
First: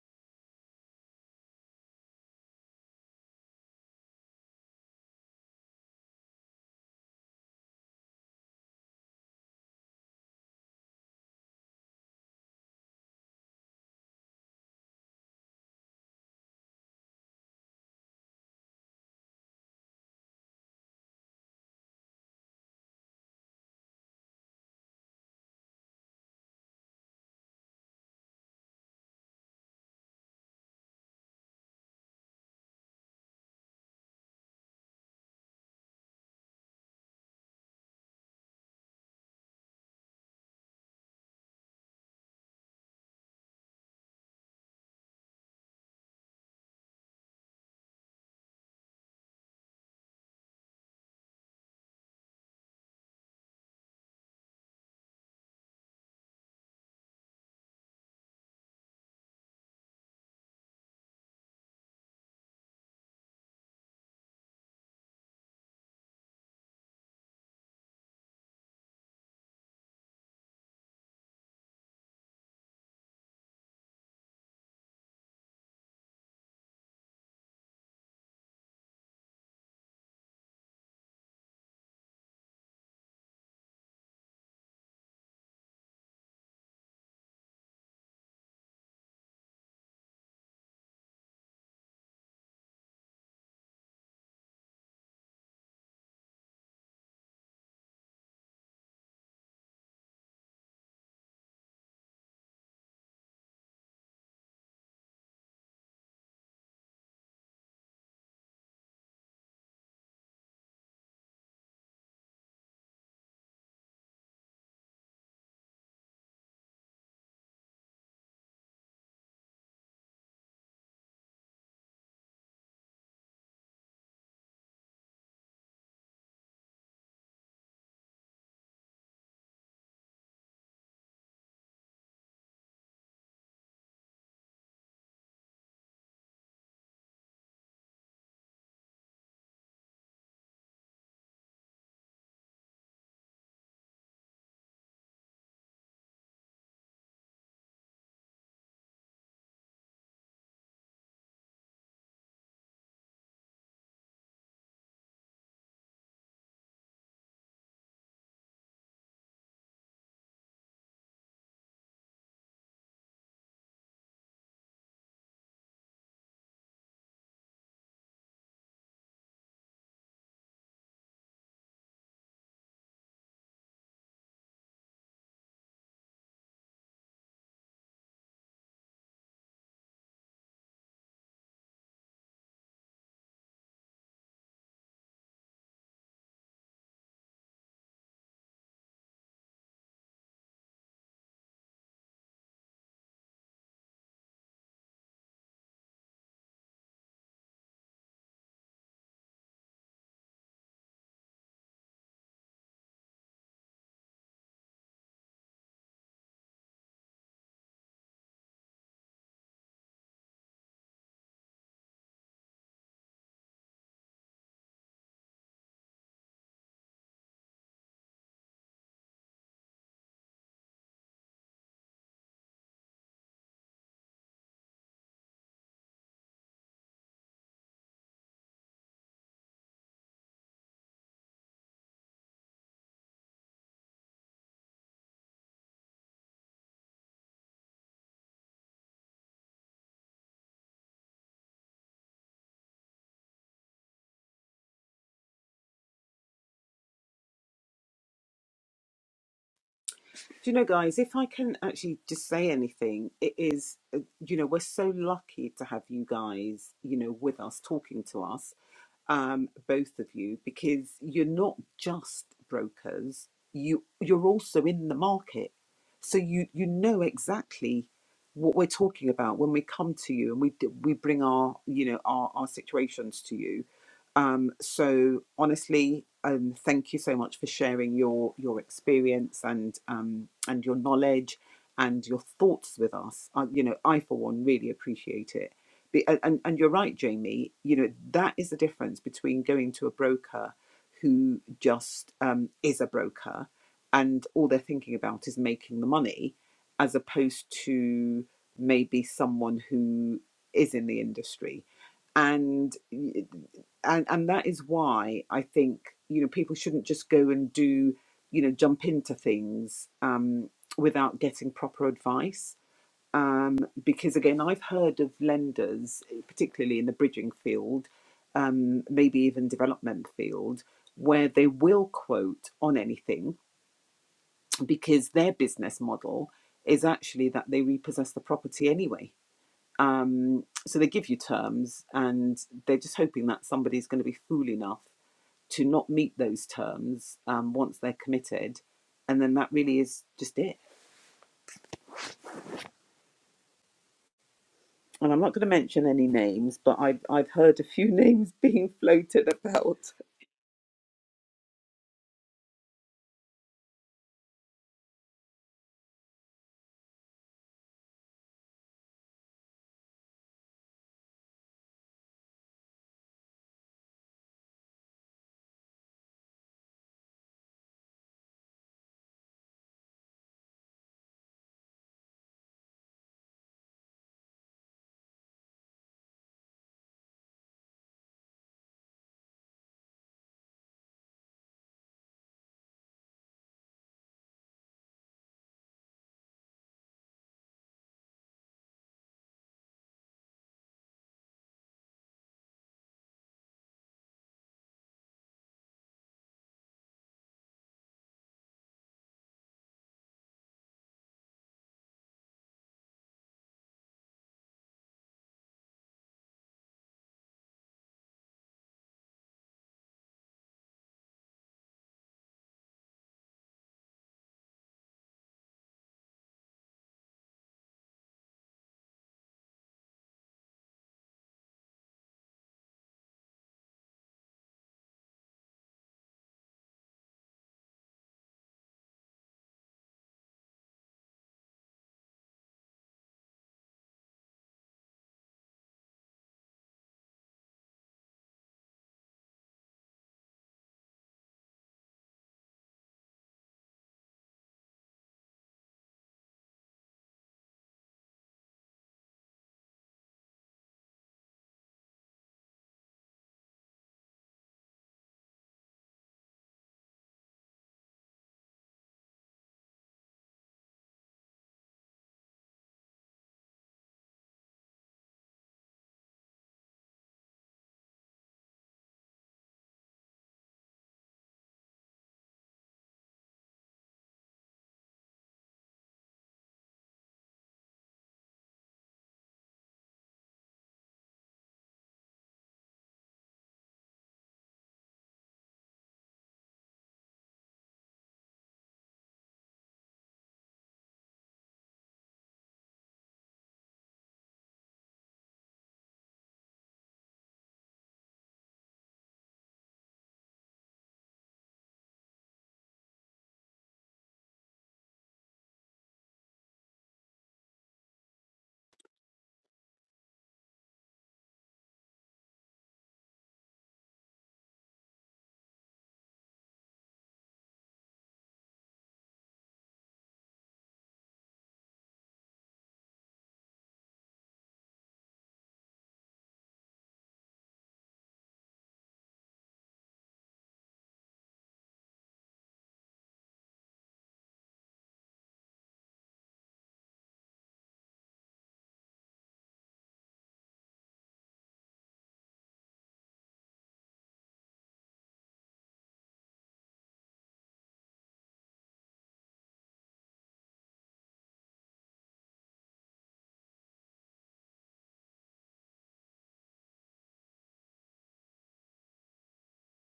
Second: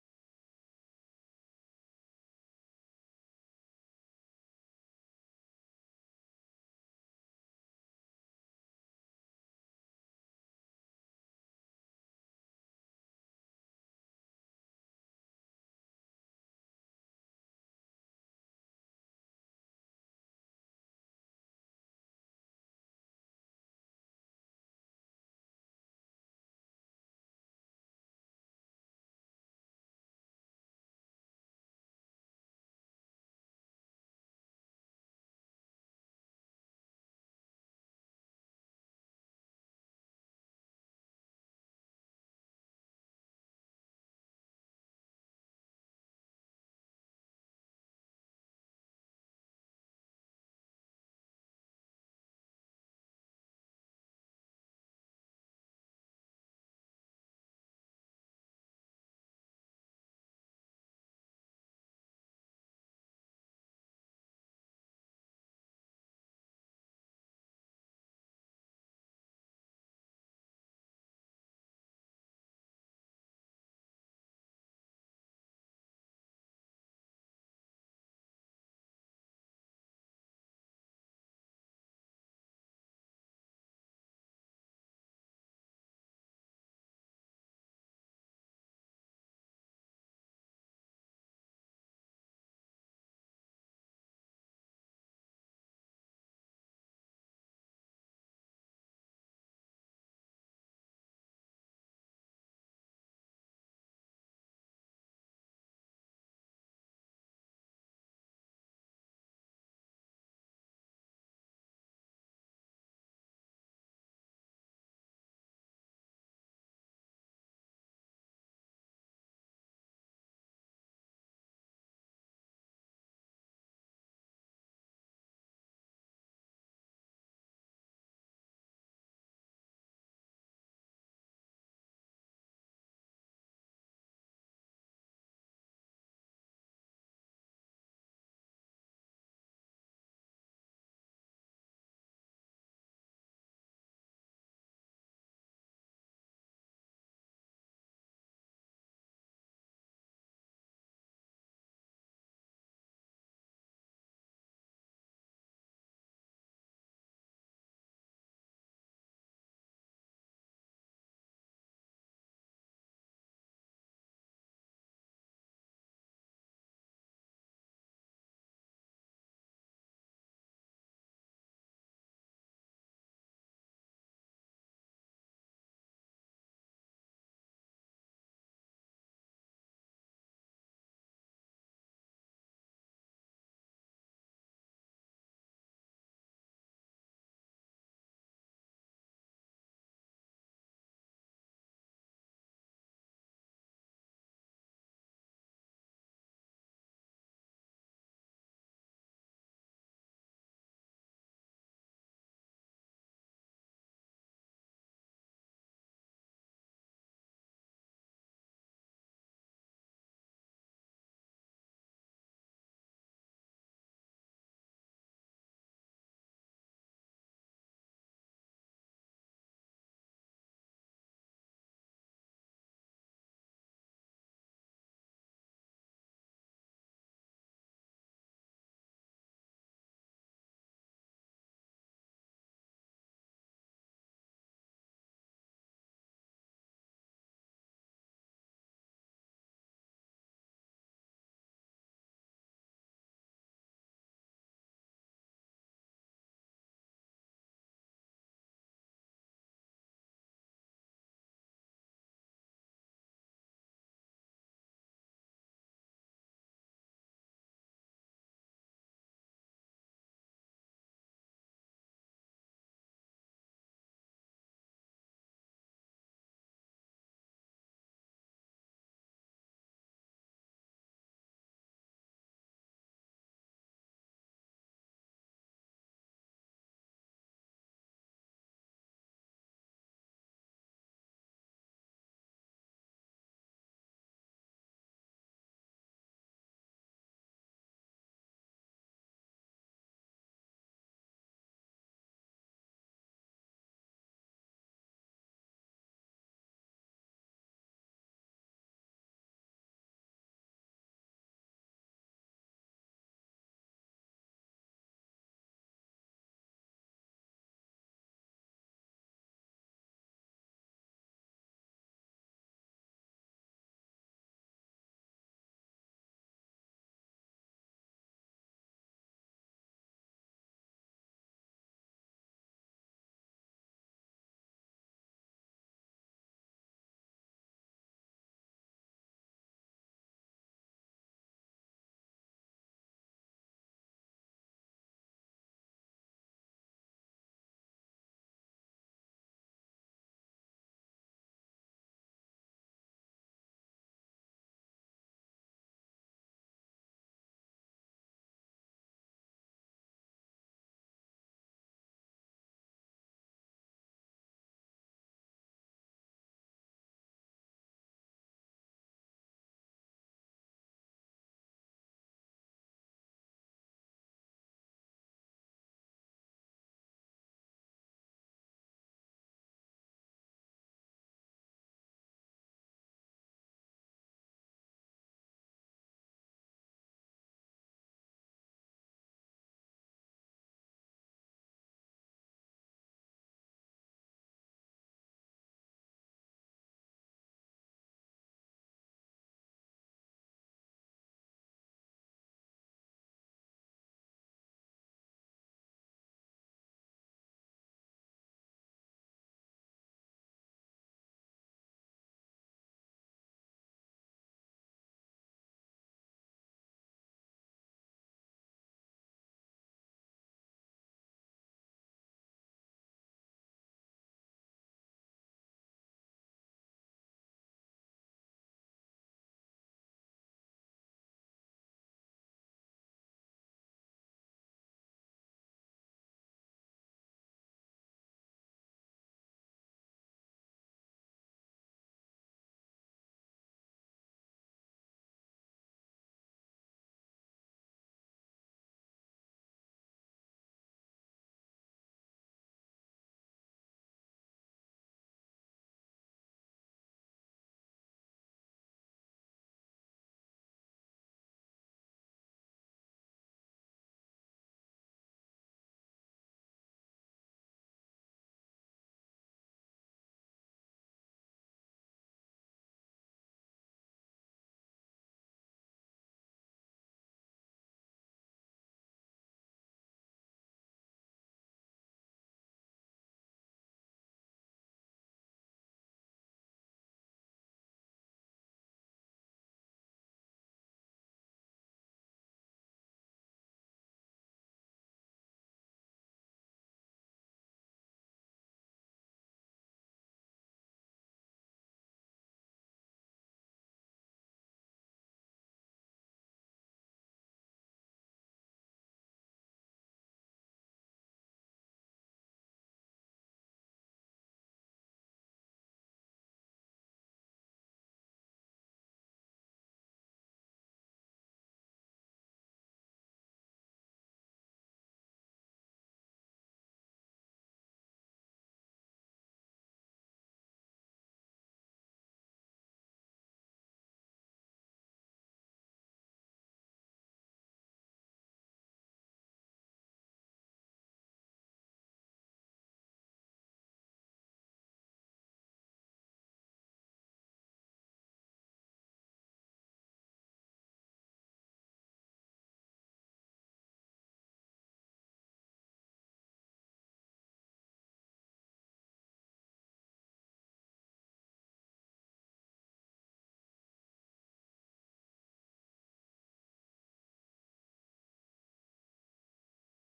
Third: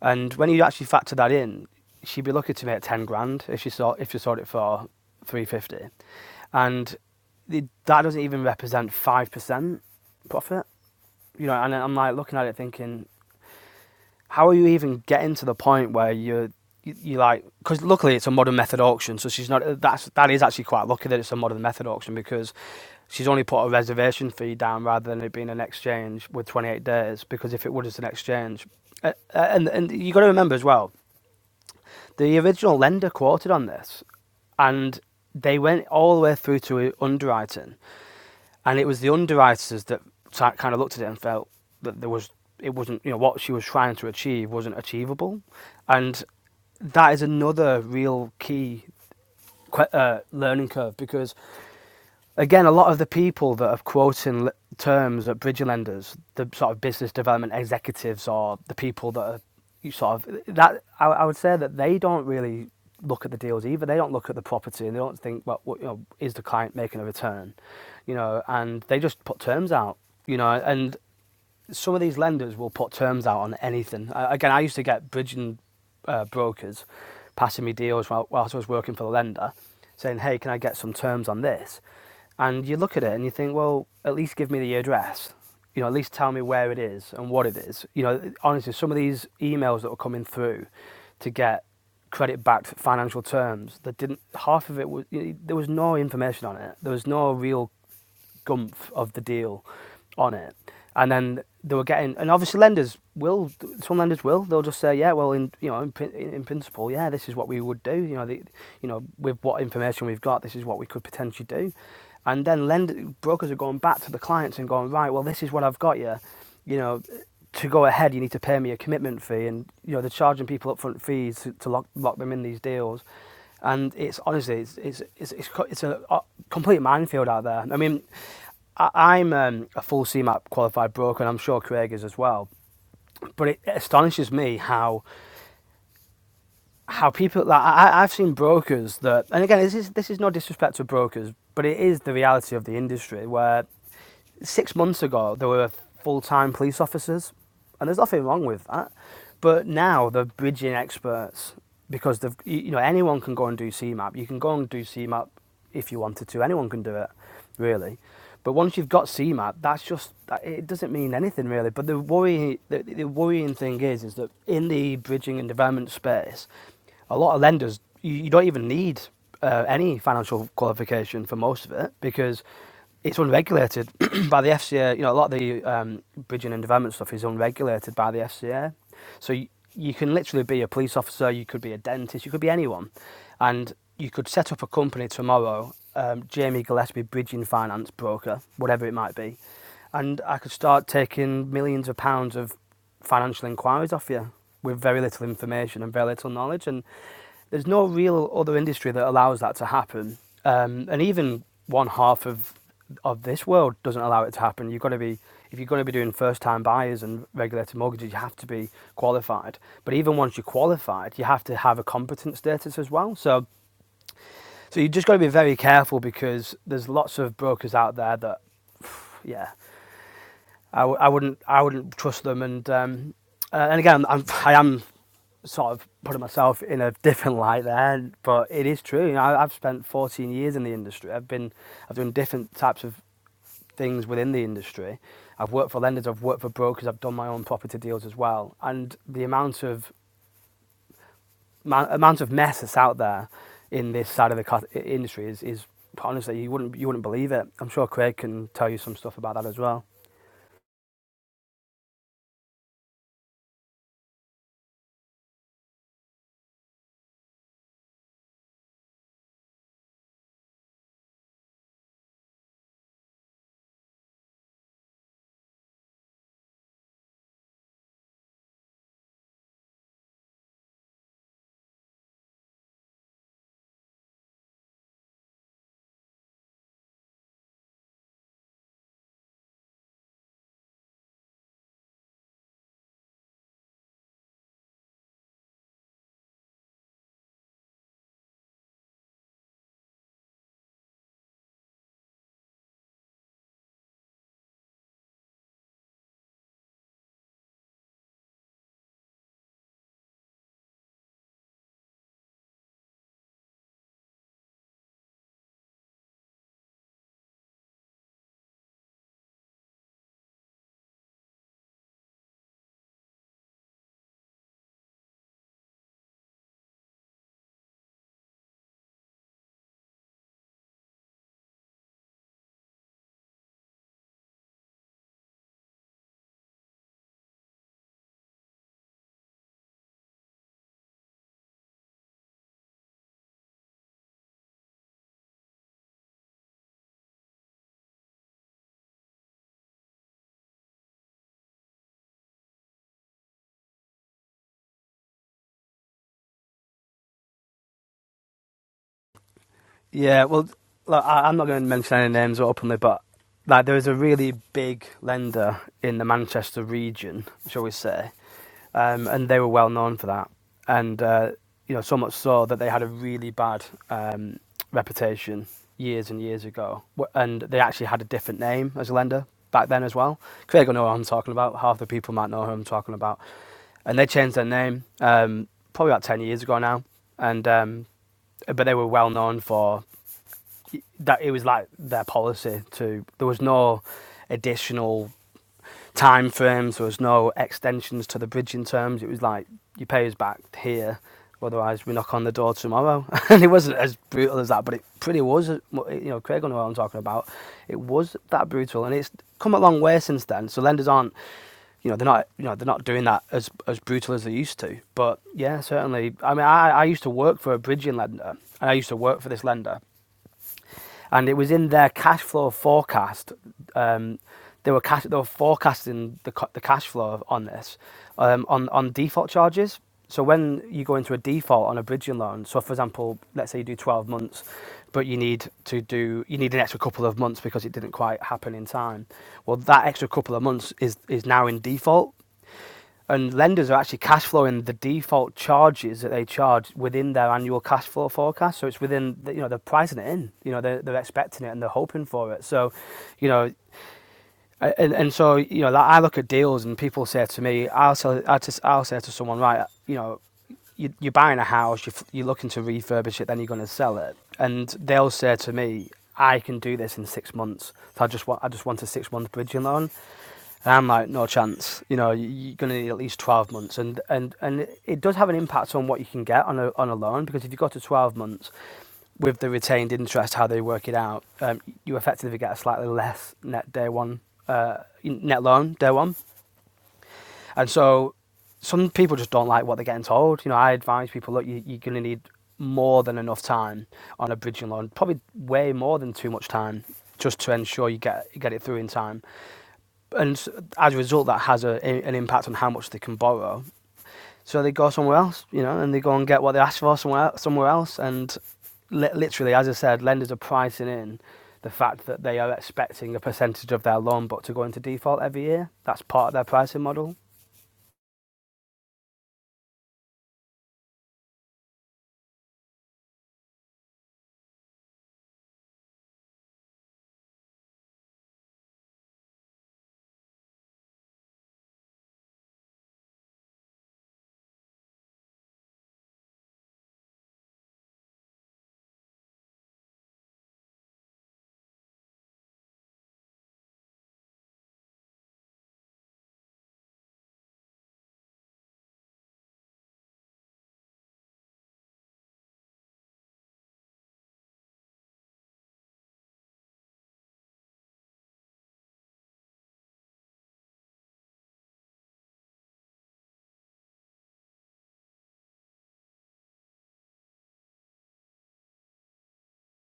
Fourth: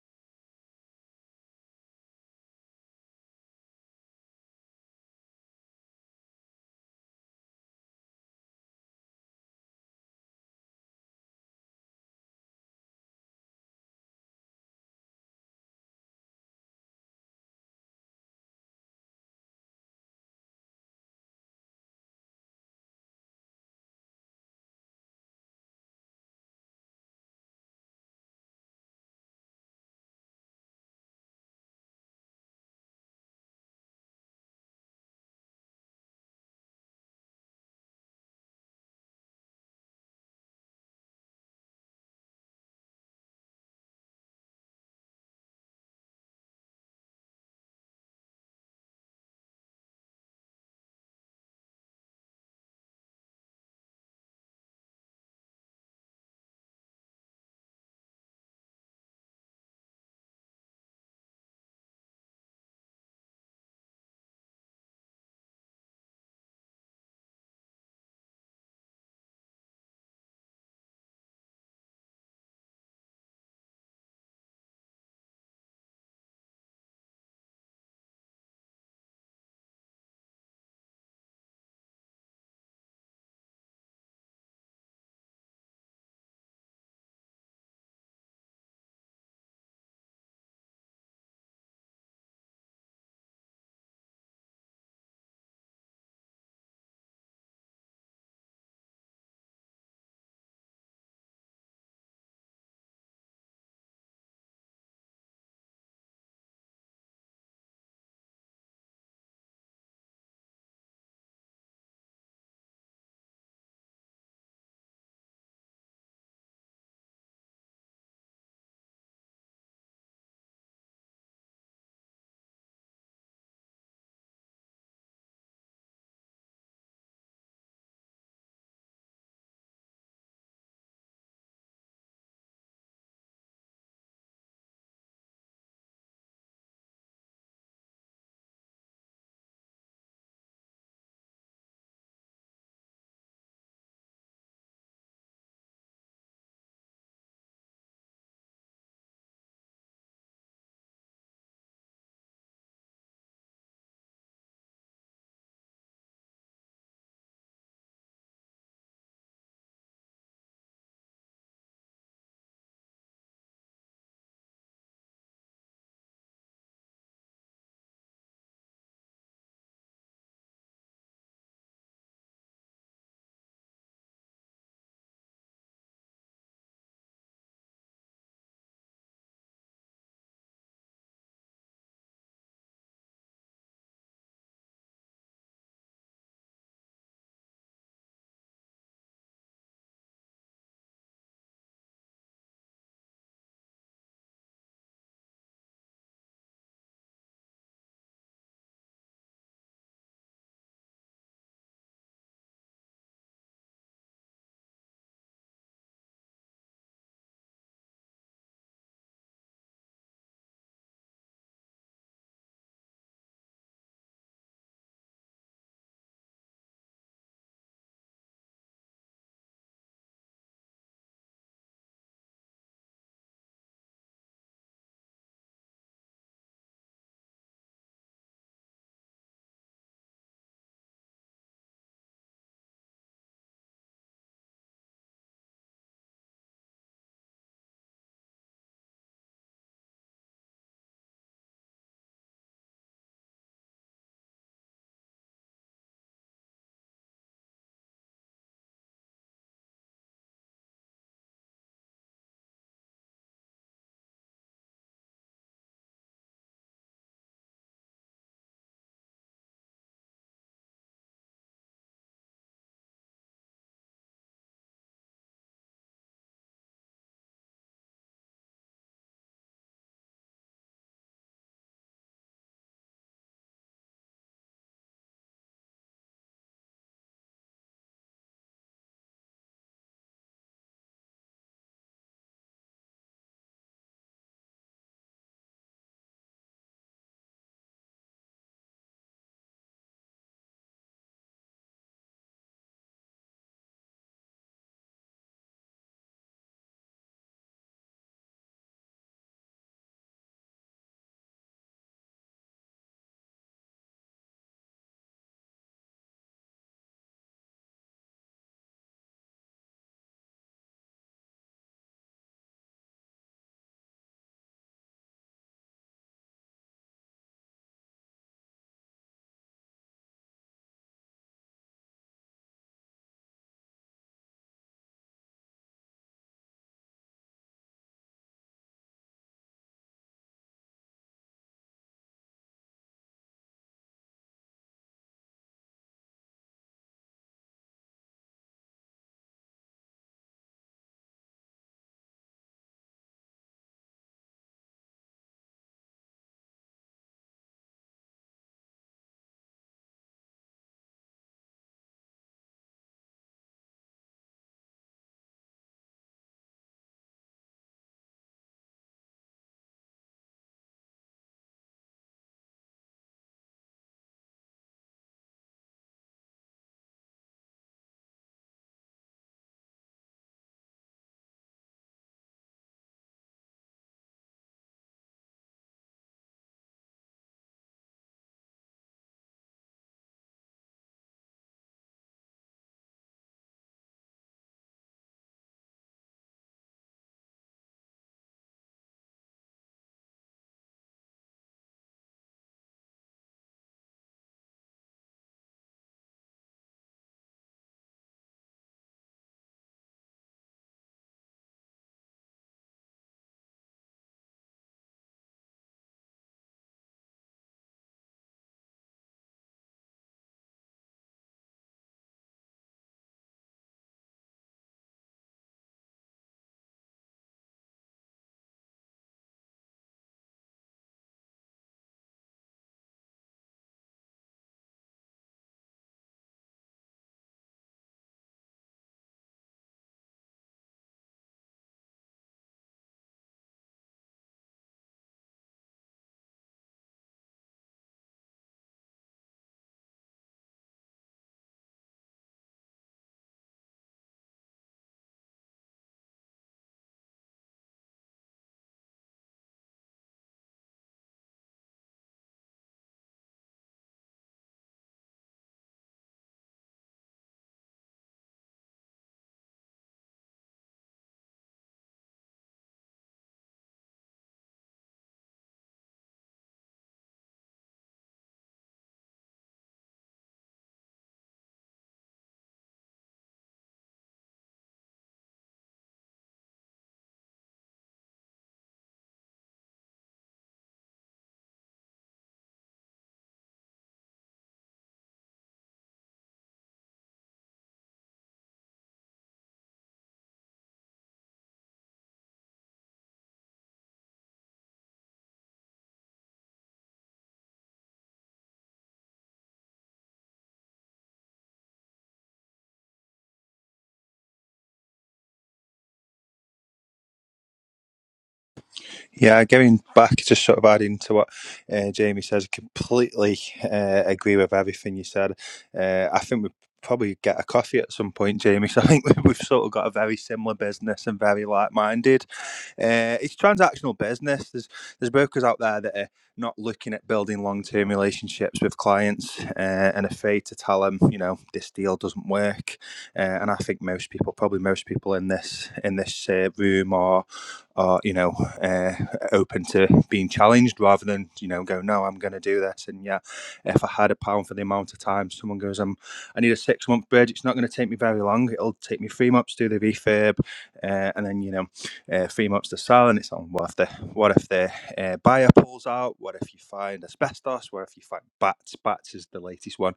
S3: And when you actually factor that in, she'd be lucky to make ten grand if she sold if she sold it for three fifty, and the, that doesn't even represent five percent profit. You know, and I'm like looking at it thinking, how are you even getting to the point where you're you, you like because luckily it's a modern method auction, so she's not that's that is actually quite lucky that it's a modern method auction because she's only put a reservation fee down rather than it being an exchange with 28 days because if it would it's an exchange Uh, uh, and and you got to remember as well the original lender quoted on this and they went all the way through to underwriting and it was the underwriters that kind of looked at it and felt that there was it wasn't you know what she was trying to achieve wasn't achievable, and that is another real key uh, learning curve because again, a lot of the people that are quoting terms at bridge lenders, the sort of business development executives or the people that are you sort of that, I, I would say that they don't really look at the deals either. They don't look at the property and they don't think, well, what, you know, is the client making a return? You know, and they just put terms out. You know, and some of these lenders will put terms out on anything. I, again, I used to get bridging uh, brokers passing me deals while, whilst I was working for the lender, saying, "Hey, can I get some terms on this?" And you look at it and you think, "Well, at least give me the address. You know, at least tell me where it is and what it is." You know, honestly, some of these emails that were coming through to get credit backed financial terms that didn't half of it was you know, there was no information on it. There was no real gumph of the deal on it. And then they were getting, and obviously lenders will, some lenders will, they'll just say, yeah, well, in you know, in, in principle, yeah, this is what we would do. You know, the, you know, with what information we've got, this is what we could potentially do. And then lender brokers are going back to the clients and going, right, well, this is what I've got you. You know, to go ahead, you need to pay me a commitment fee, and you know they're charging people upfront fees to, to lock lock them in these deals and it's honestly it's it's it's it's, it's a uh, complete minefield out there. I mean, I, I'm um, a full CMAP qualified broker, and I'm sure Craig is as well. But it it astonishes me how how people like I, I've seen brokers that, and again, this is this is no disrespect to brokers, but it is the reality of the industry where six months ago there were full-time police officers and there's nothing wrong with that but now they're bridging experts because they've you know anyone can go and do cmap you can go and do cmap if you wanted to anyone can do it really but once you've got cmap that's just it doesn't mean anything really but the worrying the, the worrying thing is is that in the bridging and development space a lot of lenders you, you don't even need uh, any financial qualification for most of it because it's unregulated by the FCA. You know, a lot of the um, bridging and development stuff is unregulated by the FCA. So you, you can literally be a police officer, you could be a dentist, you could be anyone, and you could set up a company tomorrow, um, Jamie Gillespie Bridging Finance Broker, whatever it might be, and I could start taking millions of pounds of financial inquiries off you with very little information and very little knowledge. And there's no real other industry that allows that to happen. Um, and even one half of of this world doesn't allow it to happen. You've got to be if you're going to be doing first time buyers and regulated mortgages, you have to be qualified. But even once you're qualified, you have to have a competent status as well. So so you just got to be very careful because there's lots of brokers out there that yeah I, w- I wouldn't I wouldn't trust them. And um, uh, and again, I'm, I am sort of putting myself in a different light there, but it is true. You know, I, I've spent 14 years in the industry. I've been I've done different types of things within the industry. I've worked for lenders. I've worked for brokers. I've done my own property deals as well. And the amount of ma- amount of mess that's out there in this side of the co- industry is, is honestly you wouldn't you wouldn't believe it. I'm sure Craig can tell you some stuff about that as well.
S1: Do you know, guys, if I can actually just say anything, it is, uh, you know, we're so lucky to have you guys, you know, with us, talking to us, um, both of you, because you're not just brokers, you, you're also in the market. So you, you know exactly what we're talking about when we come to you and we, d- we bring our, you know, our, our situations to you um, so honestly, um, thank you so much for sharing your your experience and um, and your knowledge and your thoughts with us. Uh, you know, I for one really appreciate it. Be- and and and you're right, Jamie. You know that is the difference between going to a broker who just um, is a broker and all they're thinking about is making the money, as opposed to maybe someone who is in the industry and and and that is why I think you know people shouldn't just go and do you know jump into things um, without getting proper advice. Um, because again, I've heard of lenders, eh, particularly in the bridging field, um, maybe even development field, where they will quote on anything because their business model is actually that they repossess the property anyway. Um, so they give you terms and they're just hoping that somebody's going to be fool enough to not meet those terms um, once they're committed, and then that really is just it. And I'm not going to mention any names, but I've I've heard a few names being floated about.
S3: Yeah, well, look, I, I'm not going to mention any names openly, but like there is a really big lender in the Manchester region, shall we say, um, and they were well known for that, and uh, you know so much so that they had a really bad um, reputation years and years ago, and they actually had a different name as a lender back then as well. Craig will know what I'm talking about. Half the people might know who I'm talking about, and they changed their name um, probably about ten years ago now, and um, but they were well known for that it was like their policy to there was no additional time frames there was no extensions to the bridging terms it was like you pay us back here otherwise we knock on the door tomorrow and it wasn't as brutal as that but it pretty was uh, you know craig will know what i'm talking about it was that brutal and it's come a long way since then so lenders aren't you know they're not you know they're not doing that as as brutal as they used to but yeah certainly i mean i i used to work for a bridging lender and i used to work for this lender and it was in their cash flow forecast. Um, they were cash, they were forecasting the the cash flow on this um, on on default charges. So when you go into a default on a bridging loan, so for example, let's say you do 12 months, but you need to do you need an extra couple of months because it didn't quite happen in time. Well, that extra couple of months is is now in default and lenders are actually cash flowing the default charges that they charge within their annual cash flow forecast. So it's within, the, you know, they're pricing it in. You know, they're, they're expecting it and they're hoping for it. So, you know, and and so you know, like I look at deals and people say to me, I'll say, I'll, just, I'll say to someone, right, you know, you, you're buying a house, you're, you're looking to refurbish it, then you're going to sell it, and they'll say to me, I can do this in six months. So I just want, I just want a six month bridging loan. And I'm like, no chance. You know, you- are going to need at least 12 months, and and and it does have an impact on what you can get on a on a loan because if you go to 12 months with the retained interest, how they work it out, um, you effectively get a slightly less net day one uh, net loan day one, and so some people just don't like what they're getting told. You know, I advise people look, you, you're going to need more than enough time on a bridging loan, probably way more than too much time, just to ensure you get you get it through in time and as a result, that has a, an impact on how much they can borrow. So they go somewhere else, you know, and they go and get what they asked for somewhere somewhere else. And li- literally, as I said, lenders are pricing in the fact that they are expecting a percentage of their loan book to go into default every year. That's part of their pricing model.
S2: Yeah, going back, just sort of adding to what uh, Jamie says, I completely uh, agree with everything you said. Uh, I think we probably get a coffee at some point, Jamie. So I think we've sort of got a very similar business and very like-minded. Uh, it's transactional business. There's there's brokers out there that are not looking at building long-term relationships with clients uh, and afraid to tell them, you know, this deal doesn't work. Uh, and I think most people, probably most people in this in this uh, room, or or you know. Uh, open to being challenged rather than you know go no I'm going to do this and yeah if I had a pound for the amount of time someone goes I'm I need a six month bridge it's not going to take me very long it'll take me three months to do the refurb uh, and then you know uh, three months to sell and it's on what if the what if the uh, buyer pulls out what if you find asbestos what if you find bats bats is the latest one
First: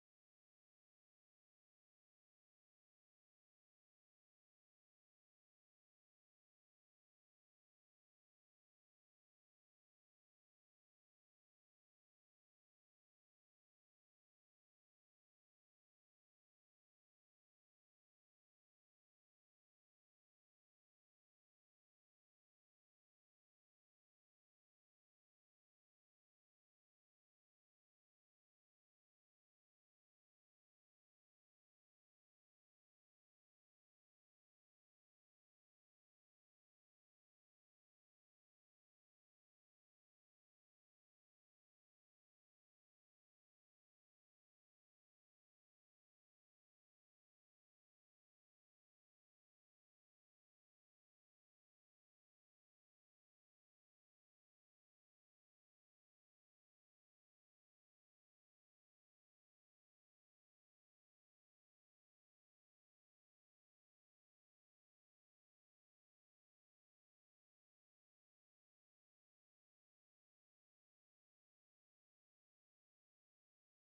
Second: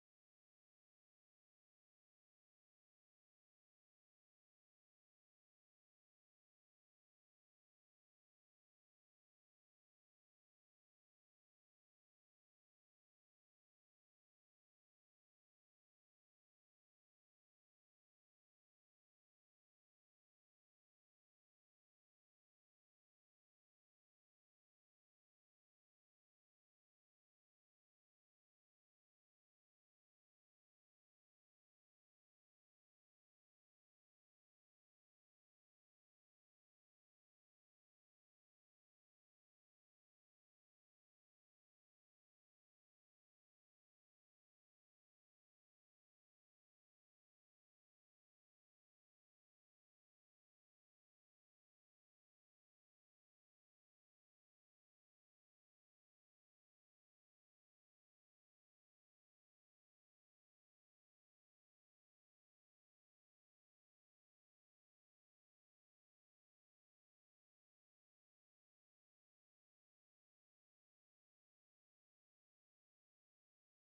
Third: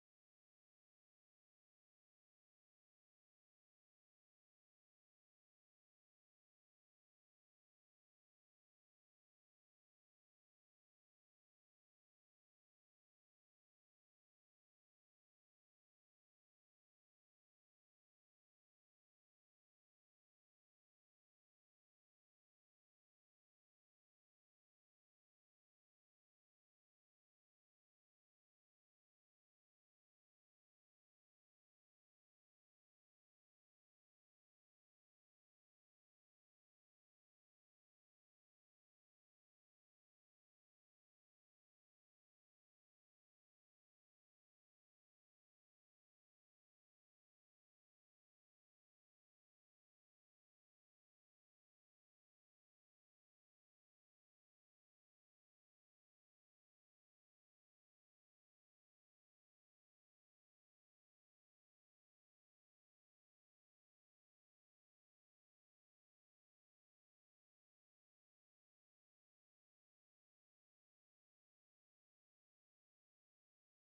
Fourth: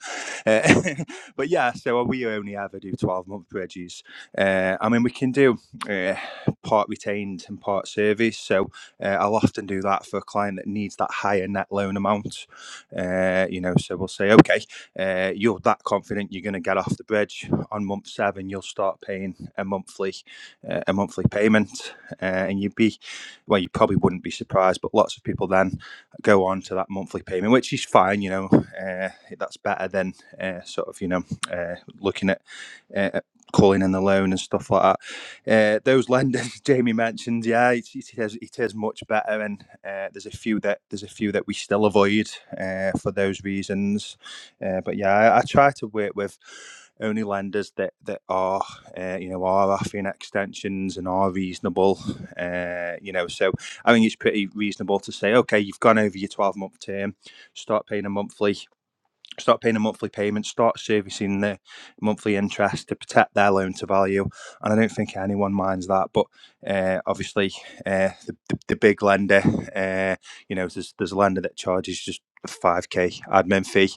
S2: uh, but yeah so we only ever do 12 month bridges uh, I mean we can do uh, part retained and part service so uh, I'll often do that for a client that needs that higher net loan amount. Uh, you know, so we'll say, okay, uh, you're that confident you're going to get off the bridge on month seven. You'll start paying a monthly, uh, a monthly payment, uh, and you'd be, well, you probably wouldn't be surprised, but lots of people then go on to that monthly payment, which is fine. You know, uh, that's better than uh, sort of you know uh, looking at uh, calling in the loan and stuff like that. Uh, those lenders Jamie mentioned, yeah, it, it is it is much better, and uh, there's a few that there's a few that we still avoid uh, for those reasons. Uh, but yeah, I, I try to work with only lenders that that are uh, you know are offering extensions and are reasonable. Uh, you know, so I think it's pretty reasonable to say, okay, you've gone over your twelve month term, start paying a monthly start paying a monthly payment, start servicing the monthly interest to protect their loan to value. And I don't think anyone minds that. But uh, obviously, uh, the, the, the big lender, uh, you know, there's, there's a lender that charges just a 5k admin fee.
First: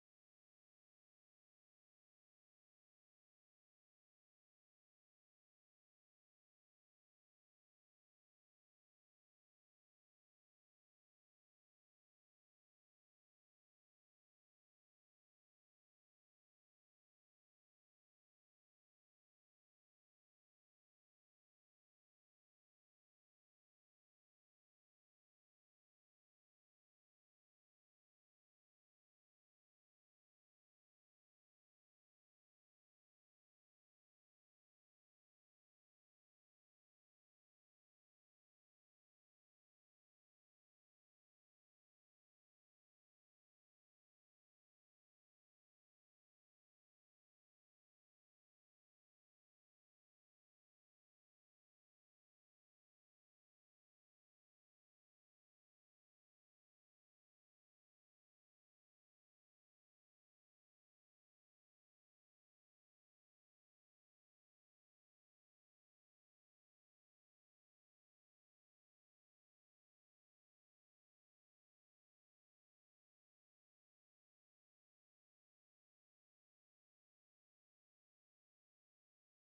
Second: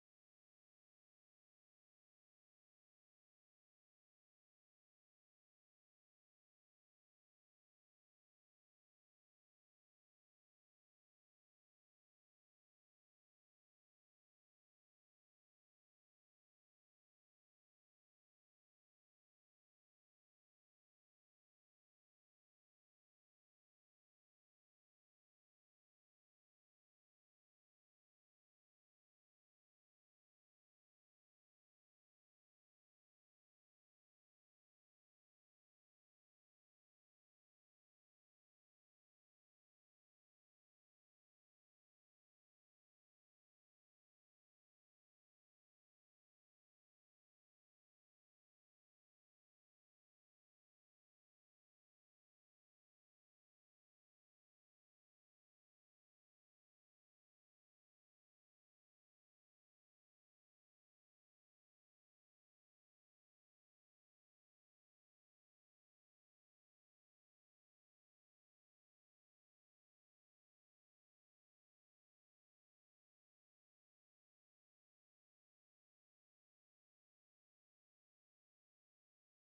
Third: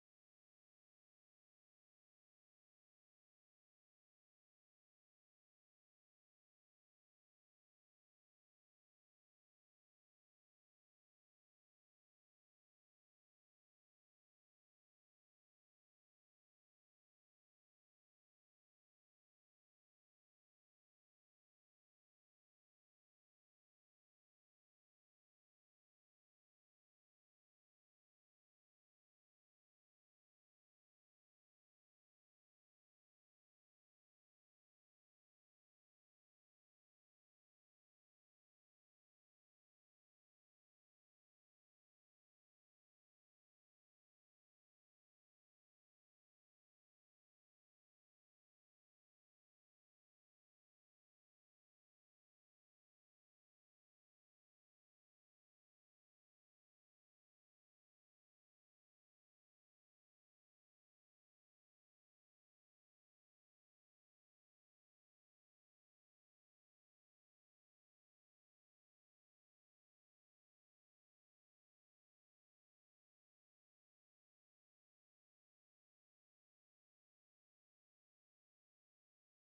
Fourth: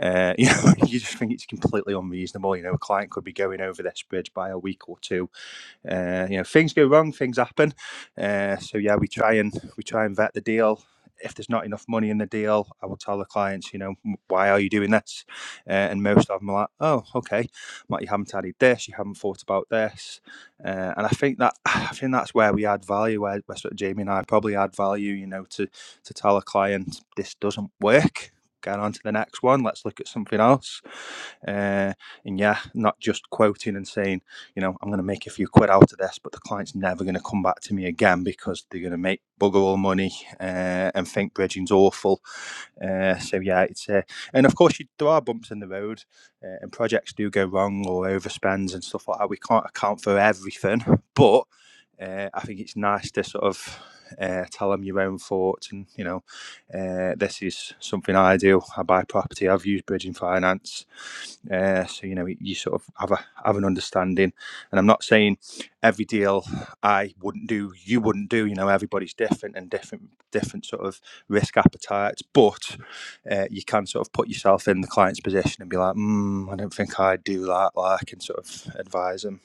S2: Uh, you know, you just think it's completely unreasonable. You know, a client could be going over their spreads by a week or two uh, you know, things go wrong, things happen. Uh, so yeah, we try and we try and vet the deal. If there's not enough money in the deal, I will tell the clients, you know, why are you doing this? Uh, and most of them are like, oh, okay, Matt, you haven't added this, you haven't thought about this, uh, and I think that I think that's where we add value. Where, where sort of Jamie and I probably add value, you know, to to tell a client this doesn't work. Going on to the next one. Let's look at something else. Uh, and yeah, not just quoting and saying you know, I'm going to make a few quid out of this, but the client's never going to come back to me again because they're going to make bugger all money uh, and think bridging's awful uh, so yeah, it's uh, and of course you, there are bumps in the road, uh, and projects do go wrong or overspends and stuff like that. We can't account for everything, but uh, I think it's nice to sort of uh, tell them your own thoughts and you know, uh, this is something I do. I buy property. I've used bridging finance, uh, so you know you sort of have a have an understanding. And I'm not saying every deal I wouldn't do, you wouldn't do. You know, everybody's different and different different sort of risk appetites, but uh, you can sort of put yourself in the client's position and be like, mm, I don't think I'd do that. Like, and sort of advise them.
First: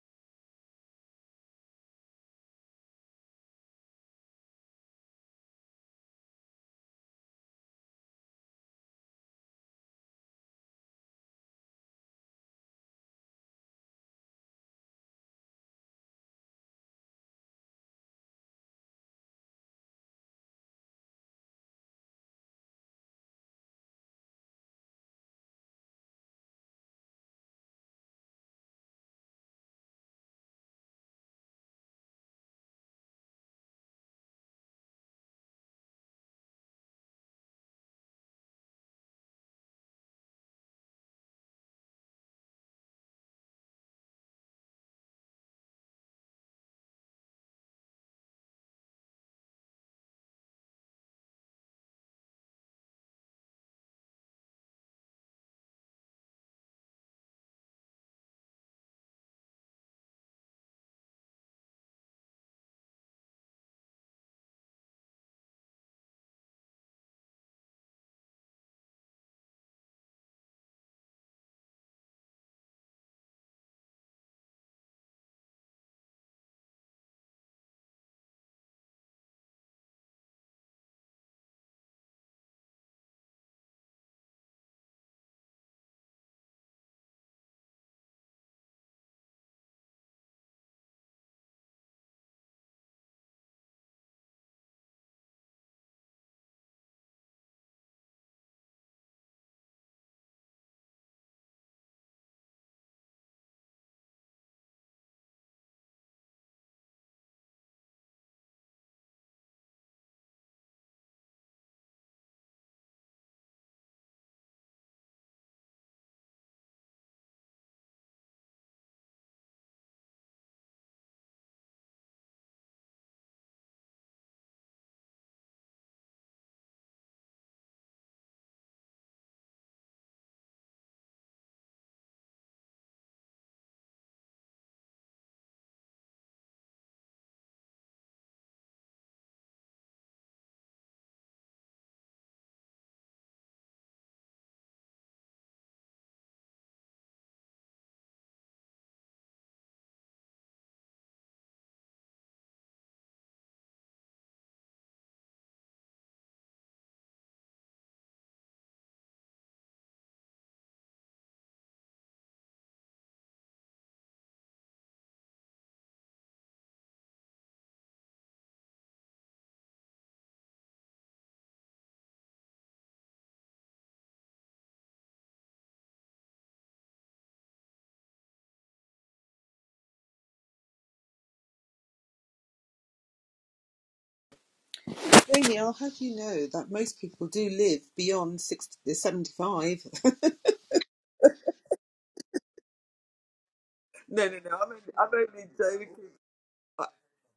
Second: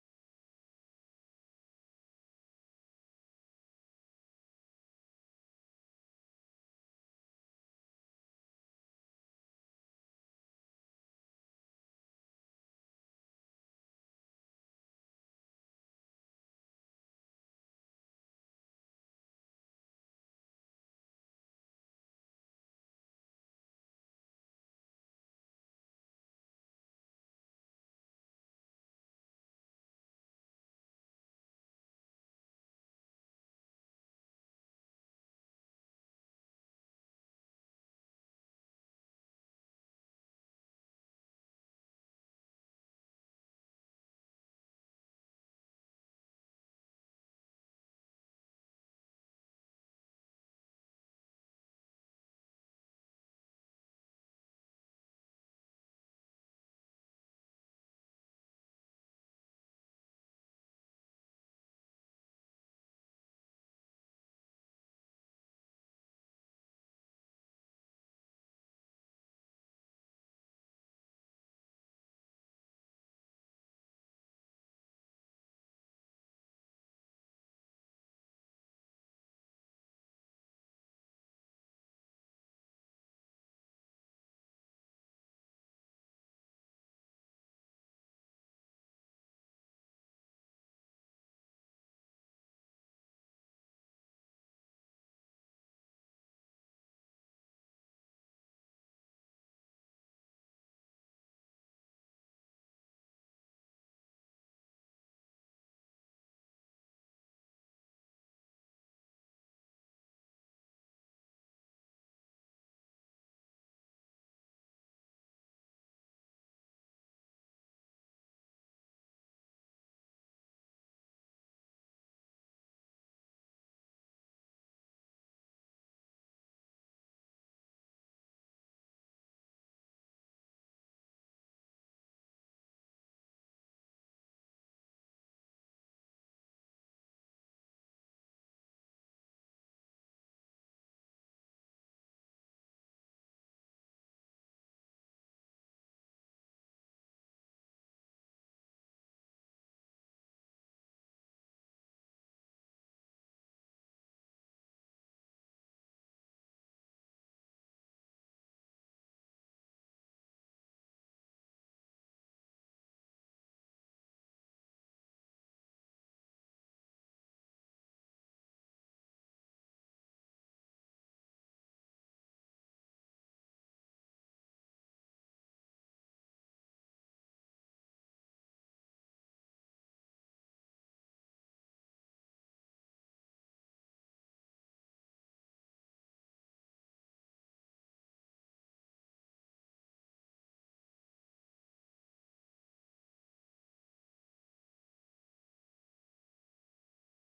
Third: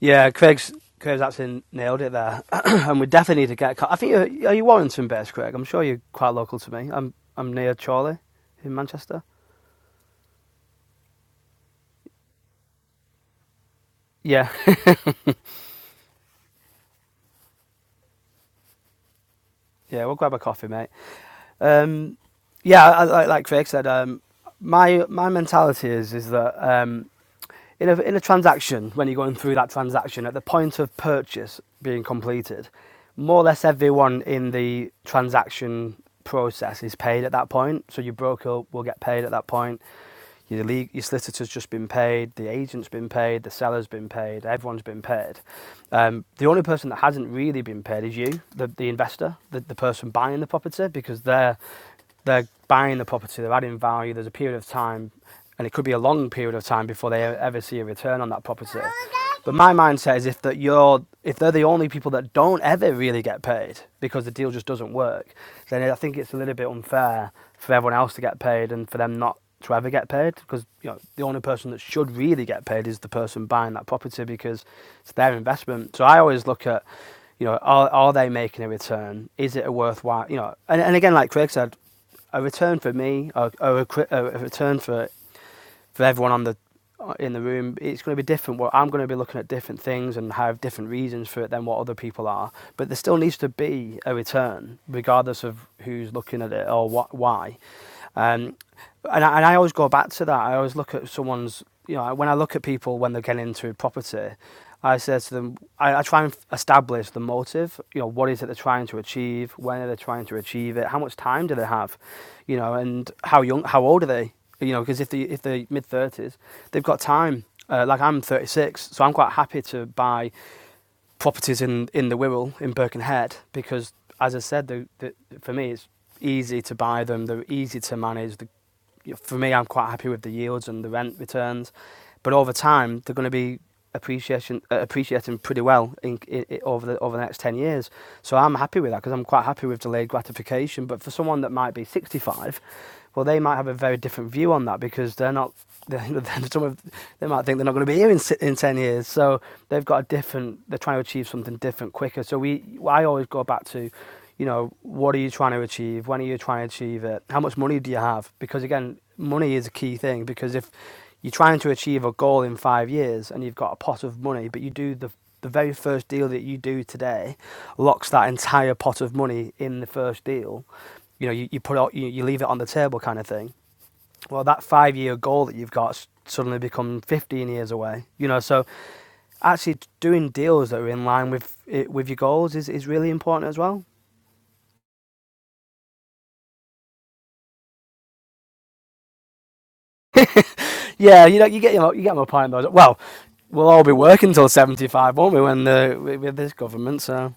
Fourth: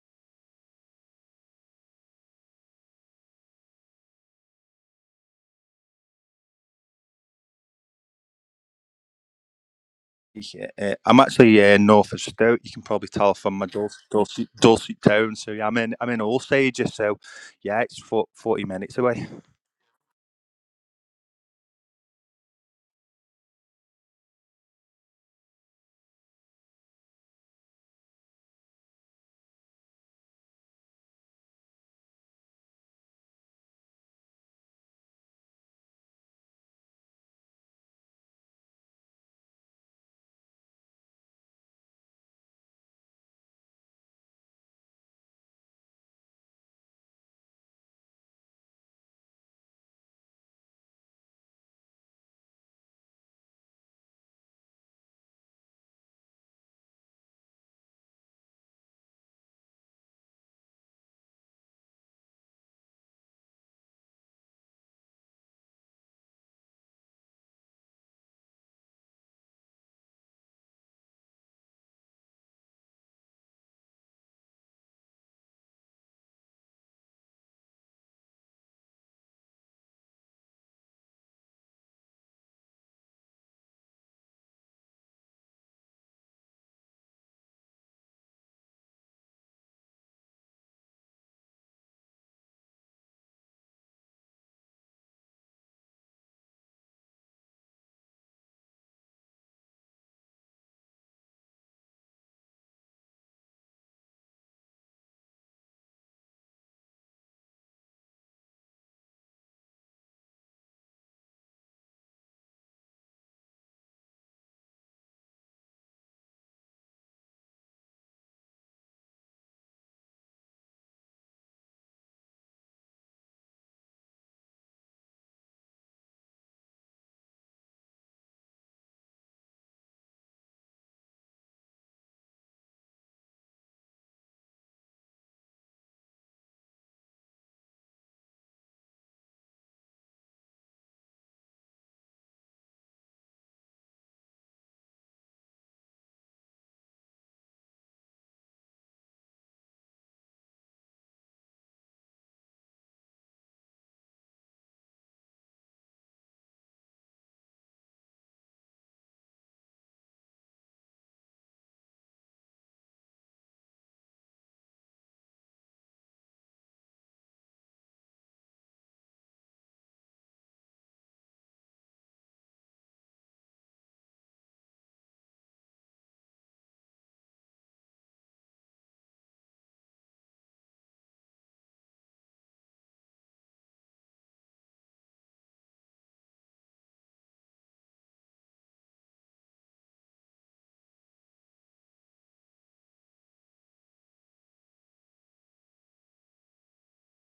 S3: Yeah, Craig's Craig's actually nailed it there, and we definitely need to get. I think you're, are you Warrington based, Craig? I'm sure you're quite local to me. I'm I'm near Chorley in Manchester.
S2: Yeah, uh, I'm actually uh, north of Stoke. You can probably tell from my dulcet, dulcet,
S3: Yeah,
S2: dulcet tone. So yeah, I'm in I'm in all stages. So yeah, it's for, forty minutes away.
S3: yeah, we'll grab a coffee, mate. Um, yeah, I, I, like Craig said, um, my my mentality is is that um, in a, in a transaction, when you're going through that transaction, at the point of purchase being completed, more or less everyone in the transaction process is paid at that point. So your broker will get paid at that point. Your, league, your solicitor's just been paid, the agent's been paid, the seller's been paid, everyone's been paid. Um, the only person that hasn't really been paid is you, the, the investor, the, the person buying the property, because they're they're buying the property, they're adding value, there's a period of time, and it could be a long period of time before they ever see a return on that property. But my mindset is if that you're if they're the only people that don't ever really get paid because the deal just doesn't work, then I think it's a little bit unfair for everyone else to get paid and for them not to ever get paid because you know the only person that should really get paid is the person buying that property because it's their investment. So I always look at you know are are they making a return? Is it a worthwhile you know? And and again, like Craig said, a return for me or, or a, a a return for for everyone on the uh, in the room, it's going to be different. Well, I'm going to be looking at different things and have different reasons for it than what other people are. But there still needs to be a return, regardless of who's looking at it or what, why. Um, and I, and I always go back to that. I always look at someone's, you know, when I look at people when they're getting into property, I say to them, I, I try and establish the motive. You know, what is it they're trying to achieve? When are they trying to achieve it? How much time do they have? You know, and how young, how old are they? You know, because if they if they're mid thirties, they've got time. Uh, like I'm 36, so I'm quite happy to buy properties in in the Wirral in Birkenhead because, as I said, the, the, for me it's easy to buy them. They're easy to manage. The for me, I'm quite happy with the yields and the rent returns. But over time, they're going to be appreciation uh, appreciating pretty well in, in, in- over the over the next 10 years so I'm happy with that because I'm quite happy with delayed gratification but for someone that might be 65 well they might have a very different view on that because they're not they're, they're some of they might think they're not going to be here in, si- in 10 years. So they've got a different, they're trying to achieve something different quicker. So we, I always go back to, you know, what are you trying to achieve? When are you trying to achieve it? How much money do you have? Because again, money is a key thing because if you're trying to achieve a goal in five years and you've got a pot of money, but you do the the very first deal that you do today locks that entire pot of money in the first deal. You know, you, you put out, you, you leave it on the table kind of thing well, that five year goal that you've got suddenly become 15 years away. You know, so actually doing deals that are in line with it, with your goals is, is really important as well.
S1: Jamie, I'll have you know that most people do live beyond 60, 75.
S3: yeah, you know, you get you, know, you get my point though. Well, we'll all be
S1: No,
S3: working
S1: no,
S3: till
S1: no. I'm only, I'm
S3: 75, won't we,
S1: only
S3: when the
S1: joking.
S3: with this government? So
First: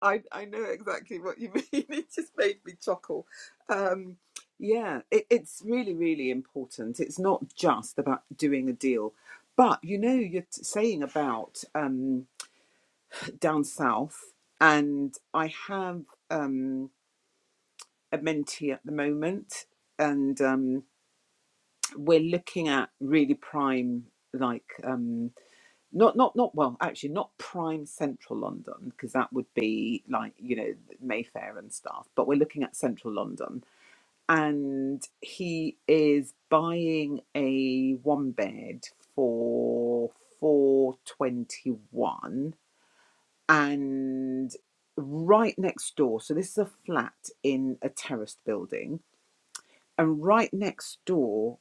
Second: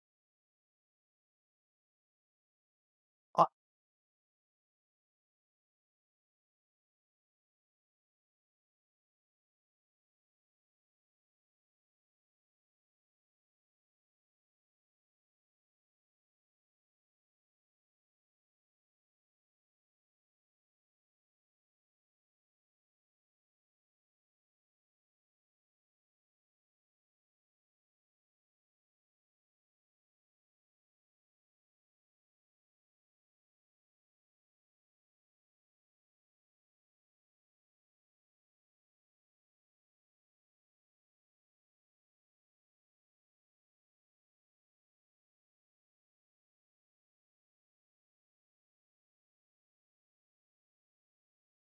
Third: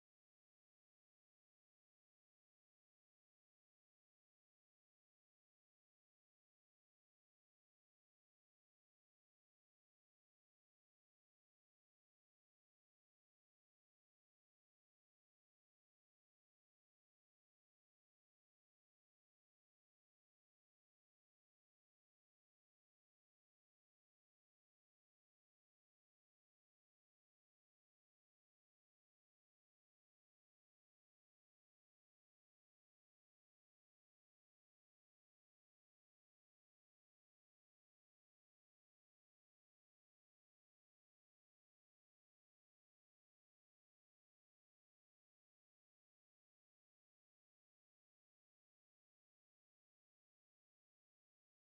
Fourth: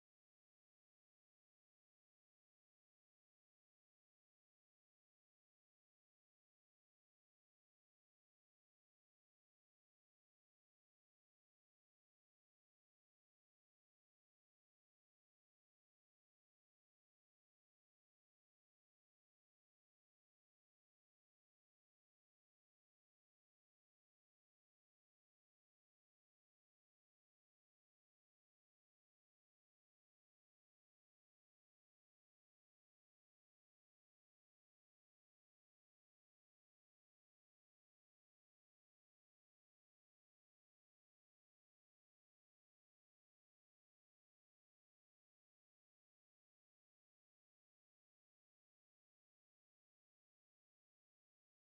S1: I I know exactly what you mean. It just made me chuckle.
S4: Are,
S1: Um, yeah, it, it's really really important. It's not just about doing a deal, but you know you're t- saying about um, down south, and I have um, a mentee at the moment, and um, we're looking at really prime like um, not not not well actually not prime central london because that would be like you know mayfair and stuff but we're looking at central london and he is buying a one bed for 421 and right next door so this is a flat in a terraced building and right next door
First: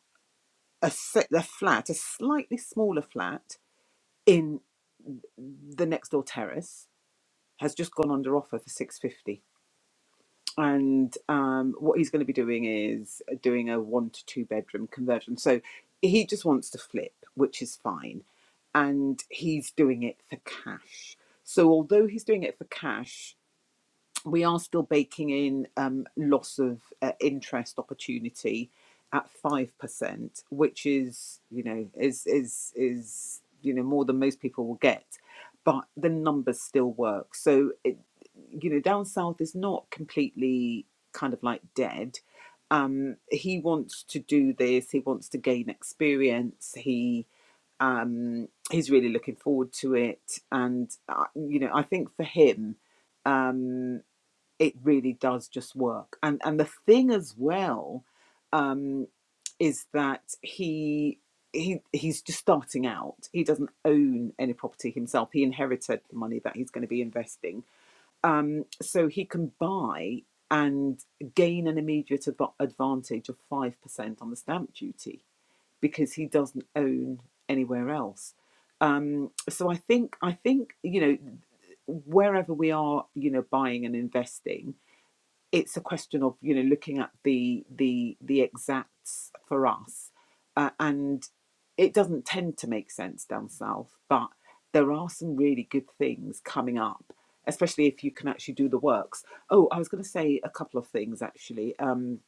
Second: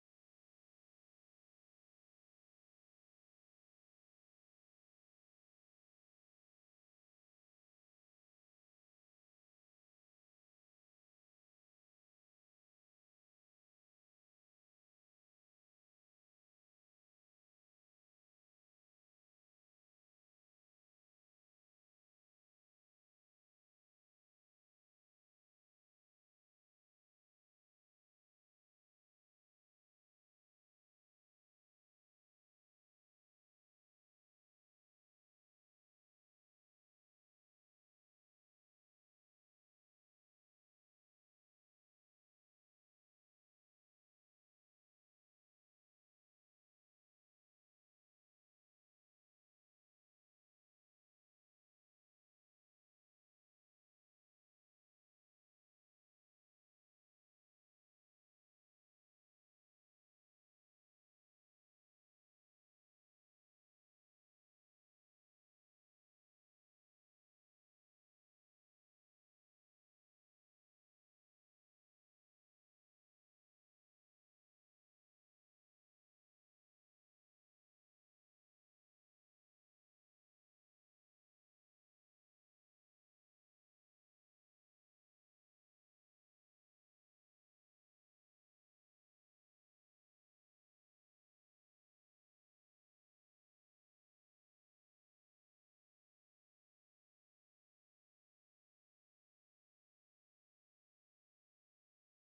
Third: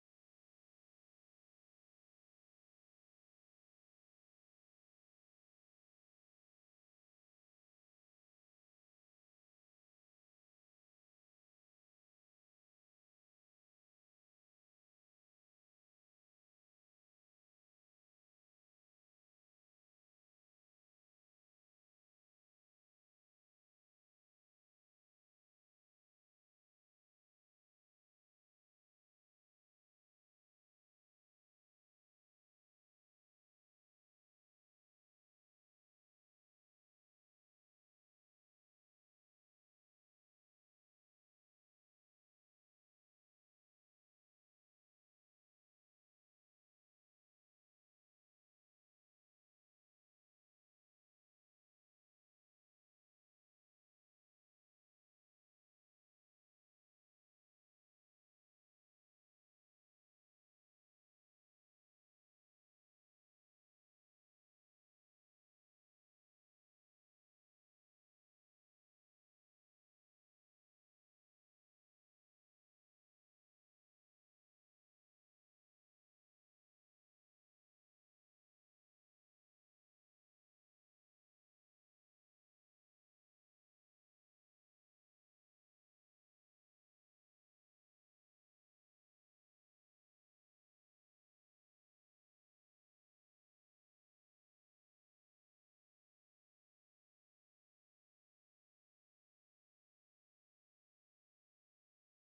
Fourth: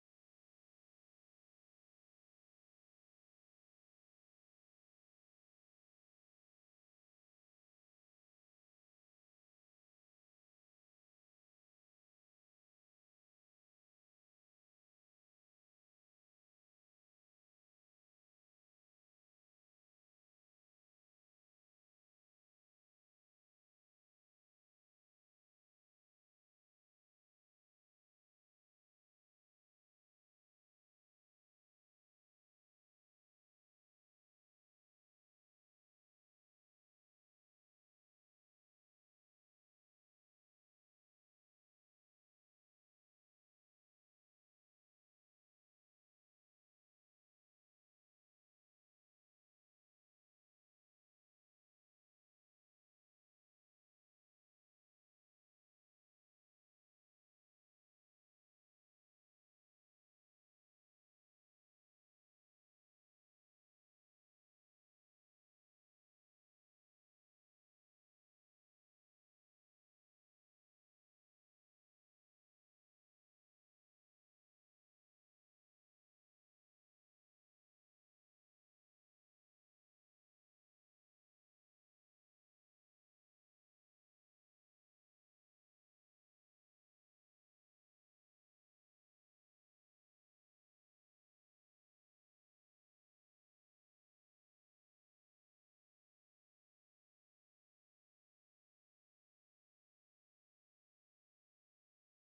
S1: a, se- a flat a slightly smaller flat in the next door terrace has just gone under offer for 650 and um, what he's going to be doing is doing a one to two bedroom conversion so he just wants to flip which is fine and he's doing it for cash so although he's doing it for cash we are still baking in um, loss of uh, interest opportunity at five percent, which is you know is is is you know more than most people will get, but the numbers still work. So it, you know, down south is not completely kind of like dead. Um, he wants to do this. He wants to gain experience. He um, he's really looking forward to it, and uh, you know, I think for him. um, it really does just work. And and the thing as well um, is that he he he's just starting out. He doesn't own any property himself. He inherited the money that he's going to be investing, um, so he can buy and gain an immediate adv- advantage of five percent on the stamp duty because he doesn't own anywhere else. Um, so I think I think you know wherever we are, you know, buying and investing it's a question of you know looking at the the the exacts for us uh, and it doesn't tend to make sense down south but there are some really good things coming up especially if you can actually do the works oh i was going to say a couple of things actually um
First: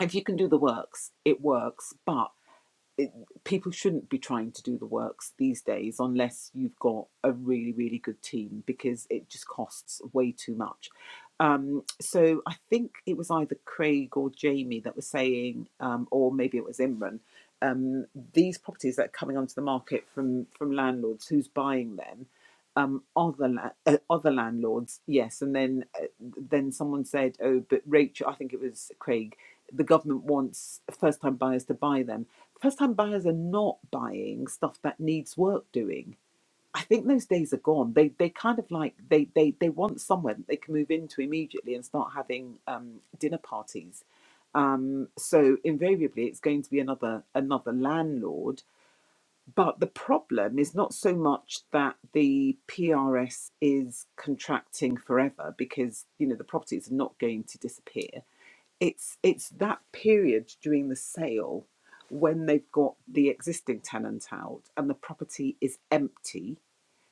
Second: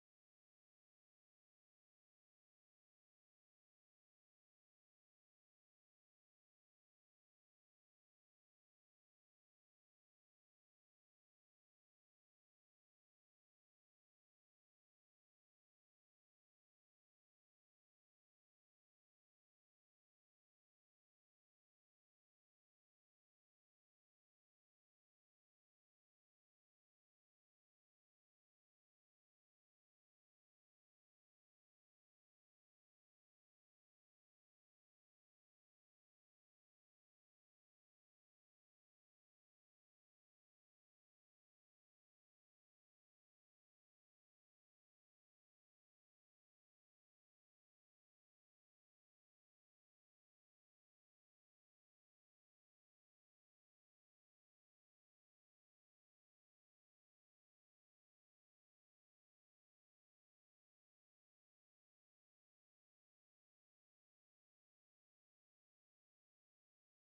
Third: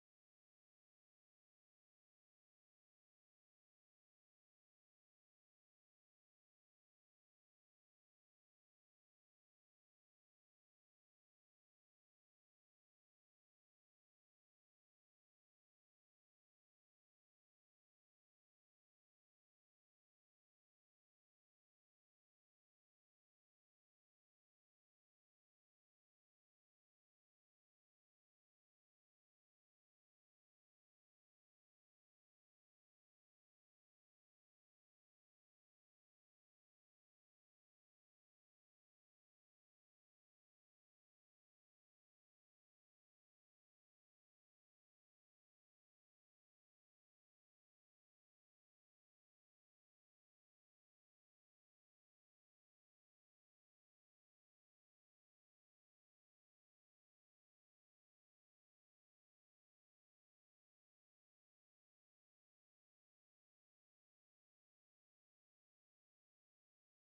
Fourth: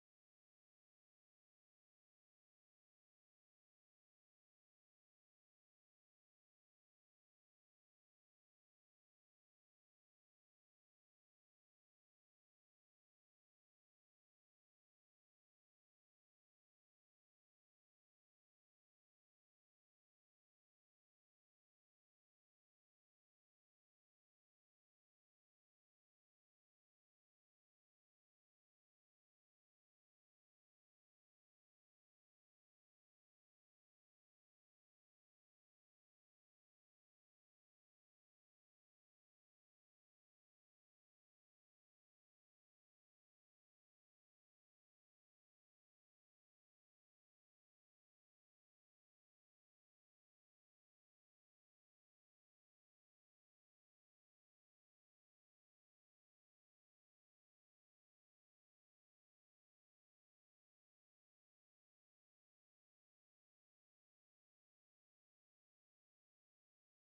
S1: if you can do the works it works but it, people shouldn't be trying to do the works these days unless you've got a really really good team because it just costs way too much um, so i think it was either craig or jamie that was saying um, or maybe it was imran um, these properties that are coming onto the market from from landlords who's buying them um, other la- uh, other landlords, yes. And then uh, then someone said, oh, but Rachel, I think it was Craig, the government wants first time buyers to buy them. First time buyers are not buying stuff that needs work doing. I think those days are gone. They they kind of like they they they want somewhere that they can move into immediately and start having um, dinner parties. Um, so invariably, it's going to be another another landlord but the problem is not so much that the PRS is contracting forever because you know the properties are not going to disappear. It's it's that period during the sale when they've got the existing tenant out and the property is empty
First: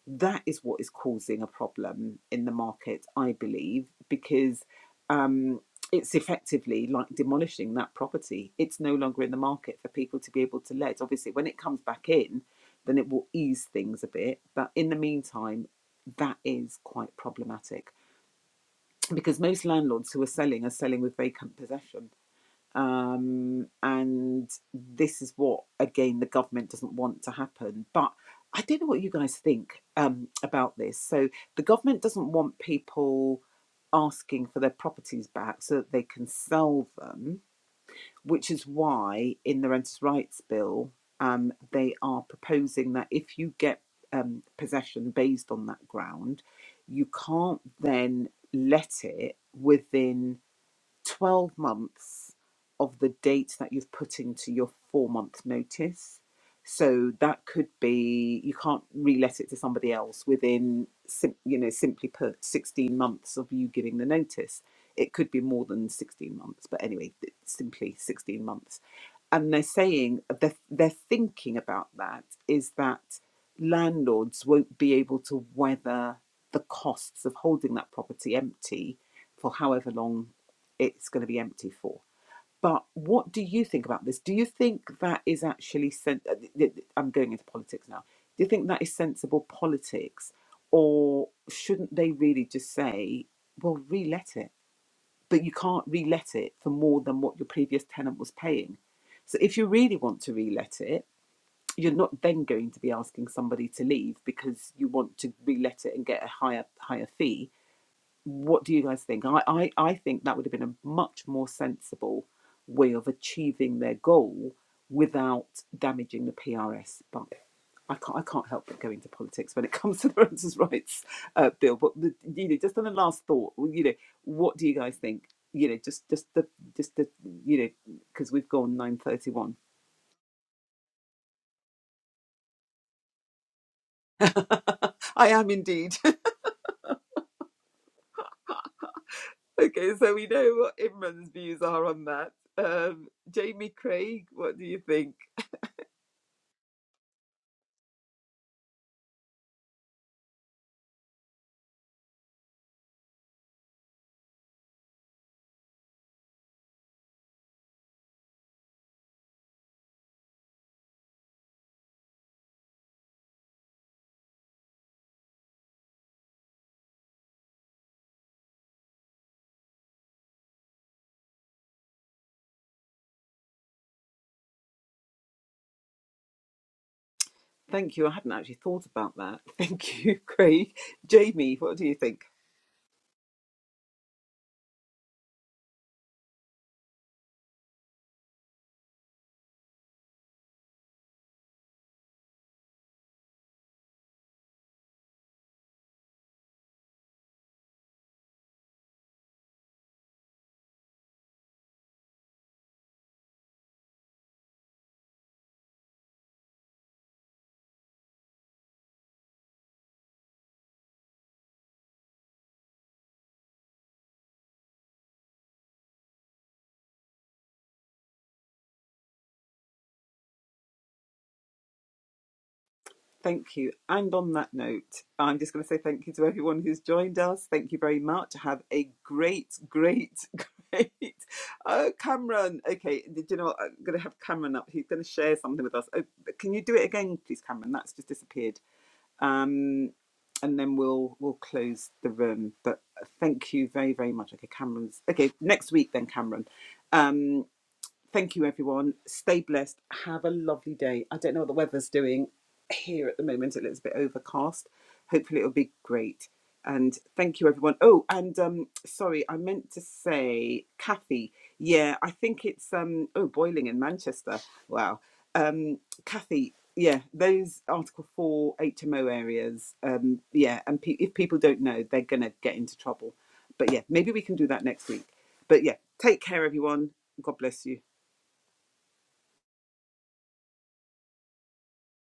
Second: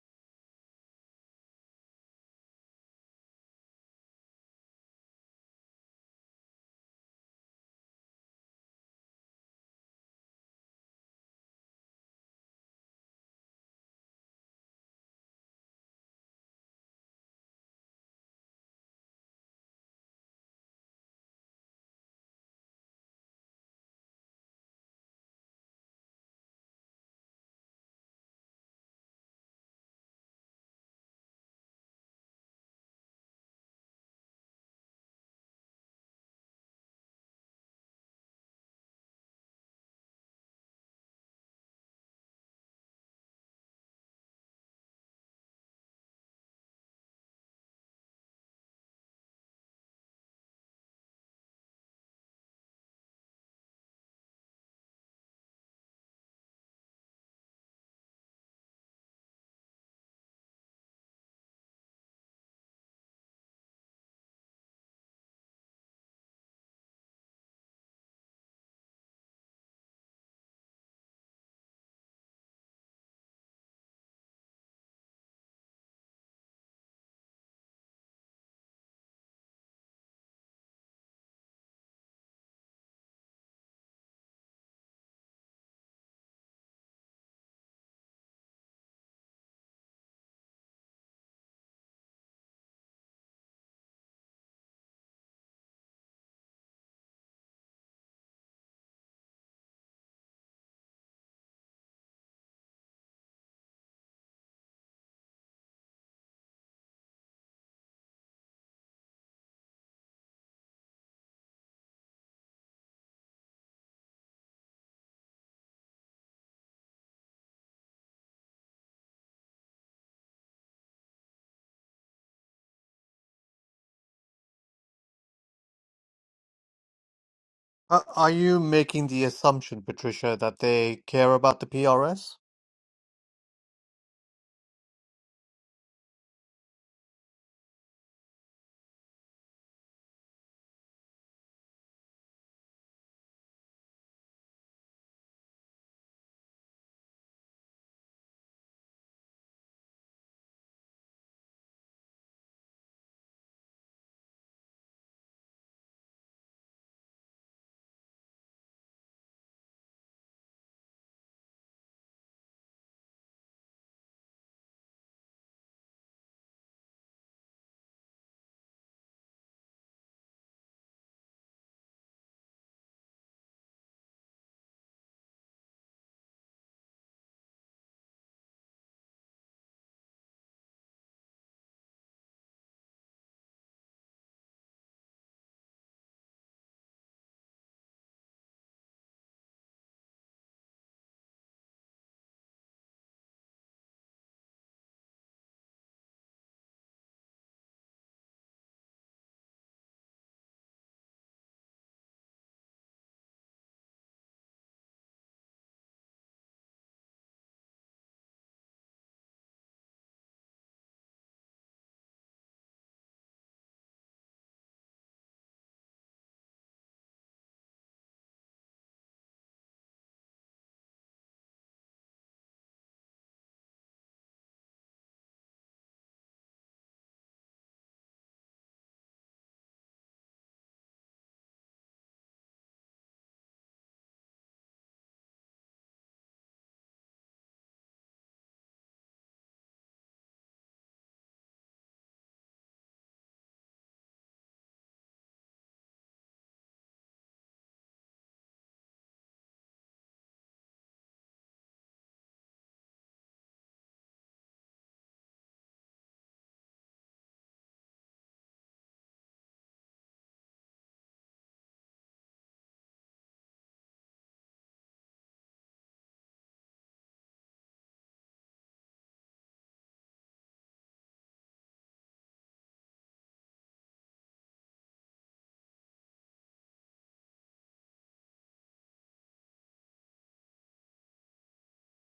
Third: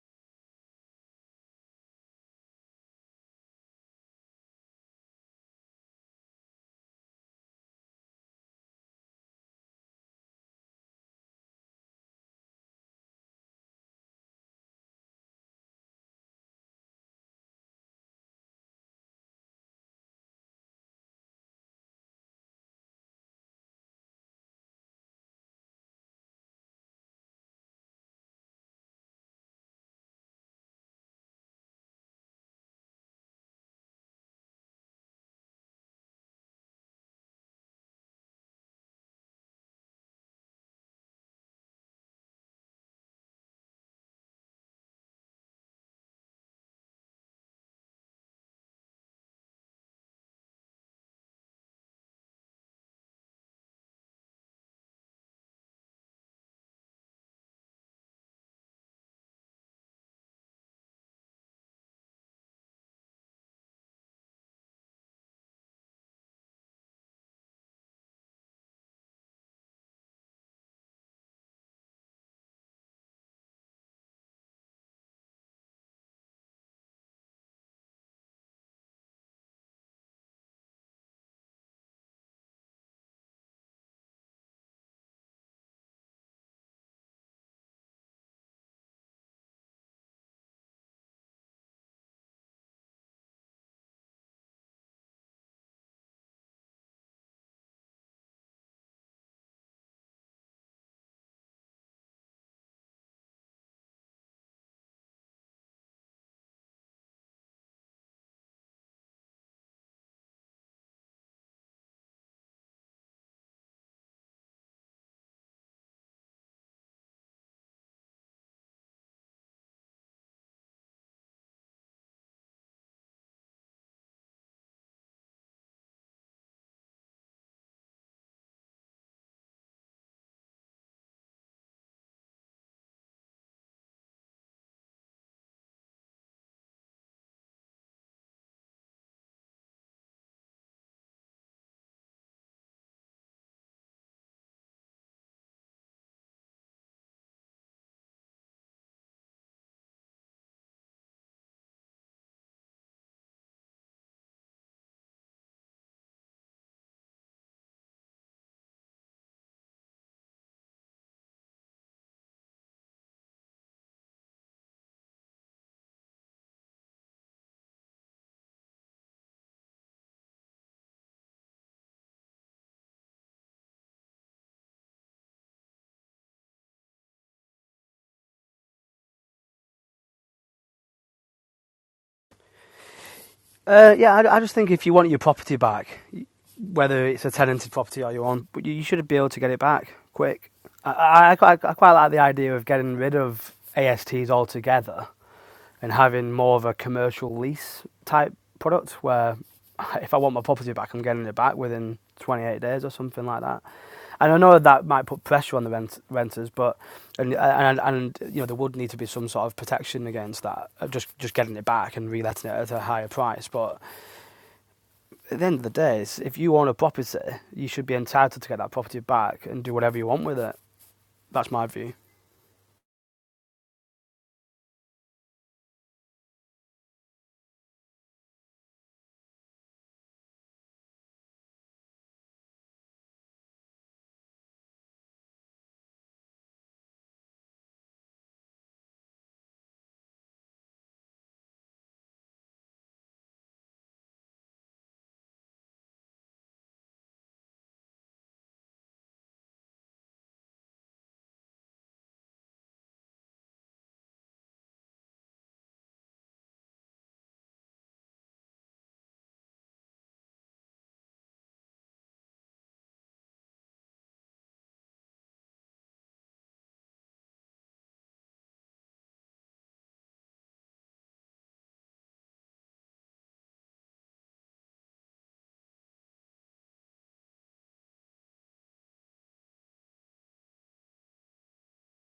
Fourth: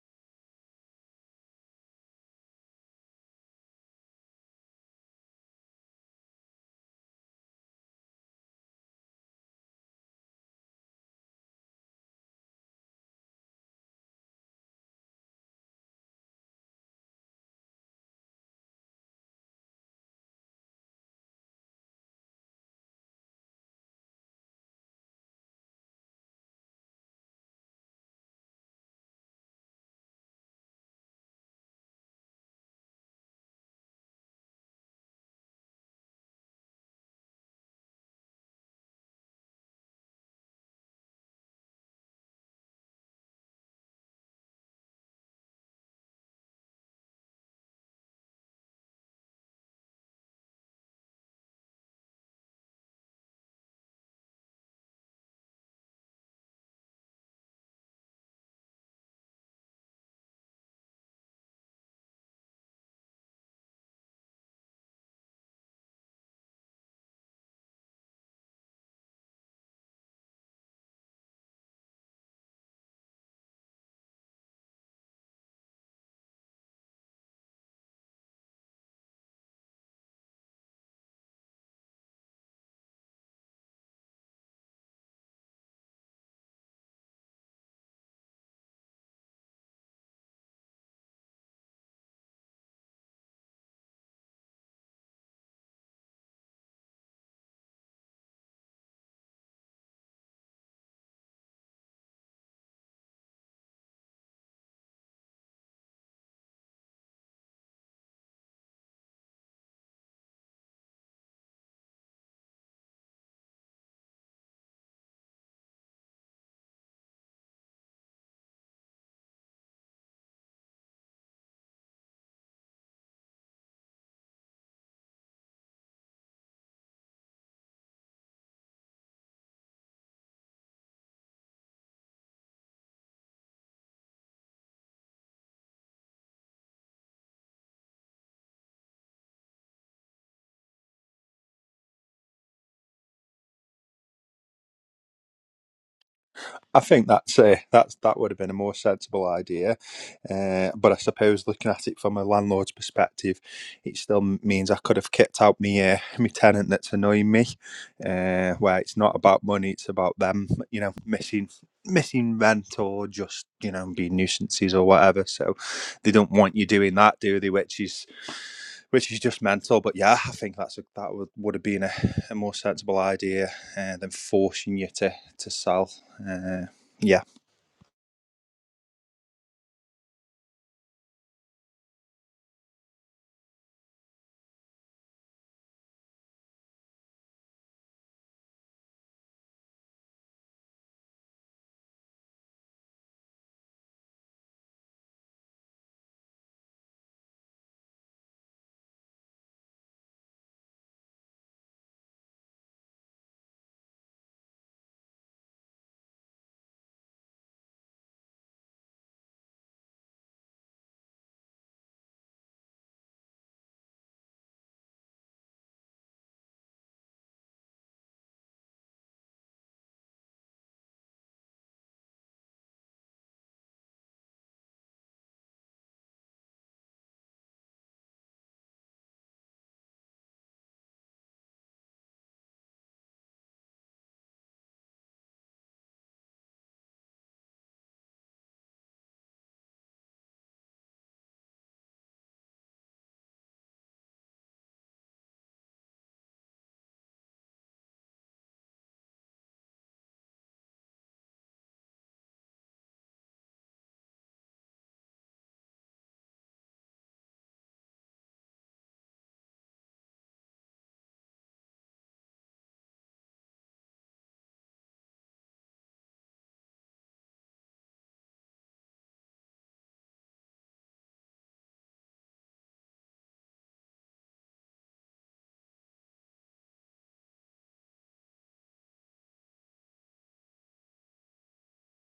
S1: that is what is causing a problem in the market, I believe, because um, it's effectively like demolishing that property. It's no longer in the market for people to be able to let. Obviously, when it comes back in, then it will ease things a bit. But in the meantime, that is quite problematic because most landlords who are selling are selling with vacant possession um, and this is what again the government doesn't want to happen but i don't know what you guys think um, about this so the government doesn't want people asking for their properties back so that they can sell them which is why in the renters rights bill um, they are proposing that if you get um, possession based on that ground you can't then let it within 12 months of the date that you've put into your four month notice. So that could be, you can't re-let it to somebody else within, sim- you know, simply put 16 months of you giving the notice. It could be more than 16 months, but anyway, th- simply 16 months. And they're saying, they're, they're thinking about that is that landlords won't be able to weather the costs of holding that property empty for however long it's going to be empty for. But what do you think about this? Do you think that is actually sen- uh, I'm going into politics now. Do you think that is sensible politics, or shouldn't they really just say, "Well, re-let it," but you can't re-let it for more than what your previous tenant was paying. So if you really want to re-let it, you're not then going to be asking somebody to leave because you want to re-let it and get a higher higher fee what do you guys think? I, I, I think that would have been a much more sensible way of achieving their goal without damaging the PRS. But I can't, I can't help but go into politics when it comes to the renters' rights uh, bill. But the, you know, just on the last thought, well, you know, what do you guys think? You know, just just the just the you know,
S4: are are
S1: because we've
S4: you
S1: gone nine
S4: making the
S1: thirty one.
S4: assumption, Patricia, that they care about the PRS?
S1: I am indeed. okay, so we know what Imran's views are on that. Um, Jamie Craig, what do you think?
S2: I think that's uh, that's that would have been a more sensible idea, uh, but I suppose looking at it from a landlord's perspective, it still means I could have kept out me uh, me tenant that's annoying me. Uh, where it's not about money, it's about them, you know, missing missing rent or just you know being nuisances or whatever. So they don't want you doing that, do they? Which is which is just mental. But yeah, I think that's a, that would, would have been a, a more sensible idea uh, than forcing you to to sell. Uh, yeah.
S1: Thank you. I hadn't actually thought about that. Thank you, Craig. Jamie, what do you think?
S3: uh, yeah, I, I just think if you want your property back, whether it's a tenanted property or your own, but you, you should be able to get it back quick. I, I, I, I quite like the idea of getting rid of ASTs altogether and having more of a commercial lease type product where if I want my property back, I'm getting it back within 28 days or something like that. And I know that might put pressure on the rent- renters, but and, and and you know there would need to be some sort of protection against that, uh, just just getting it back and reletting it at a higher price. But at the end of the day, if you own a property, you should be entitled to get that property back and do whatever you want with it. That's my view.
S1: Thank you. And on that note, I'm just going to say thank you to everyone who's joined us. Thank you very much. Have a great, great, great. Oh, Cameron. Okay, Do you know what? I'm going to have Cameron up. He's going to share something with us. Oh, but can you do it again, please, Cameron? That's just disappeared. Um, and then we'll we'll close the room. But thank you very, very much. Okay, Cameron's. Okay, next week then, Cameron. Um, Thank you, everyone. Stay blessed. Have a lovely day. I don't know what the weather's doing here at the moment. It looks a bit overcast. Hopefully, it'll be great. And thank you, everyone. Oh, and um, sorry, I meant to say, Kathy. Yeah, I think it's um, oh, boiling in Manchester. Wow. Um, Kathy. Yeah, those Article Four HMO areas. Um, yeah, and pe- if people don't know, they're gonna get into trouble. But yeah, maybe we can do that next week. But yeah, take care, everyone. God bless you.